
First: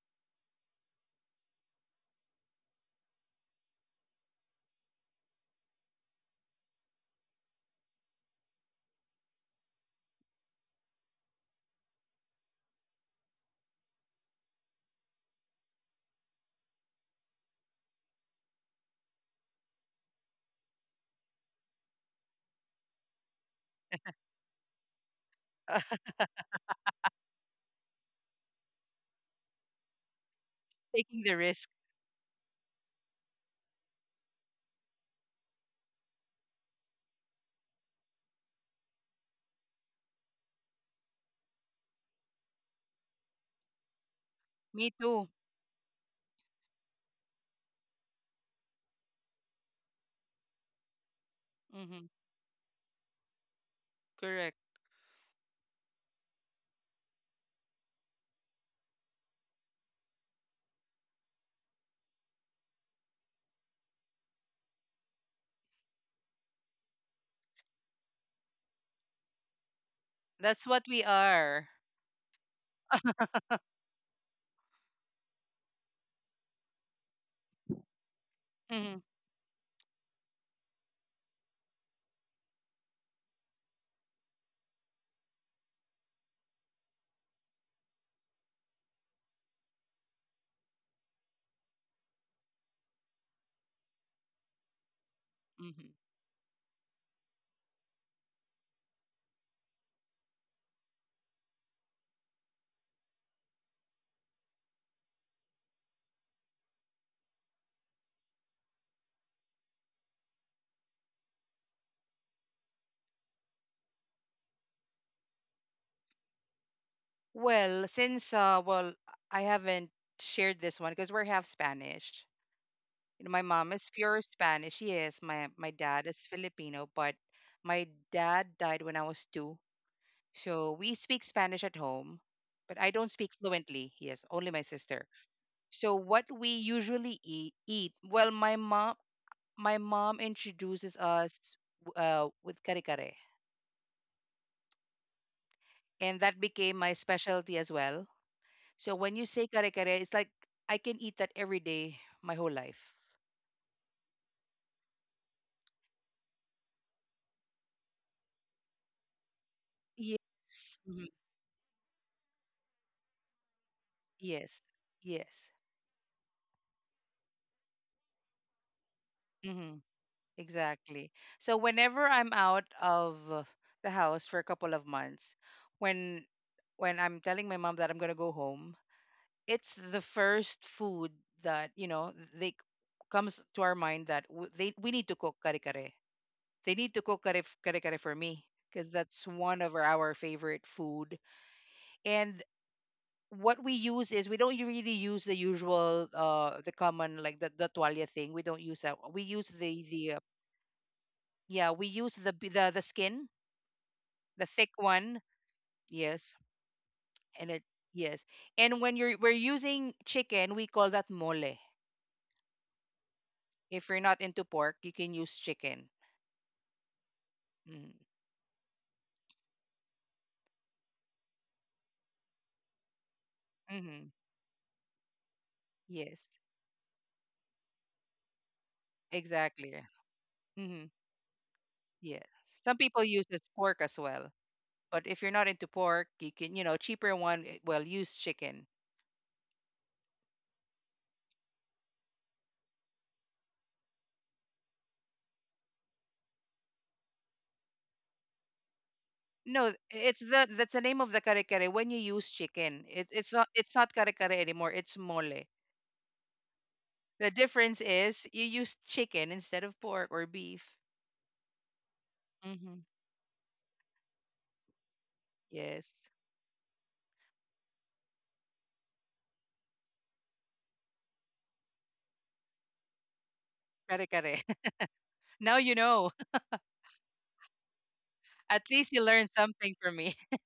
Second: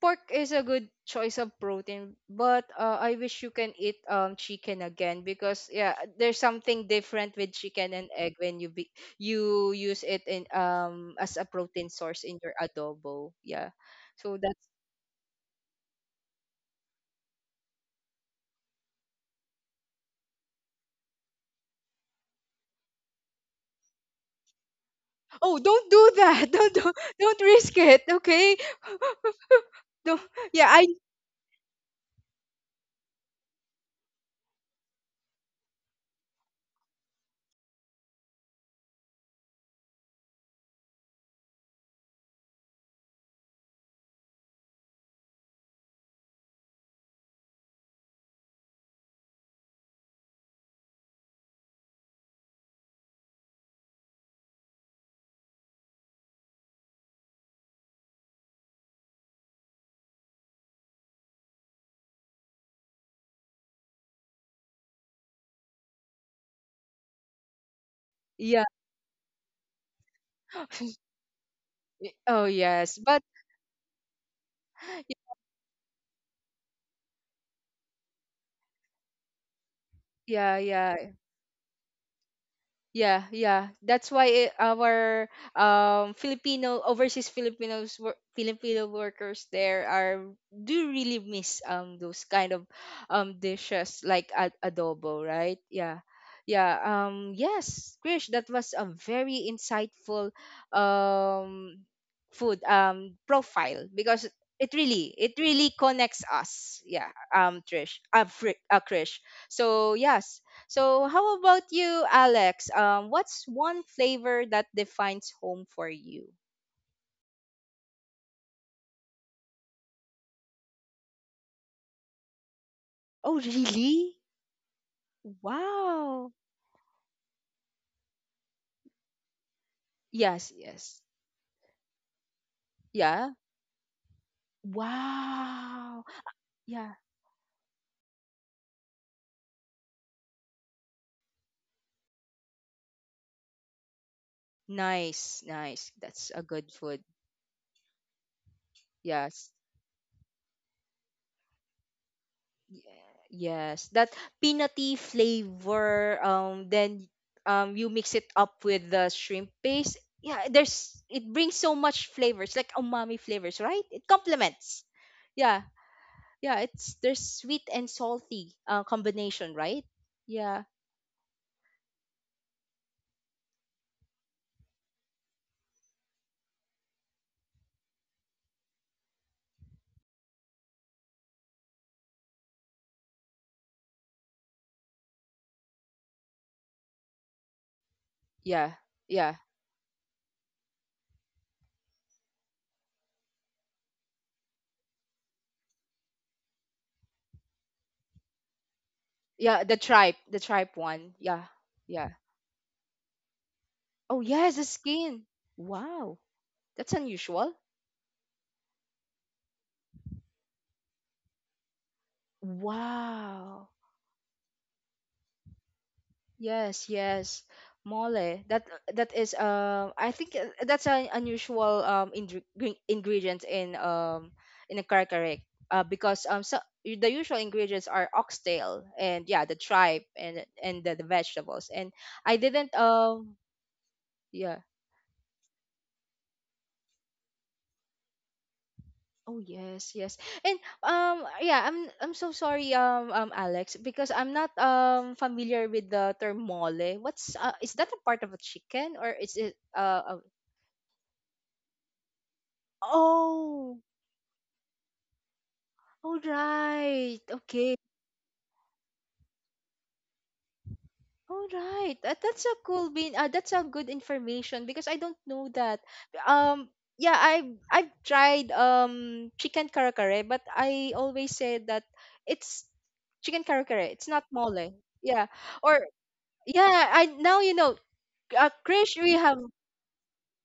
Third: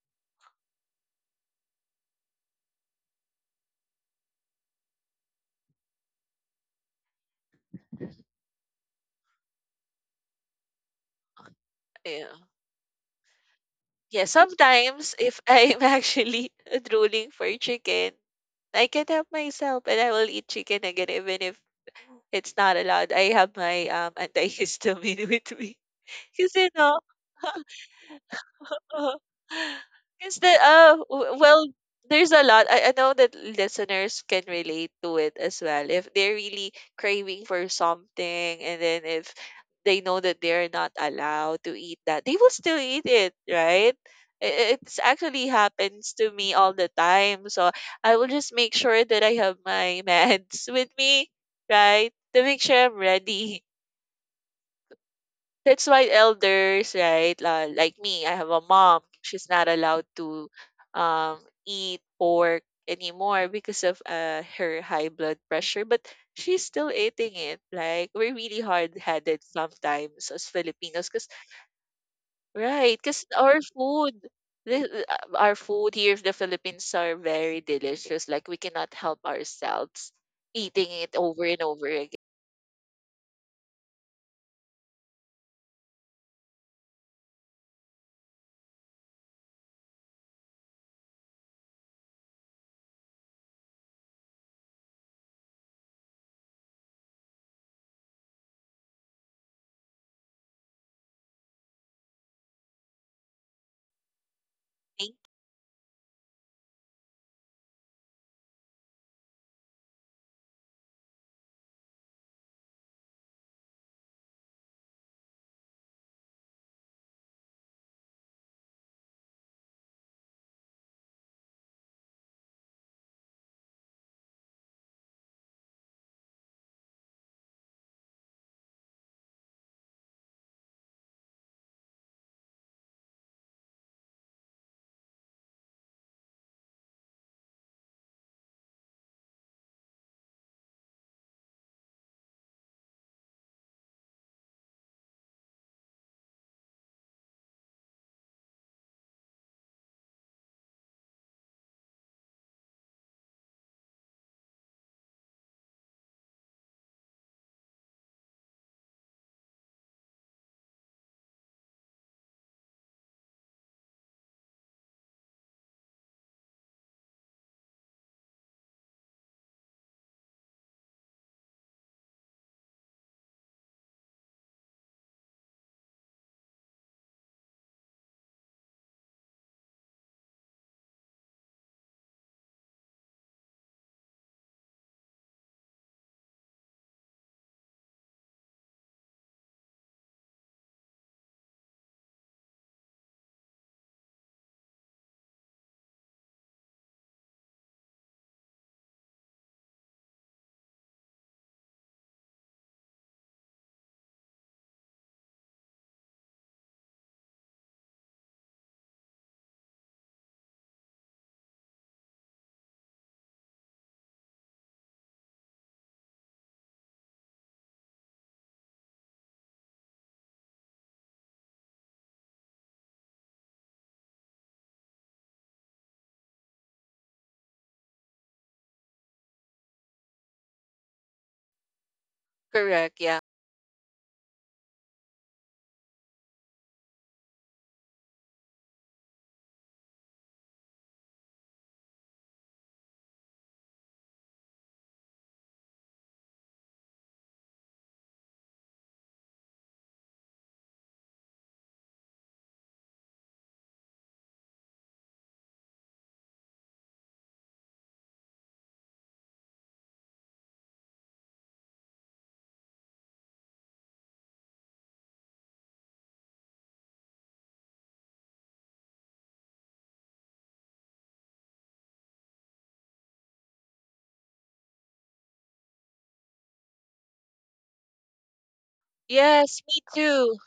pork is a good choice of protein, but I wish you can eat chicken again because yeah, there's something different with chicken and egg when you use it in, as a protein source
Yeah.
in your adobo. Yeah.
Yeah,
So that's,
sometimes if I'm actually drooling for chicken, I can help myself and I will eat chicken again even if it's not allowed. I have my antihistamine with
oh,
me.
don't do that.
Because you know
Don't risk it, okay?
Uh-huh.
Don't,
The
yeah, I
Taking the
well,
risk.
there's a lot. I know that listeners can relate to it as well. If they're really craving for something, and then if they know that they're not allowed to eat that, they will still eat it, right? It
Me
it's
too.
actually happens to me all the time. So I will just make sure that I have my meds with me,
Mm-hmm.
right? To make sure I'm ready
Correct.
that's why elders, right, like me, I have a mom. She's not allowed to um, eat pork anymore because of her high blood pressure, but she's still eating it. Like, we're really
yeah.
hard headed sometimes as
That's what we
Filipinos, because,
are.
Oh
right,
yes, but
because our food. The, our food here in the Philippines are very delicious. Like we cannot
Mm-hmm.
help ourselves
yeah,
eating
yeah.
it over and over again.
Yeah, yeah. That's why it, our Filipino overseas Filipinos Filipino workers there are do really miss those kind of dishes like adobo, right?
Mm-hmm.
Yeah. Yeah, yes, Krish, that was a very insightful um food profile because it really connects us. Yeah, um, Krish. So, yes, so, how about you, Alex? What's one flavor that defines home for you?
Well, since well, I haven't shared this one because we're half Spanish. You know,
Oh,
my mom is
really?
pure Spanish. Yes, my dad is
Wow.
Filipino, but my dad died when I was two.
Yes,
So we
yes.
speak Spanish at home, but I don't speak
Yeah.
fluently. Yes, only my sister. So
Wow.
what we
Yeah.
usually eat, my mom, my mom introduces us with kare kare,
Nice, nice.
and
That's
that
a good
became my
food.
specialty as well. So when you say
Yes.
kare kare, it's like I can eat that every day my whole life.
Yeah, Yes. That peanutty flavor. Then you mix it up with the shrimp paste. Yeah,
Yes.
there's,
Mhm.
it brings so much flavors, like umami flavors, right? It
Yes.
complements.
Yes.
Yeah. Yeah, it's, there's sweet and salty combination,
Mhm.
right? Yeah,
Exactly. So whenever I'm out of the house for a couple of months, when when I'm telling my mom that I'm gonna go home, it's the first food that you know they comes to our mind that w- they we need to cook kare kare. They need to cook kare for me
yeah,
because that's
yeah,
one of our favorite food. And what we use is we don't really use the usual the common like the toalla thing. We don't use that. We use
yeah.
the the uh,
The tripe one. Yeah,
yeah, we
yeah.
use the skin,
Oh
the
yes, the
thick one.
skin. Wow,
Yes,
that's
and
unusual.
it yes. And when you're we're using chicken, we call that mole.
Wow.
If you're not into pork, you can use chicken.
Yes, yes.
Mm,
Mole. That, that is I think that's an unusual um ingredient
Mm-hmm. hmm
in a karkarek. Because
Yes,
so the usual ingredients are oxtail and, yeah, the
exactly.
tripe and
Mm-hmm.
the vegetables. And
Yes.
I didn't
Some
Correct,
people
yeah.
use this pork as well,
yeah.
but if you're not into pork, you can you know cheaper one. Eh, Well, use chicken.
Oh yes, yes. And yeah, I'm so sorry Alex because I'm not familiar with the term mole. What's is that a part of a chicken or is it
No, it's the that's the name of the kare kare. When you use chicken, it's
oh,
not kare kare anymore. It's mole.
all right.
The
Okay.
difference is you use chicken instead of pork or beef.
All right. That, that's a
Mm-hmm.
cool bean. That's a good information because I don't know that.
Yes.
Um yeah, I I've tried chicken kare kare, but I always said that it's chicken kare kare.
Kare
It's not
kare.
mole. Yeah.
Now you
Or
know.
yeah, I, now you know.
At least
Krish,
you
we
learned
have,
Yes,
something
me
from me.
too.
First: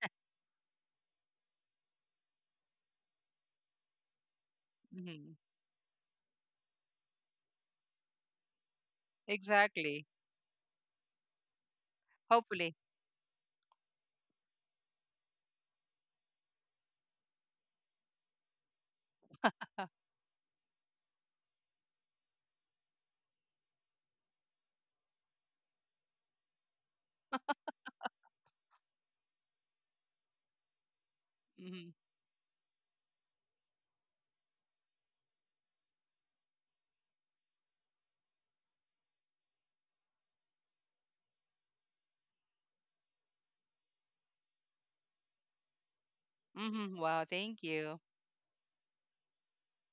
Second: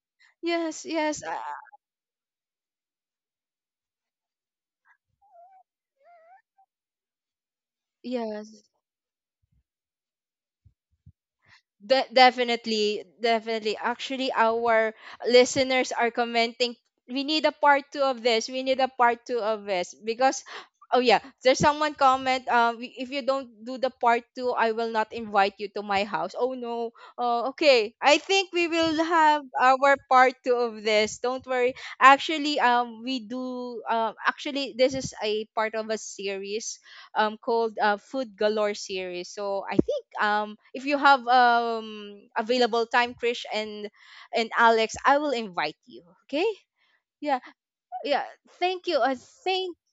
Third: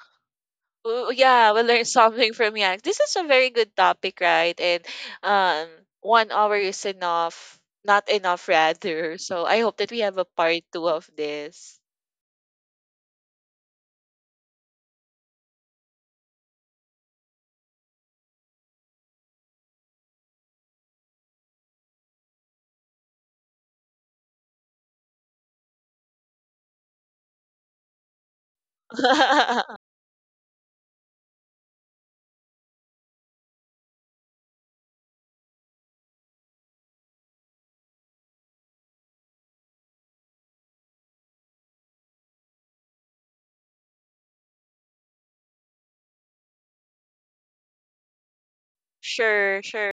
yes,
Oh
yes,
yeah, we'll learn something from Yang. This is a very good topic, right? And
hmm
um, 1 hour is enough, not enough
yes.
rather. So I hope that we
Exactly.
have a part two of this.
Hopefully.
Definitely, definitely. Actually, our listeners are commenting. We need a part two of this. We need a part two of this because, oh yeah, there's someone comment. "We- if you don't do the part two, I will not invite you to my house." Oh no. Oh, okay. I think we will have our part two of this. Don't worry.
Hmm
Actually, we do. Actually, this is a part of a series called Food Galore series. So I think if you have available time, Krish and Alex, I will invite you. Okay?
hmm Wow.
Yeah,
Thank you.
yeah. Thank you.
Sure,
Thank,
sure.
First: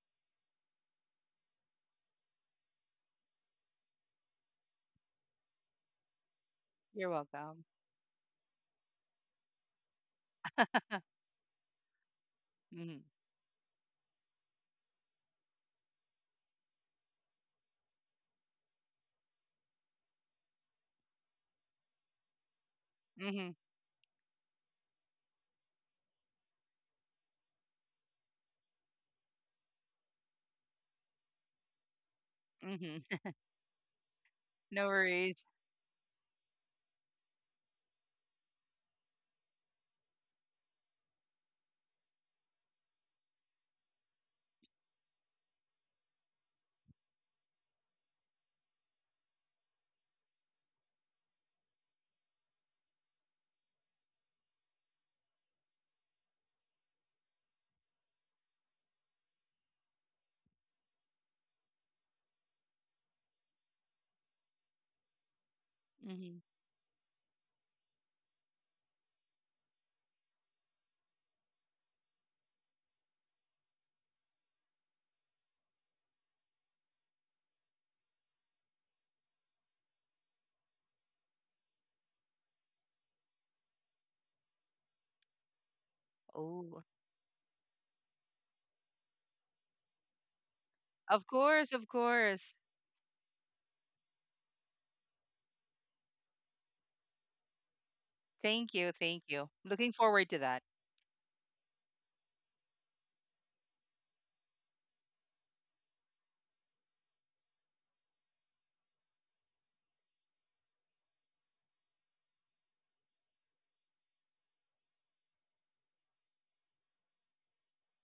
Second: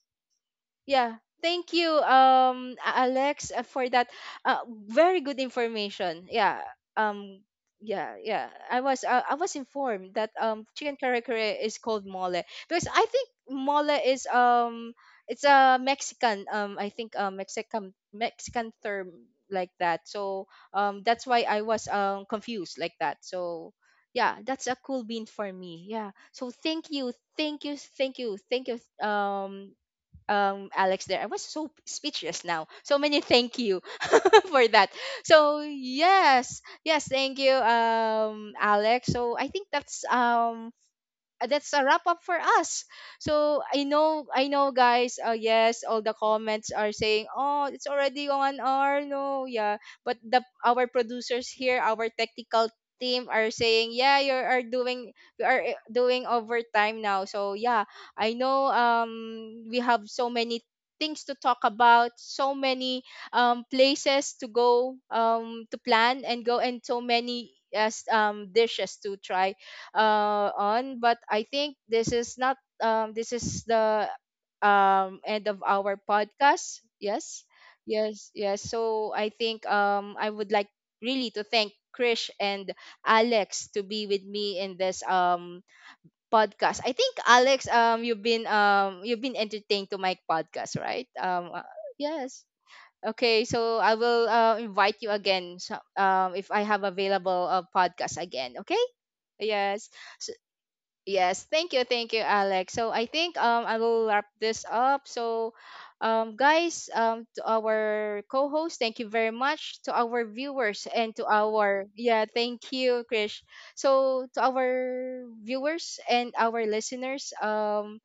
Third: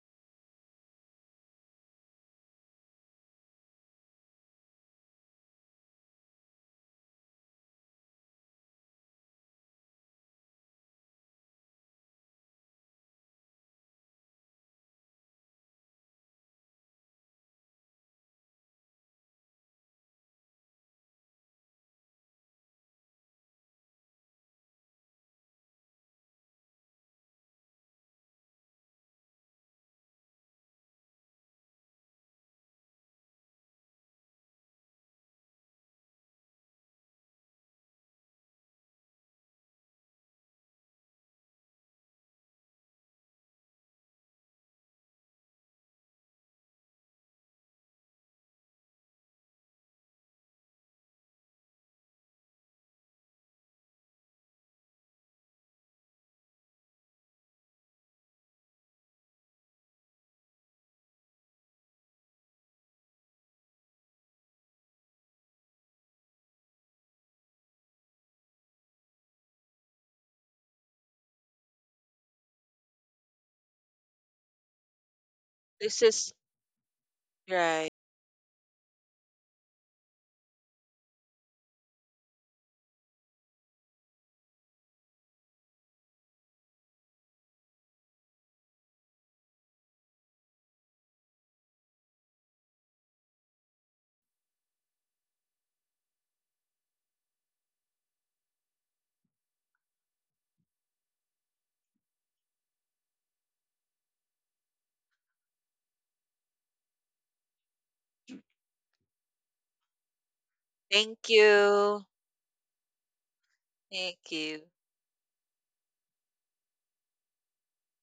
yeah. Thank you, Alex, for that very good information. Yeah.
You're
Um.
welcome.
Yeah. Yeah. I was informed that chicken kare kare is called mole because
Hmm
I think mole is it's a Mexican I think a Mexican Mexican term like that. So that's why I was confused like that.
hmm
So. Yeah, that's a cool bean for me. Yeah. So thank you, thank you, thank you, thank you, um, Alex there. I was so speechless now. So
hmm
many thank you for
No
that.
worries.
So yes, yes, thank you, Alex. So I think that's a wrap up for us. So I know, guys. Yes, all the comments are saying, "Oh, it's already 1 hour." No, yeah, but the our producers here, our technical team are saying, "Yeah, you are doing overtime now." So yeah, I know. We have so many things to talk about, so many places to go to plan
Hmm
and go, and so many, yes, dishes to try on. But I think this is not this is the end of our
This is
podcast. Yes,
right.
yes, yes. So I think I would like really to thank Krish and Alex to be with me in this podcast.
Oh,
I think Alex, you've been entertained to my podcast, right?
of course. Of
Yes.
course.
Okay, so I will invite you again, so, if I have available a podcast again.
Thank
Okay?
you. Thank you.
Yes.
Looking forward to that.
Yes, thank you, Alex. So I think I will wrap this up. So, guys, um, to our co-host, thank you very much, to our viewers and to
Thank
our,
you.
yeah, thank you, Krish. So
Thank
to our
you.
viewers and our listeners,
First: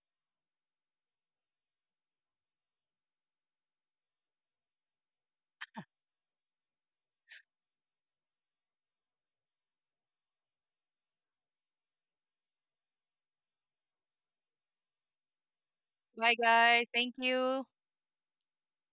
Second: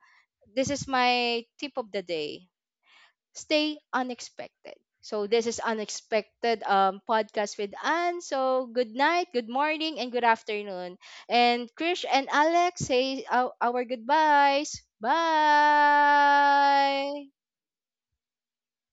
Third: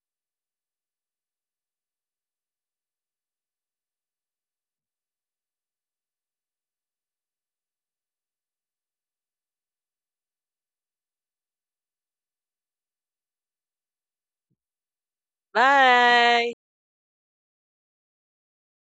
this is my tip of the day: stay unexpected. So this is unexpected, podcast with Anne. So good night, good morning, and good afternoon. And Krish and Alex, say our goodbyes.
Bye,
Bye.
guys. Thank
Bye.
you.